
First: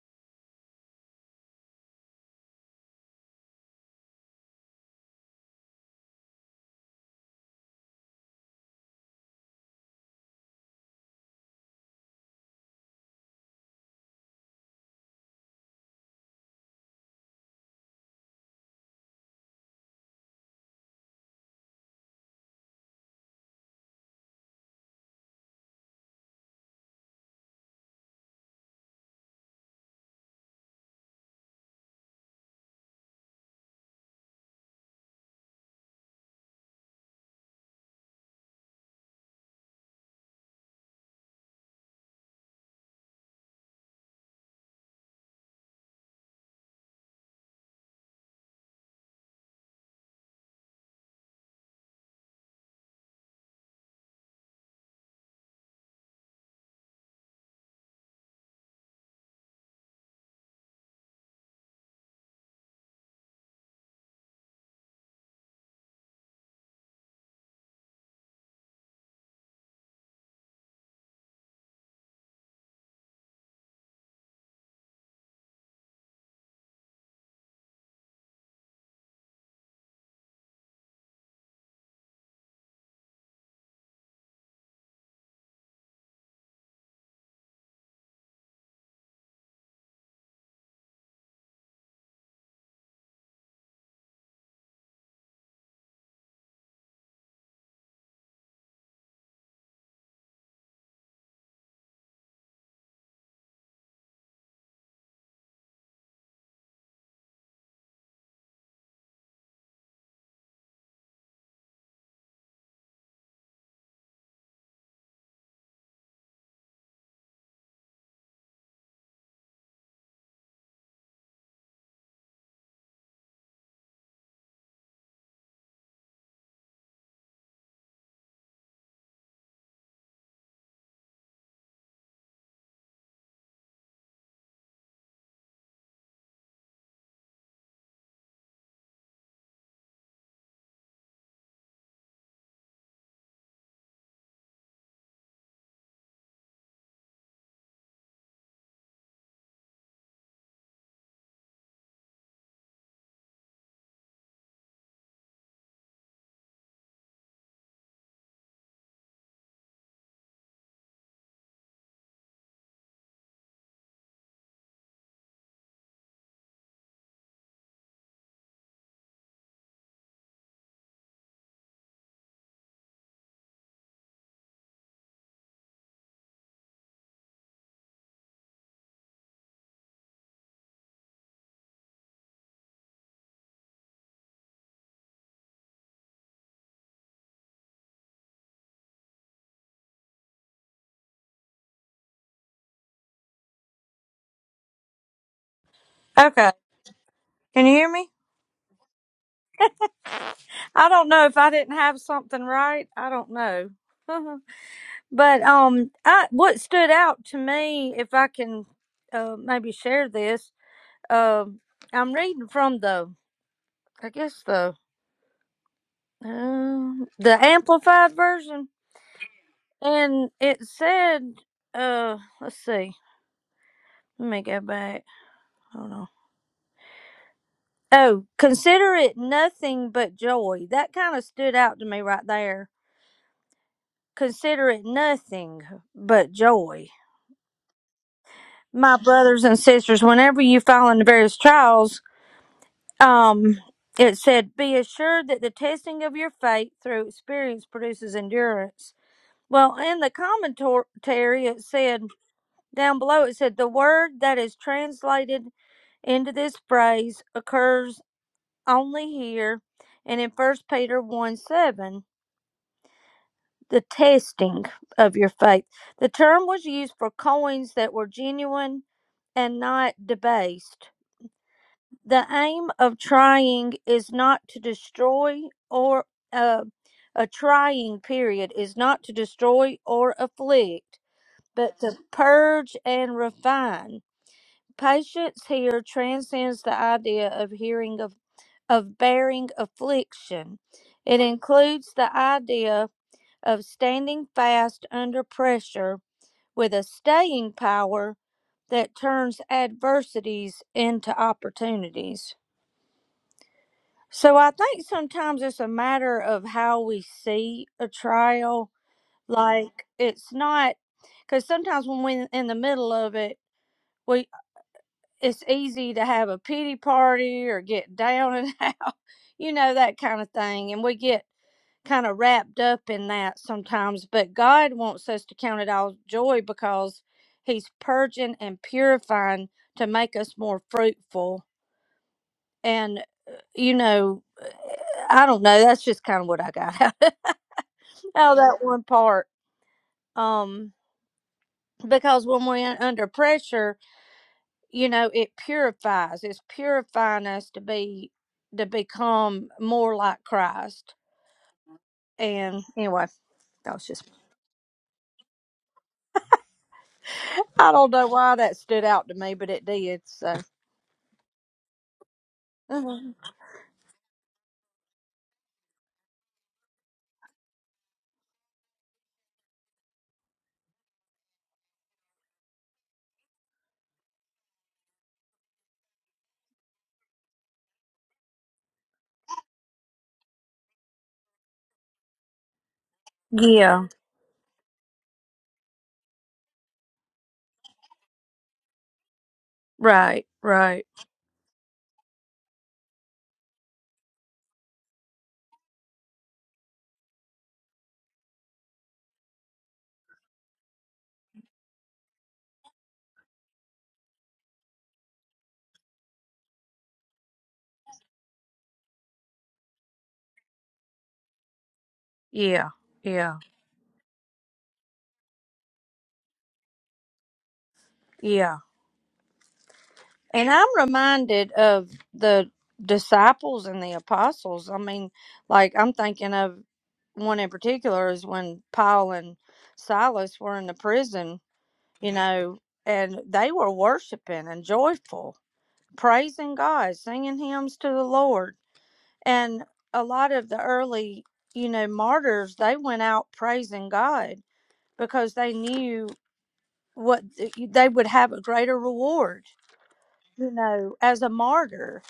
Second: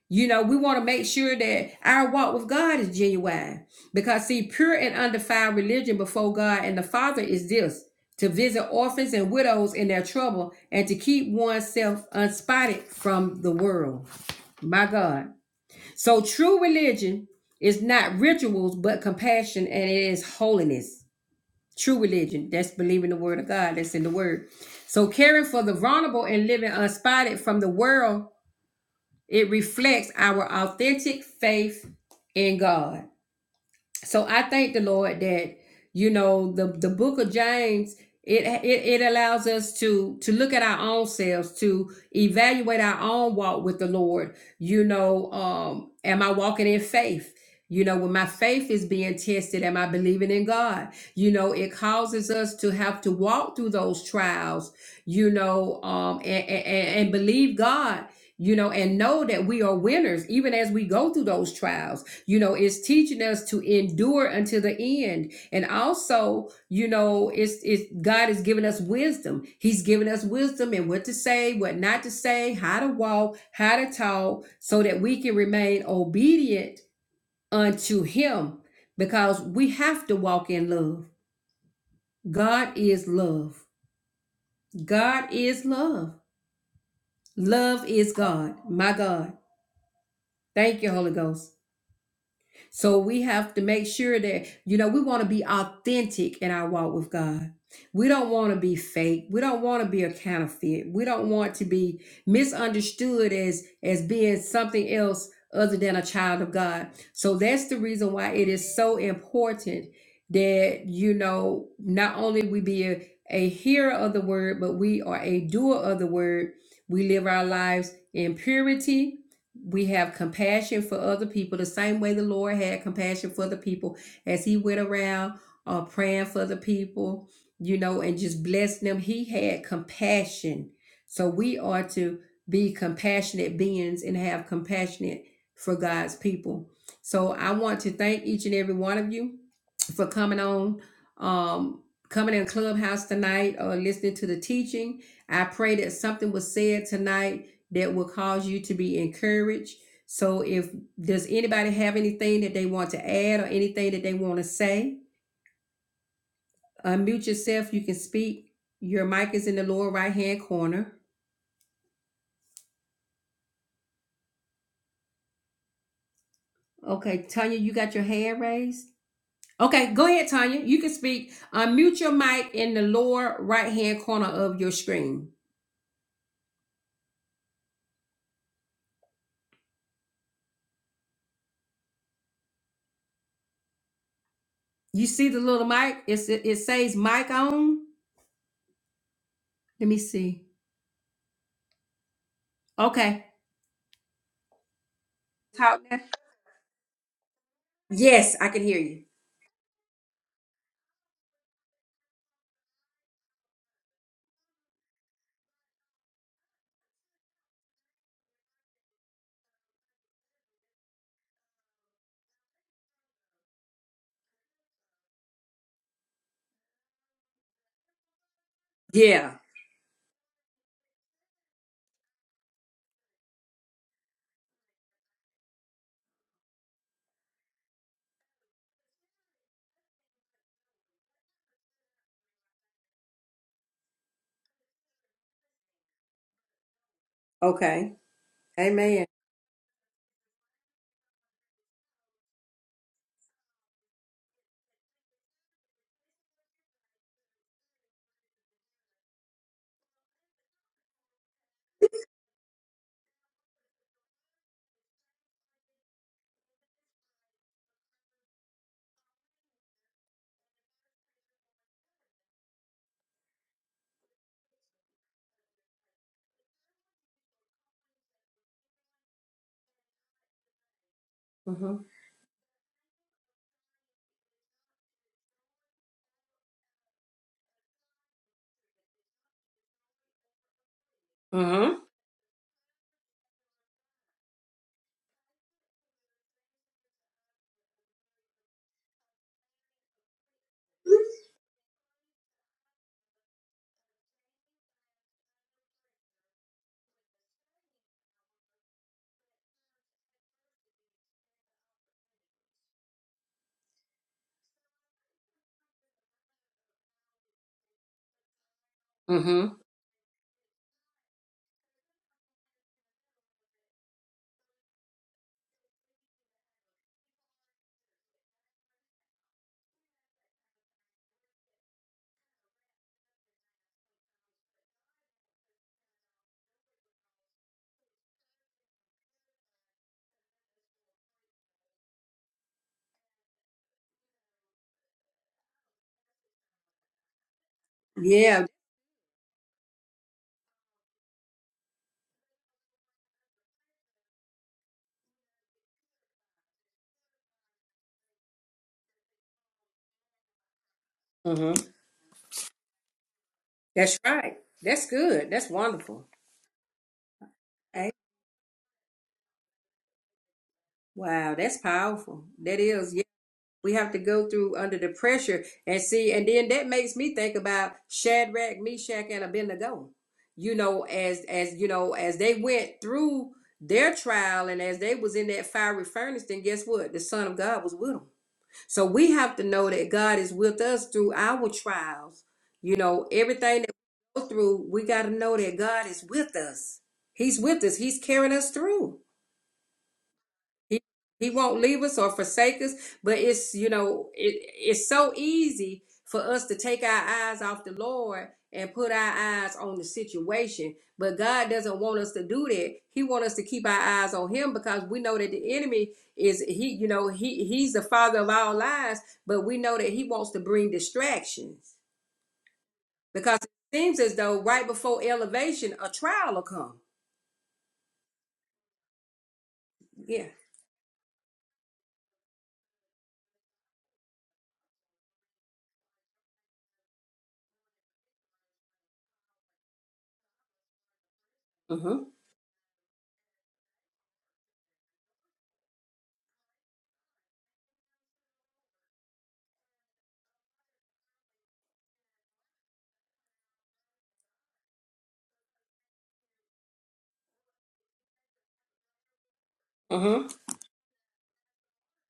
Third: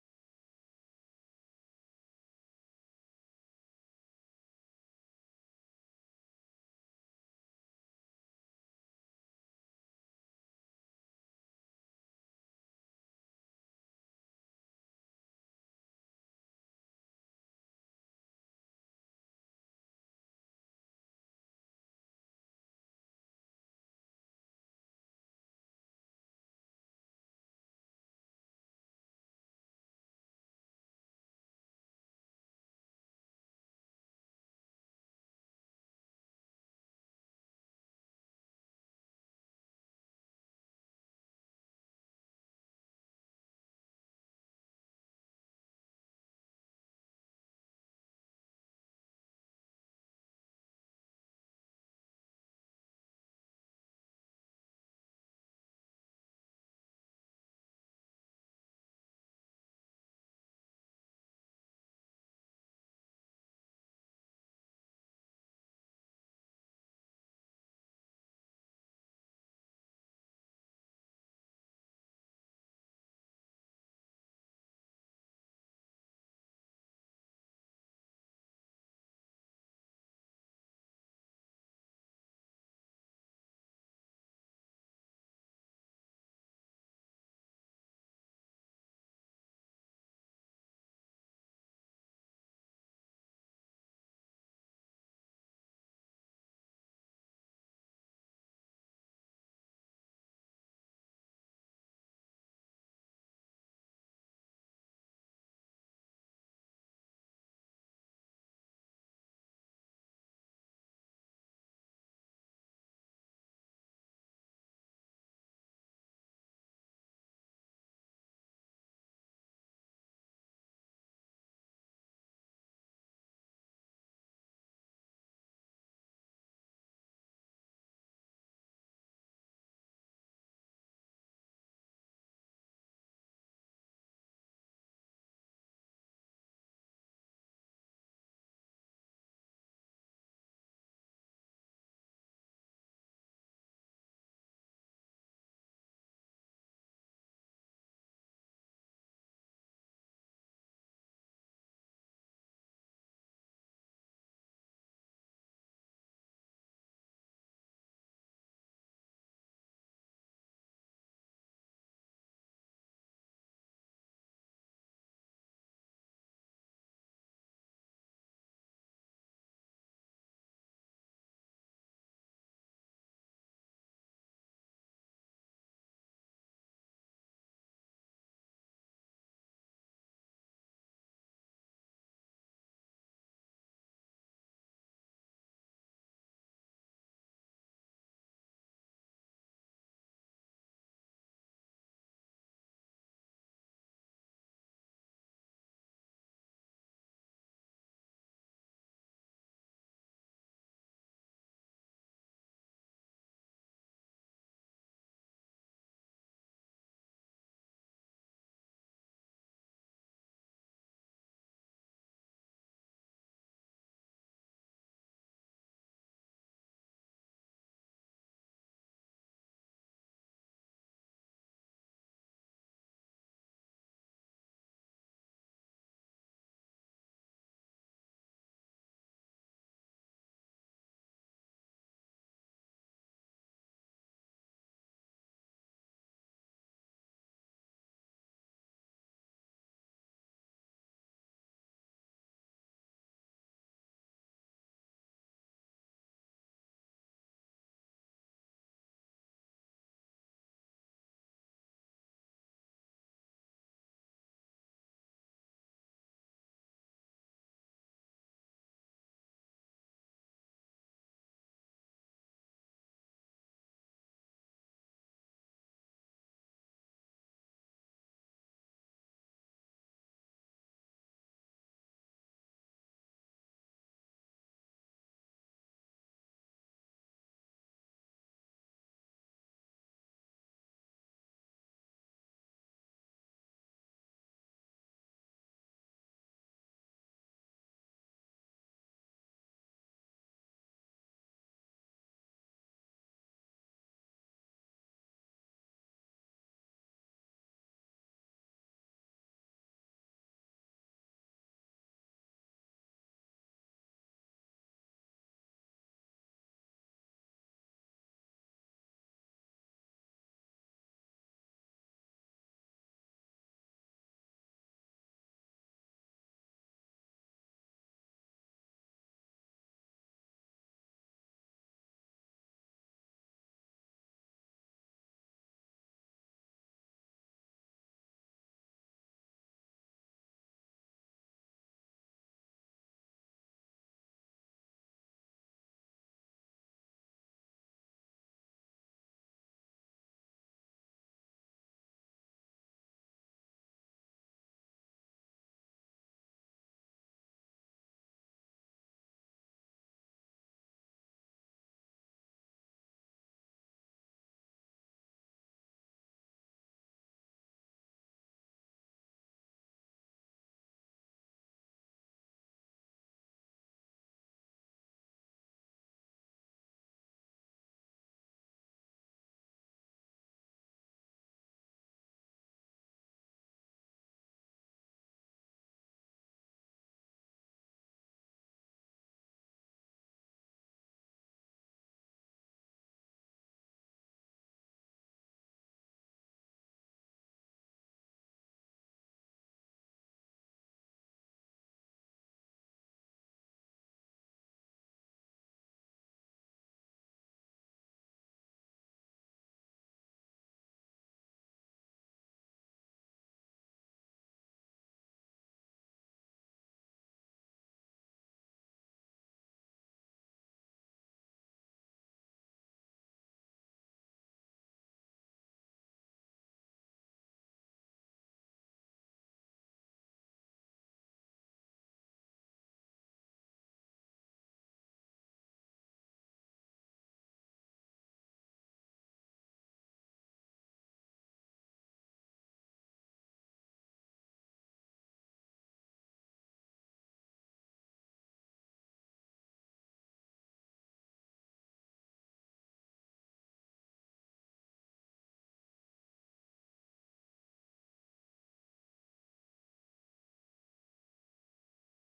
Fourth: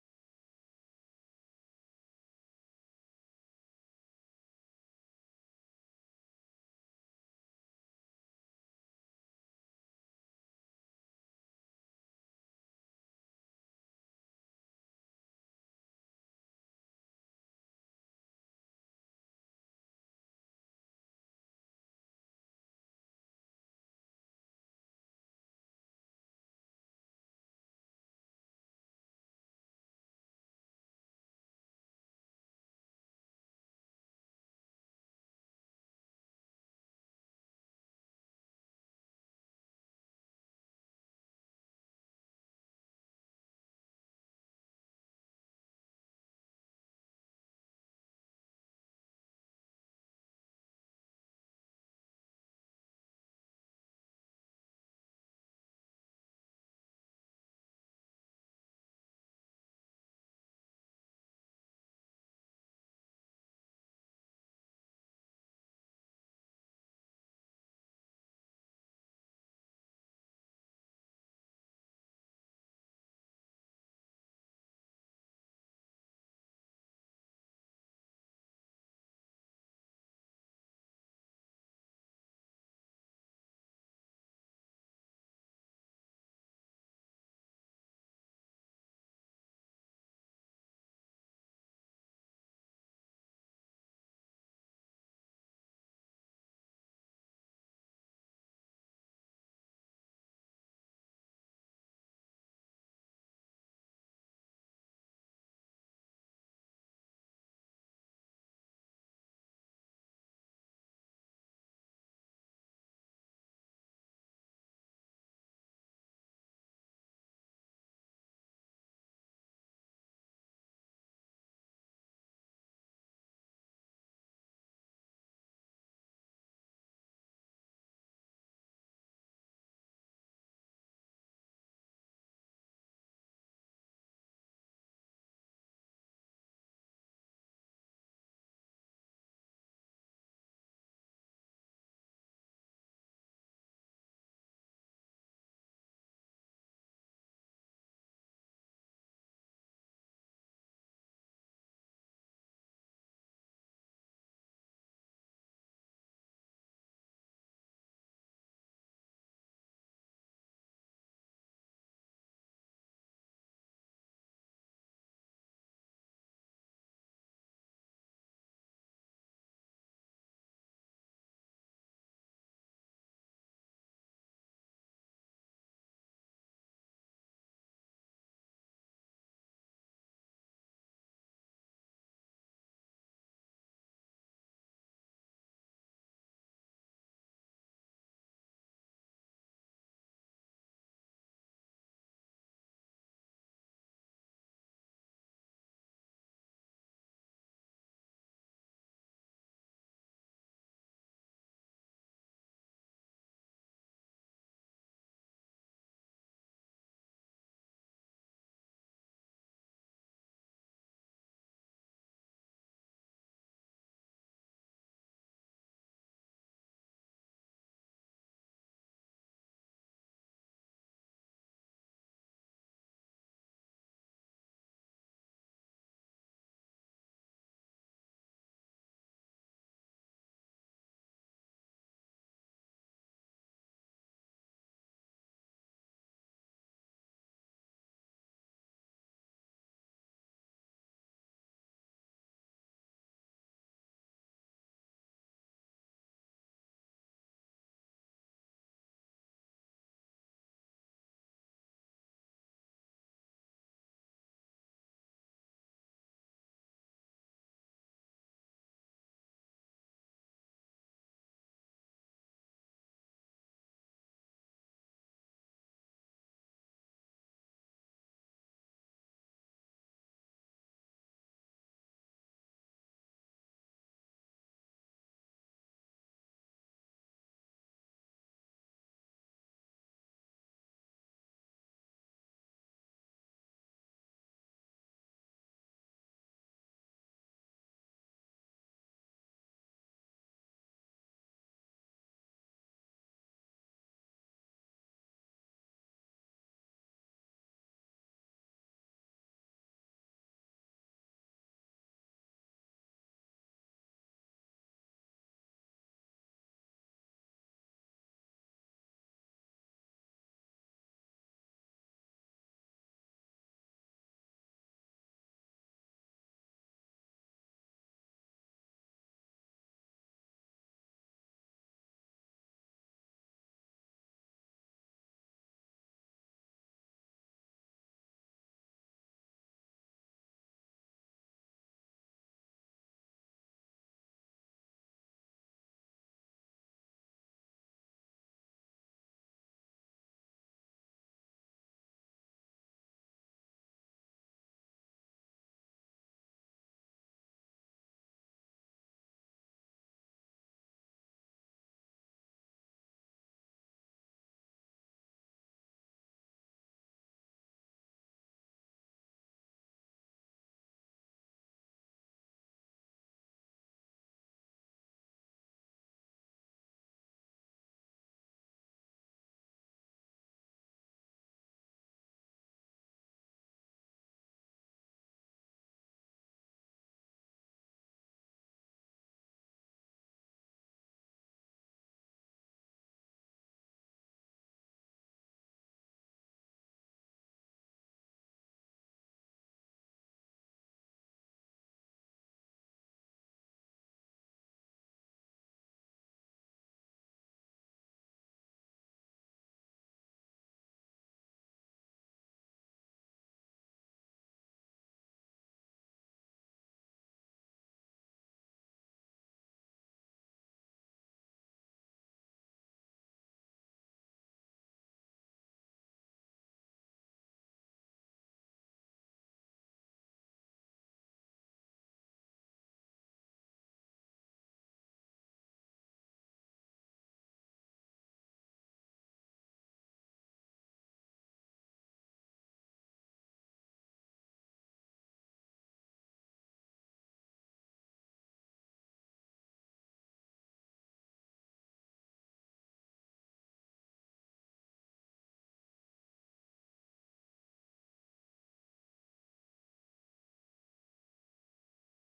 S1: You know, we want to make sure that our walk with God is genuine. Because see, pure and undefiled religion before God and the Father is this to visit orphans and widows in their trouble and to keep oneself unspotted from the world. My God. So true religion is not rituals, but compassion, and it is holiness. True religion, that's believing the word of God, that's in the word. So caring for the vulnerable and living unspotted from the world, it reflects our authentic faith in God so I thank the Lord that you know the the book of James it, it it allows us to to look at our own selves to evaluate our own walk with the Lord you know um am I walking in faith you know when my faith is being tested am I believing in God you know it causes us to have to walk through those trials you know um and and, and believe God you know and know that we are winners even as we go through those trials you know it's teaching us to endure until the end and also you know it's it's god has given us wisdom he's given us wisdom and what to say what not to say how to walk how to talk so that we can remain obedient unto him because we have to walk in love god is love god is love love is god my god thank you holy ghost So we have to make sure that, you know, we want to be authentic in our walk with God. We don't want to be fake. We don't want to be a counterfeit. We don't want to be misunderstood as as being something else other than a child of God. So that's the reason why it is so important that, you know, not only we be a, a hearer of the word, but we are a doer of the word. We live our lives in purity we have compassion for other people the same way the lord had compassion for the people as he went around uh, praying for the people you know and just blessing them he had compassion so we are to be compassionate beings and have compassionate for god's people so i want to thank each and every one of you for coming on, um, coming in Clubhouse tonight or listening to the teaching. I pray that something was said tonight that will cause you to be encouraged. So if does anybody have anything that they want to add or anything that they want to say, unmute yourself. You can speak. Your mic is in the lower right hand corner. Okay, Tanya, you got your hand raised. Okay, go ahead, Tanya. You can speak. Unmute your mic in the lower right hand corner of your screen. You see the little mic? It's, it, it says mic on. Let me see. Okay. Talk now.
S2: Okay. Can you hear me?
S1: Yes, I can hear you.
S2: I don't know if I didn't have something right. I don't know. *laughs* but um I what stood out to me if I can uh maybe share this, um I'm reading from the I guess the uh, the amplified version
S1: Yeah.
S2: and it said uh let's see. Let me go back. Hold on. Oh, consider it nothing but joy. That kind of stood out to me right there Consider it nothing but joy.
S1: Okay.
S2: My
S1: Amen.
S2: brothers and sisters, whenever you fall into various trials, um, it said, be assured that the testing of your faith through experience produces endurance. Well, in the commentary, it said, down below, it said, the word that is translated into this phrase occurs only here and in First Peter 1 7, the testing of your faith. The term was used for coins that were genuine and not debased.
S1: Mm-hmm.
S2: The aim of trying is not to destroy or uh, a trying period is not to destroy or afflict, but
S1: Mm-hmm.
S2: to purge and refine. Patience here transcends the idea of hearing of, of bearing affliction. It includes the idea of standing fast under pressure with a staying power that turns adversities into opportunities. So I think sometimes it's a matter of how we see a trial.
S1: Mm-hmm.
S2: Like it's not because sometimes when we're in the middle of it, we it's easy to have a pity party or get down and *laughs* out, you know that kind of thing, and we get kind of wrapped up in that sometimes, but God wants us to count it all joy because He's purging and purifying to make us more fruitful. And, uh, you know, uh, I don't know. That's just kind of what I got *laughs* out of
S1: Yeah.
S2: that one part. Um, because when we're under pressure, you know, it purifies. It's purifying us to be to become more like Christ.
S1: Mm-hmm.
S2: And anyway, that was
S1: That's
S2: just
S1: right. That's good. That's wonderful.
S2: I don't know why that stood out to me, but it did. So,
S1: Wow, that's powerful. That is, yeah.
S2: Mhm.
S1: We have to go through under the pressure and see, and then that makes me think about Shadrach, Meshach, and Abednego. You know, as as you know, as they went through their trial and as they was in that fiery furnace, then guess what? The Son of God was with them. So we have to know that God is with us through our trials. You know, everything that
S2: yeah,
S1: we go through, we got to know that God is with us. He's with us. He's carrying us through.
S2: right,
S1: He
S2: right,
S1: he won't leave us or forsake us, but it's you know it it's so easy for us to take our eyes off the Lord and put our eyes on the situation. But God doesn't want us to do that. He wants us to keep our eyes on him because we know that the enemy is he you know he he's the father of all lies, but we know that he wants to bring distractions
S2: yeah,
S1: because
S2: yeah,
S1: it seems as though right before elevation a trial will come.
S2: yeah.
S1: Yeah.
S2: And I'm reminded of the disciples and the apostles. I mean, like I'm thinking of one in particular is when Paul and Silas were in the prison,
S1: Mhm.
S2: you know, and they were worshiping and joyful, praising God, singing hymns to the Lord And a lot of the early, you know, martyrs, they went out praising God because they knew what th- they would have a greater reward,
S1: Mhm.
S2: you know, as a martyr.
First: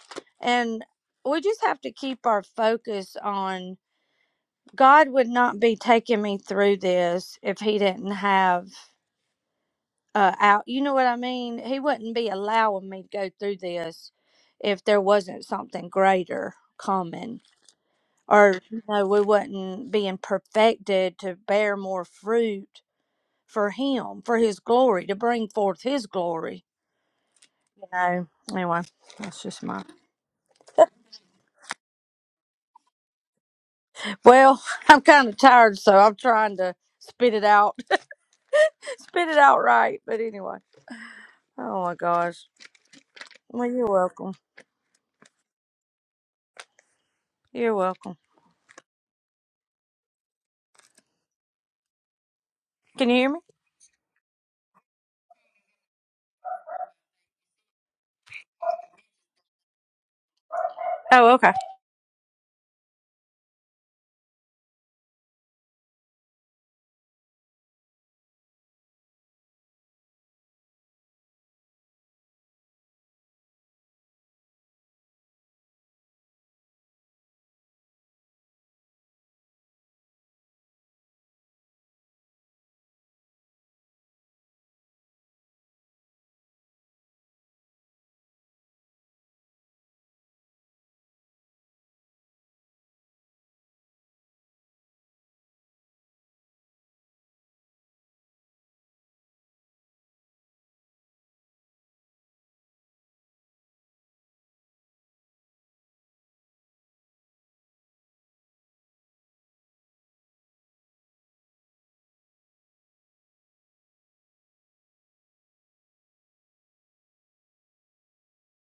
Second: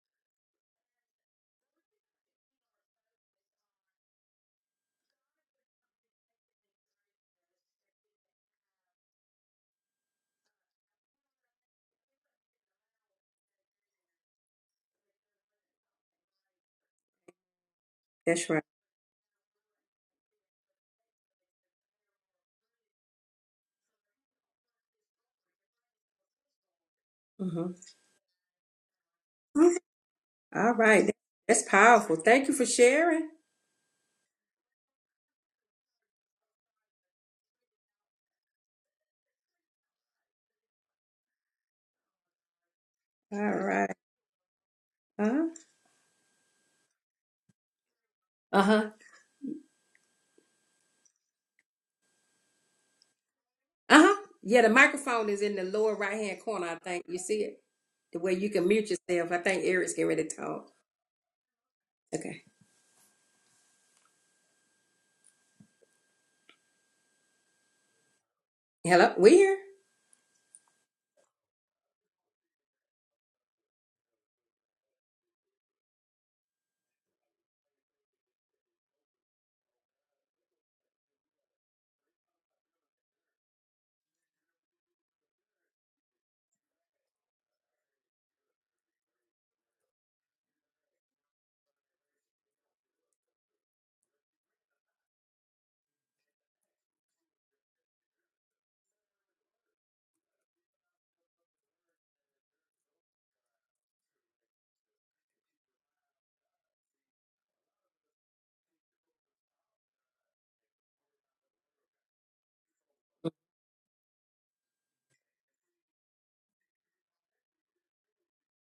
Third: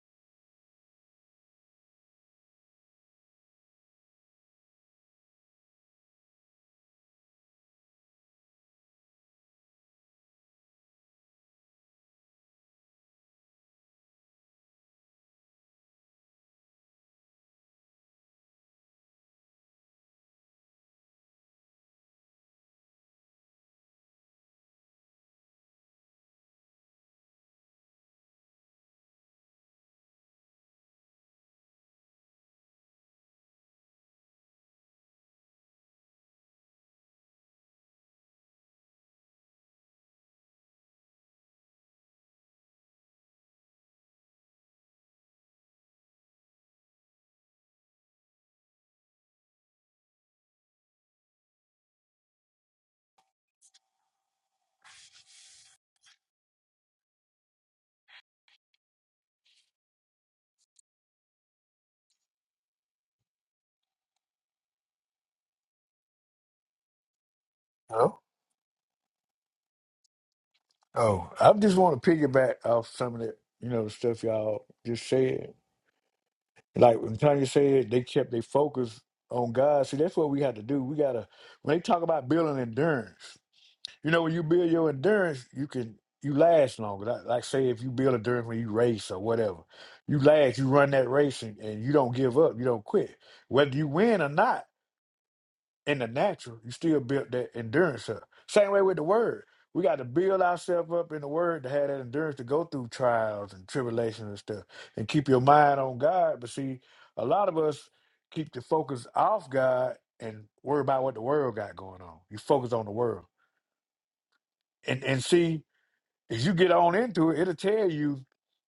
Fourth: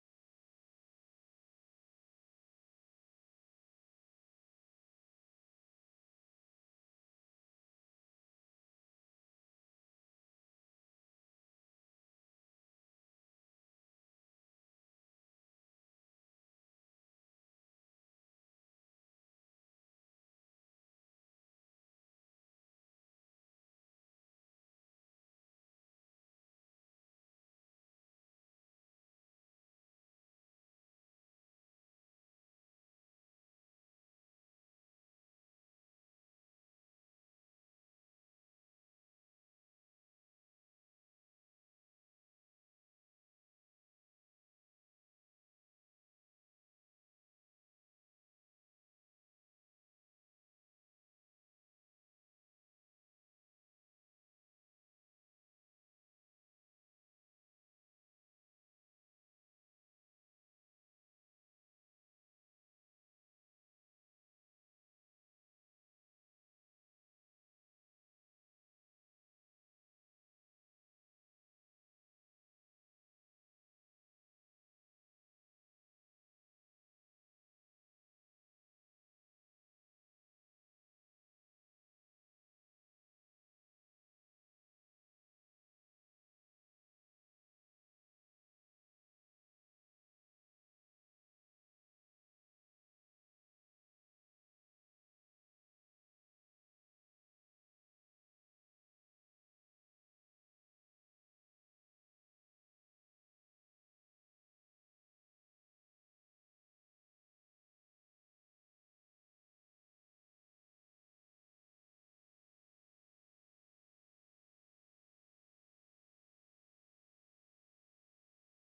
S2: And we just have to keep our focus on God would not be taking me through this if He didn't have uh, out. You know what I mean? He wouldn't be allowing me to go through this if there wasn't something greater coming
S1: That's
S2: or
S1: right.
S2: you know we wasn't being perfected to bear more fruit for him for his glory to bring forth his glory
S1: Mhm.
S2: you know anyway that's just my
S1: All right. That's powerful. Thank you for sharing.
S2: well *laughs* i'm kind of tired so i'm trying to spit it out *laughs* spit it out right but anyway oh my gosh
S1: All
S2: well you're
S1: right.
S2: welcome
S1: Uh-huh.
S2: you're welcome
S1: Uh-huh.
S2: can you hear me
S1: Uh-huh. Yeah, the microphone is in the lower right hand corner, I think. You see it? The way you can mute yourself. I think Eric's getting ready to talk.
S2: oh okay
S1: Okay.
S3: Oh,
S1: Hello? We here?
S3: oh, I just want to piggyback off some of the, you know, the stuff y'all just said. Like when Tanya said, they kept their focus on God. See, that's what we had to do. We gotta when they talk about building endurance. You know, when you build your endurance, you can you last longer. Like, like say, if you build endurance when you race or whatever, you last. You run that race and, and you don't give up. You don't quit, whether you win or not. in the natural, you still build that endurance up. Same way with the word. We got to build ourselves up in the word to have that endurance to go through trials and tribulations and stuff and keep your mind on God. But see, a lot of us keep the focus off God and worry about what the world got going on. You focus on the world. And and see, as you get on into it, it'll tell you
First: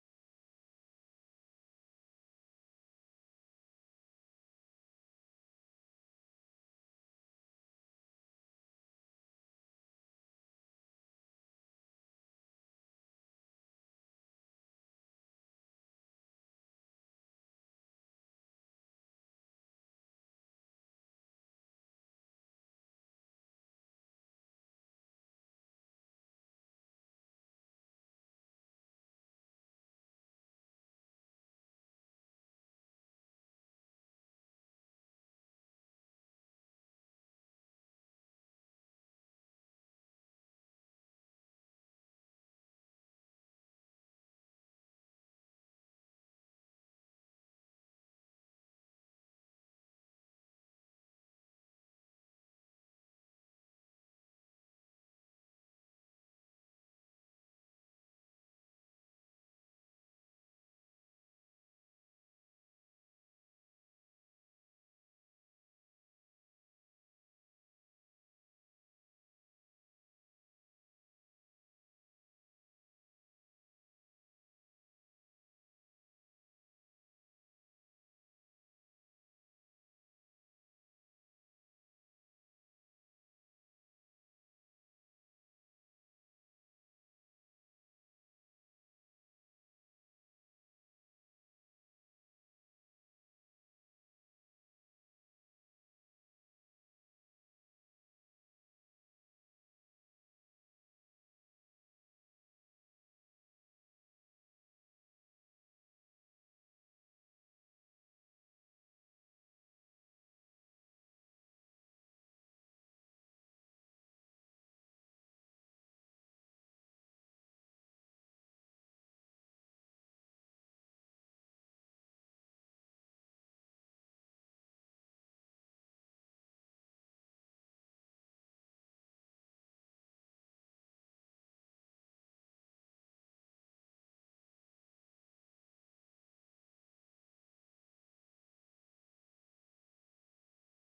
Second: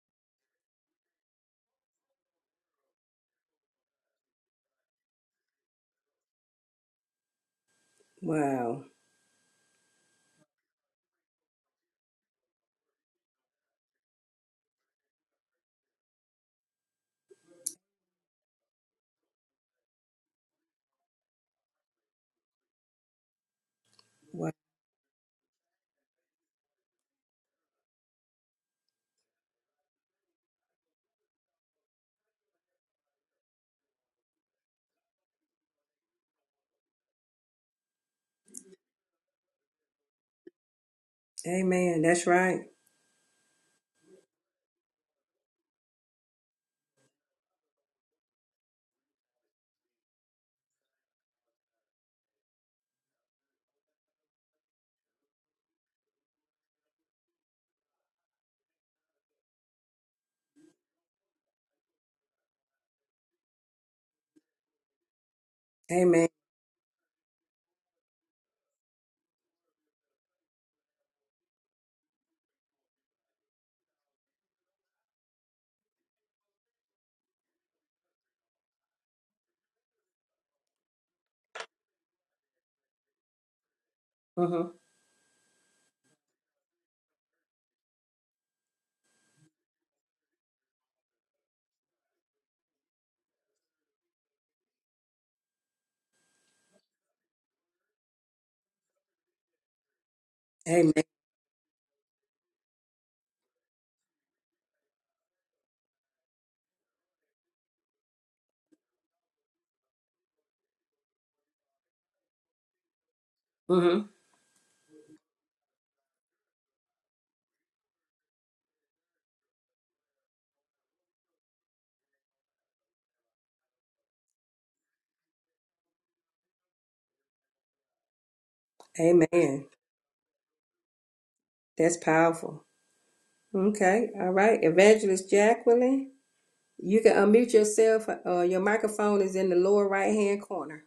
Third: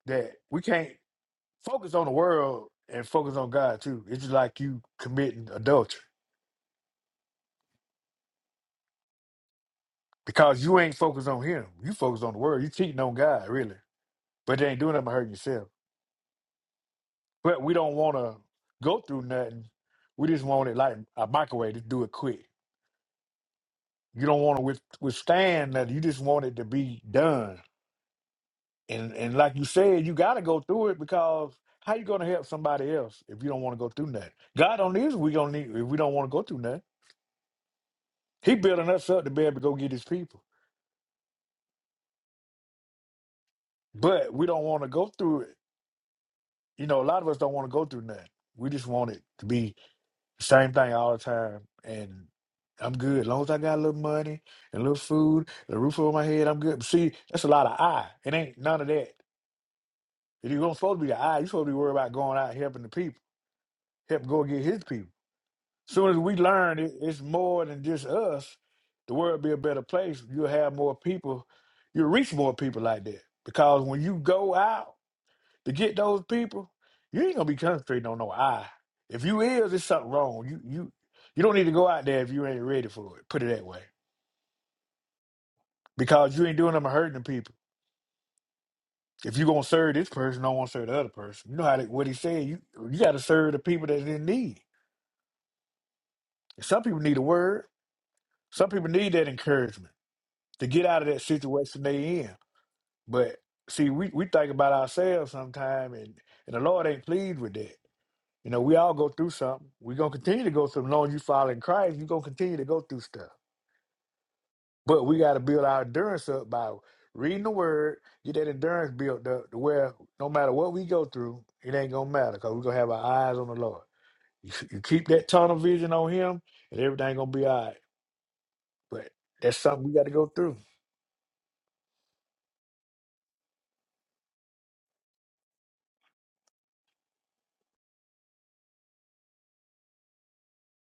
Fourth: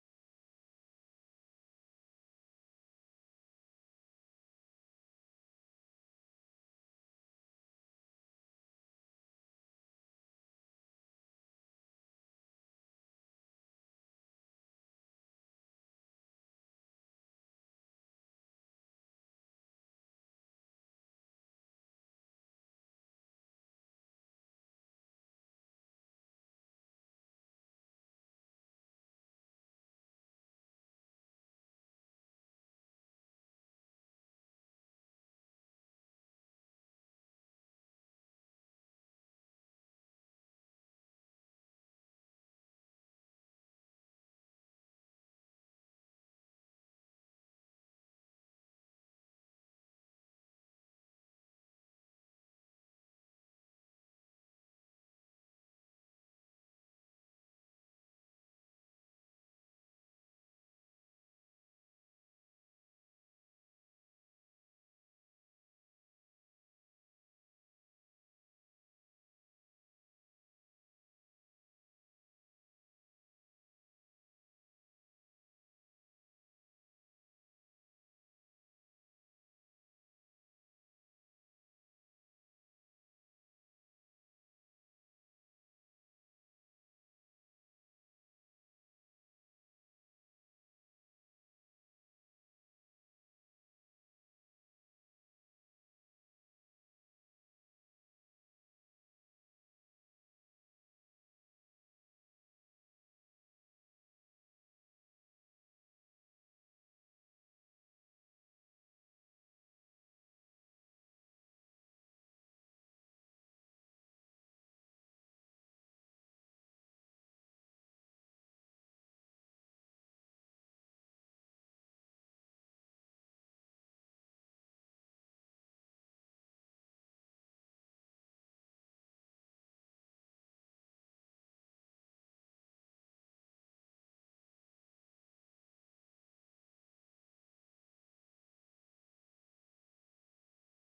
S3: that we can't focus on the world and focus on God too. It's just like you committing adultery
S1: Wow.
S3: because you ain't focused on him. You focused on the world. You cheating on God, really. But they ain't doing nothing but hurting yourself. But we don't want to go through nothing. We just want it like a microwave to do it quick. You don't
S1: Wow.
S3: want to with, withstand nothing. You just want it to be done. And and like you said, you got to go through it because how you gonna help somebody else if you don't want to go through nothing? God don't need us. we gonna need if we don't want to go through nothing. He building us up to be able to go get His people,
S1: Amen. That's right.
S3: but we don't want to go through it. You know, a lot of us don't want to go through nothing. We just want it to be Same thing all the time. And I'm good. As long as I got a little money and a little food, the roof over my head, I'm good. But see, that's a lot of I. It ain't none of that. If you are not supposed to be the I, you are supposed to be worried about going out and helping the people, help go get his people. Soon as
S1: Amen.
S3: we learn it, it's more than just us, the world be a better place. You'll have more people, you'll reach more people like that. Because when you go out, to get those people, you ain't gonna be concentrating on no I. If you is, it's something wrong. You you you don't need to go out there if you ain't ready for it. Put it that way,
S1: Uh huh.
S3: because you ain't doing them hurting the people. If you gonna serve this person, don't want to serve the other person. You know how they, what he said. You you got to serve the people that's in need. Some people need a word. Some people need that encouragement to get out
S1: Amen.
S3: of that situation they in. But see, we, we think about ourselves sometimes, and, and the Lord ain't pleased with that. You know, we all go through something. We're gonna continue to go through. As long as you follow in Christ, you're gonna continue to go through stuff.
S1: Uh huh.
S3: But we gotta build our endurance up by reading the word, get that endurance built up to where no matter what we go through, it ain't gonna matter because we're gonna have our eyes on the Lord. You, you keep that tunnel vision on him and everything gonna be all right. But that's
S1: Amen.
S3: something we gotta go through.
S1: That's powerful. Okay. All right. Evangelist Jacqueline, you can unmute yourself. Uh, your microphone is in the lower right hand corner.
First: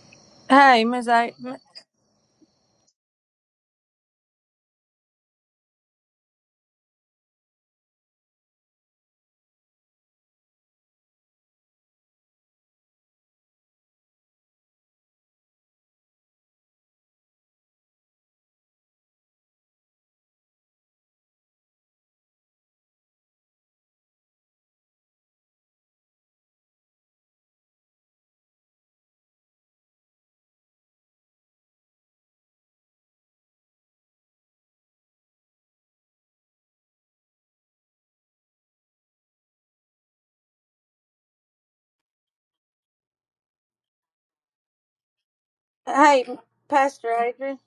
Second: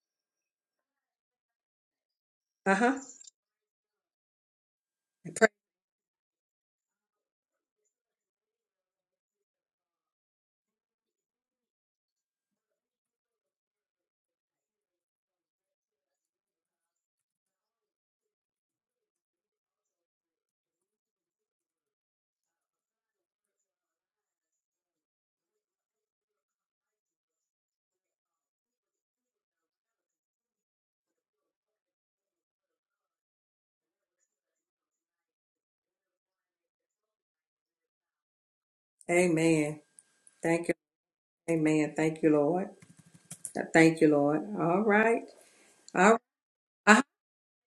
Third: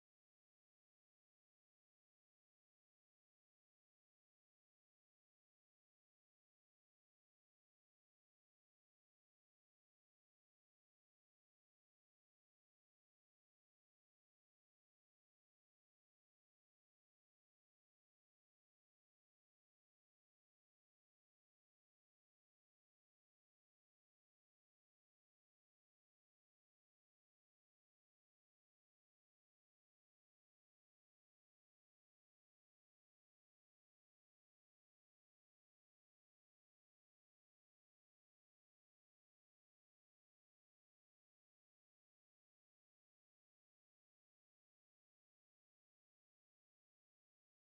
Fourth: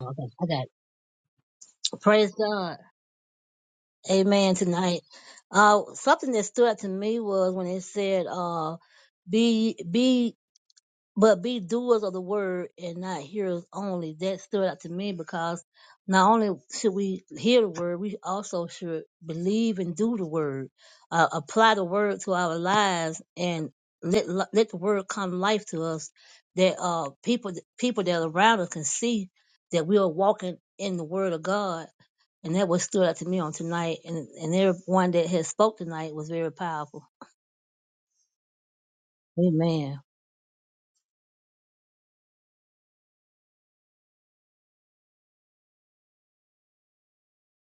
S4: Okay, okay.
S2: hey Miss a M-
S4: Praise God.
S1: Uh-huh.
S4: Amen tonight. Uh something that stood out to me was when it said uh be be but be doers of the word and not hearers only. That stood out to me because not only should we hear the word, we also should believe and do the word, uh, apply the word to our lives, and let li- let the word come life to us. That uh people people that are around us can see that we are walking in the word of God And that was stood out to me on tonight. And, and everyone that has spoke tonight was very powerful.
S1: Amen.
S4: Amen.
S1: Thank you. Amen. Thank you, Lord. Thank you, Lord. All right. All right.
S2: hey
S1: Uh-huh.
S2: pastor adrian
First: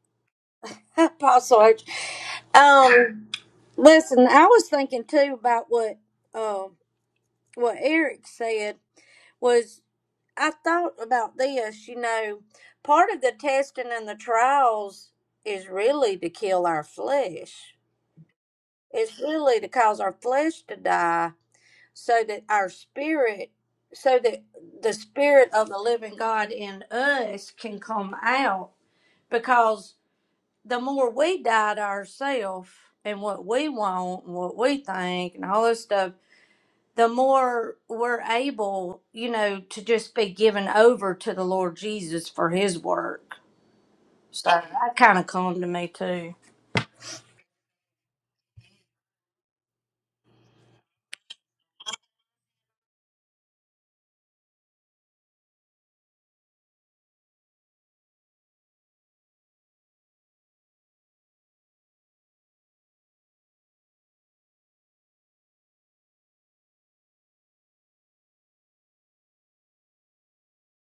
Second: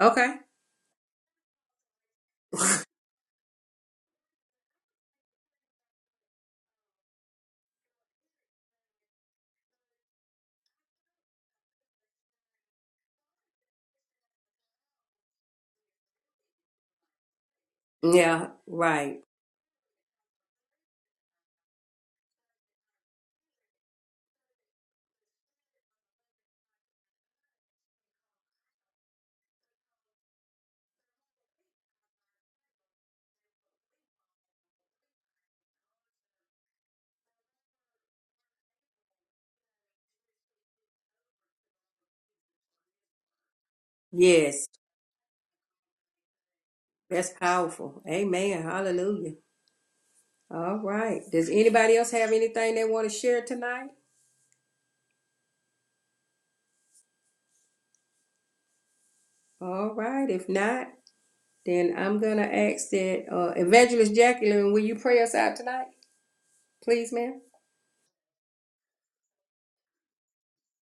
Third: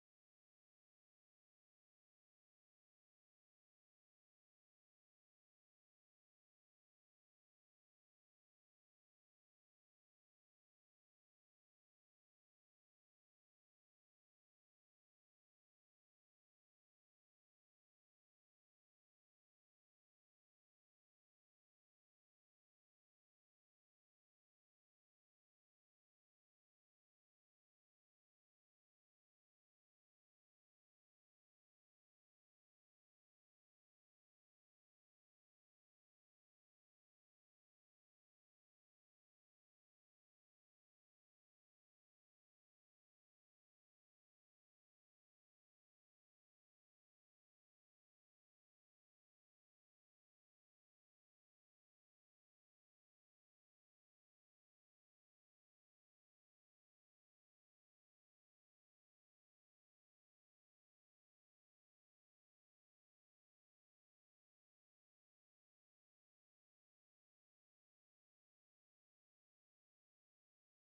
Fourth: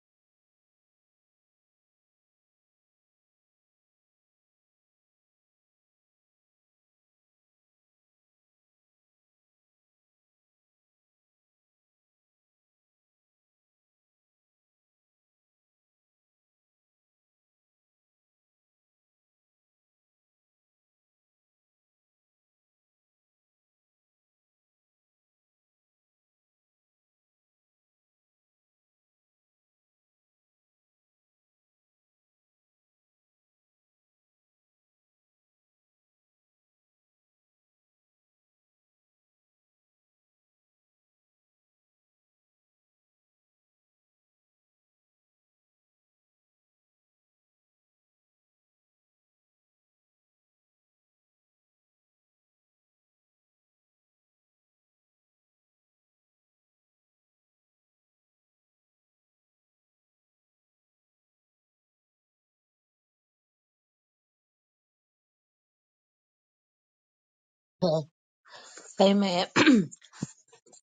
S1: Okay.
S2: *laughs* apostle adrian um listen i was thinking too about what um what Eric said was I thought about this, you know, part of the testing and the trials is really to kill our flesh.
S1: Yeah, right.
S2: It's really to cause our flesh to die so that our spirit so that the spirit of the living God in us can come out because the more we die to ourselves and what we want and what we think and all this stuff the more we're able, you know, to just be given over to the Lord Jesus for his work. So
S1: Yes.
S2: that kind of calmed to me too. *laughs*
S1: That's powerful. Amen. Hallelujah. All right. Does anybody else have anything they want to share tonight? All right. If not, then I'm going to ask that uh, Evangelist Jacqueline, will you pray us out tonight? Please, ma'am.
S4: Uh, Amen. *clears throat*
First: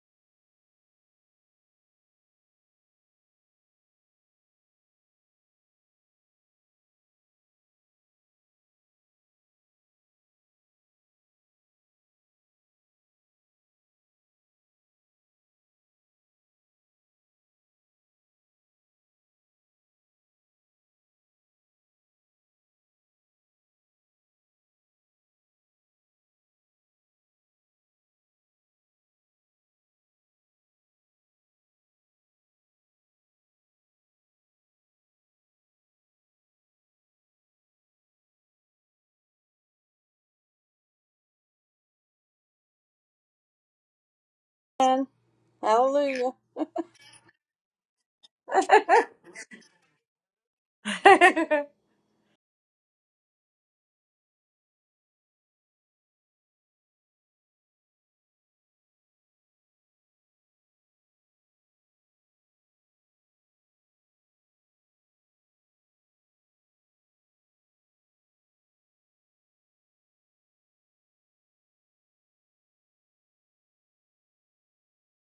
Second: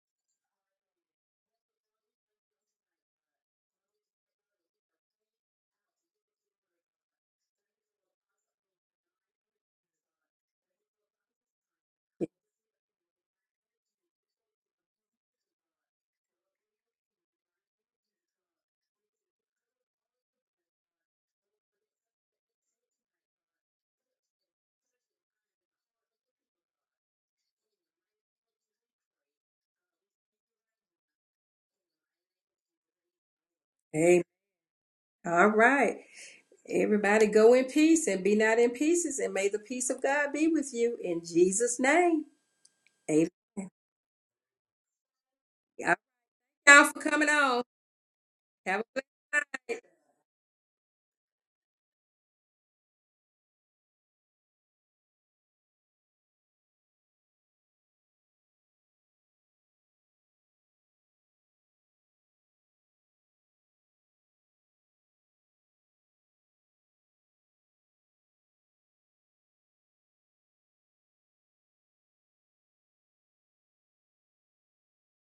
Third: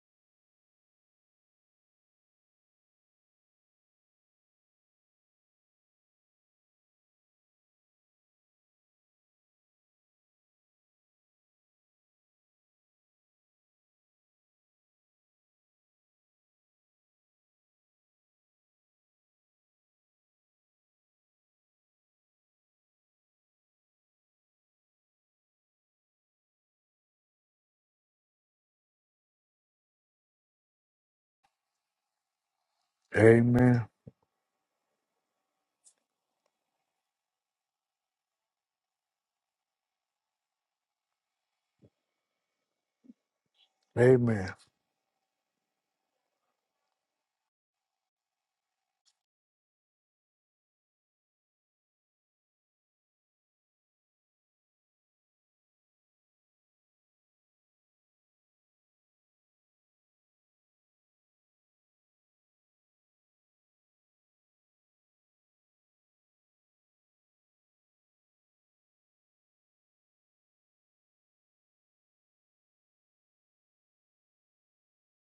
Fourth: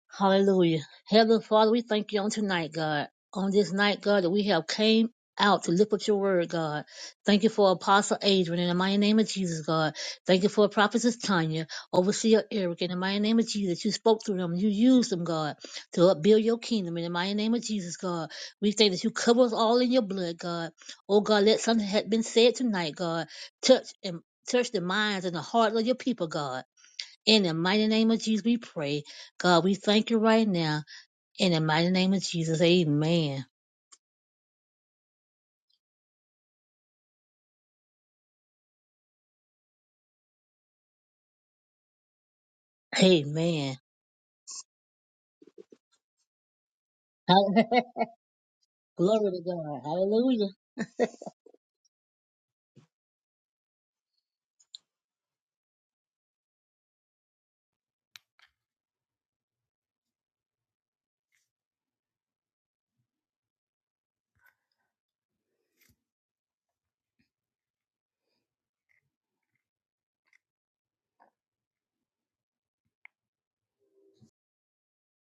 S4: Hallelujah. Heavenly Father, we thank you on tonight, God. On this night, God, that we have came out to lift up your word, God. Thank you for Apostle Adrian in the mighty name of Jesus, God. Thank you for Prophetess Tanya, Overseer Eric in the mighty name of Jesus. You spoke through them. You used them, God, to upbuild your kingdom in the mighty name of Jesus, God. We thank that you cover us all in your blood, God. Oh, God, let something that had been said tonight, God. Touch and touch the minds and the hearts of your people, God. In the mighty name of Jesus, we pray. God, we thank you right now. In the mighty name of Jesus, amen.
S3: Amen.
S1: Amen. All right. Everybody go in peace and be not in pieces, and may the peace of God be with you in Jesus' name. Amen.
S4: Amen.
S3: Amen.
S2: And Hallelujah.
S1: y'all for
S4: *laughs*
S1: coming on. Have a
S4: Glory to God. Hallelujah.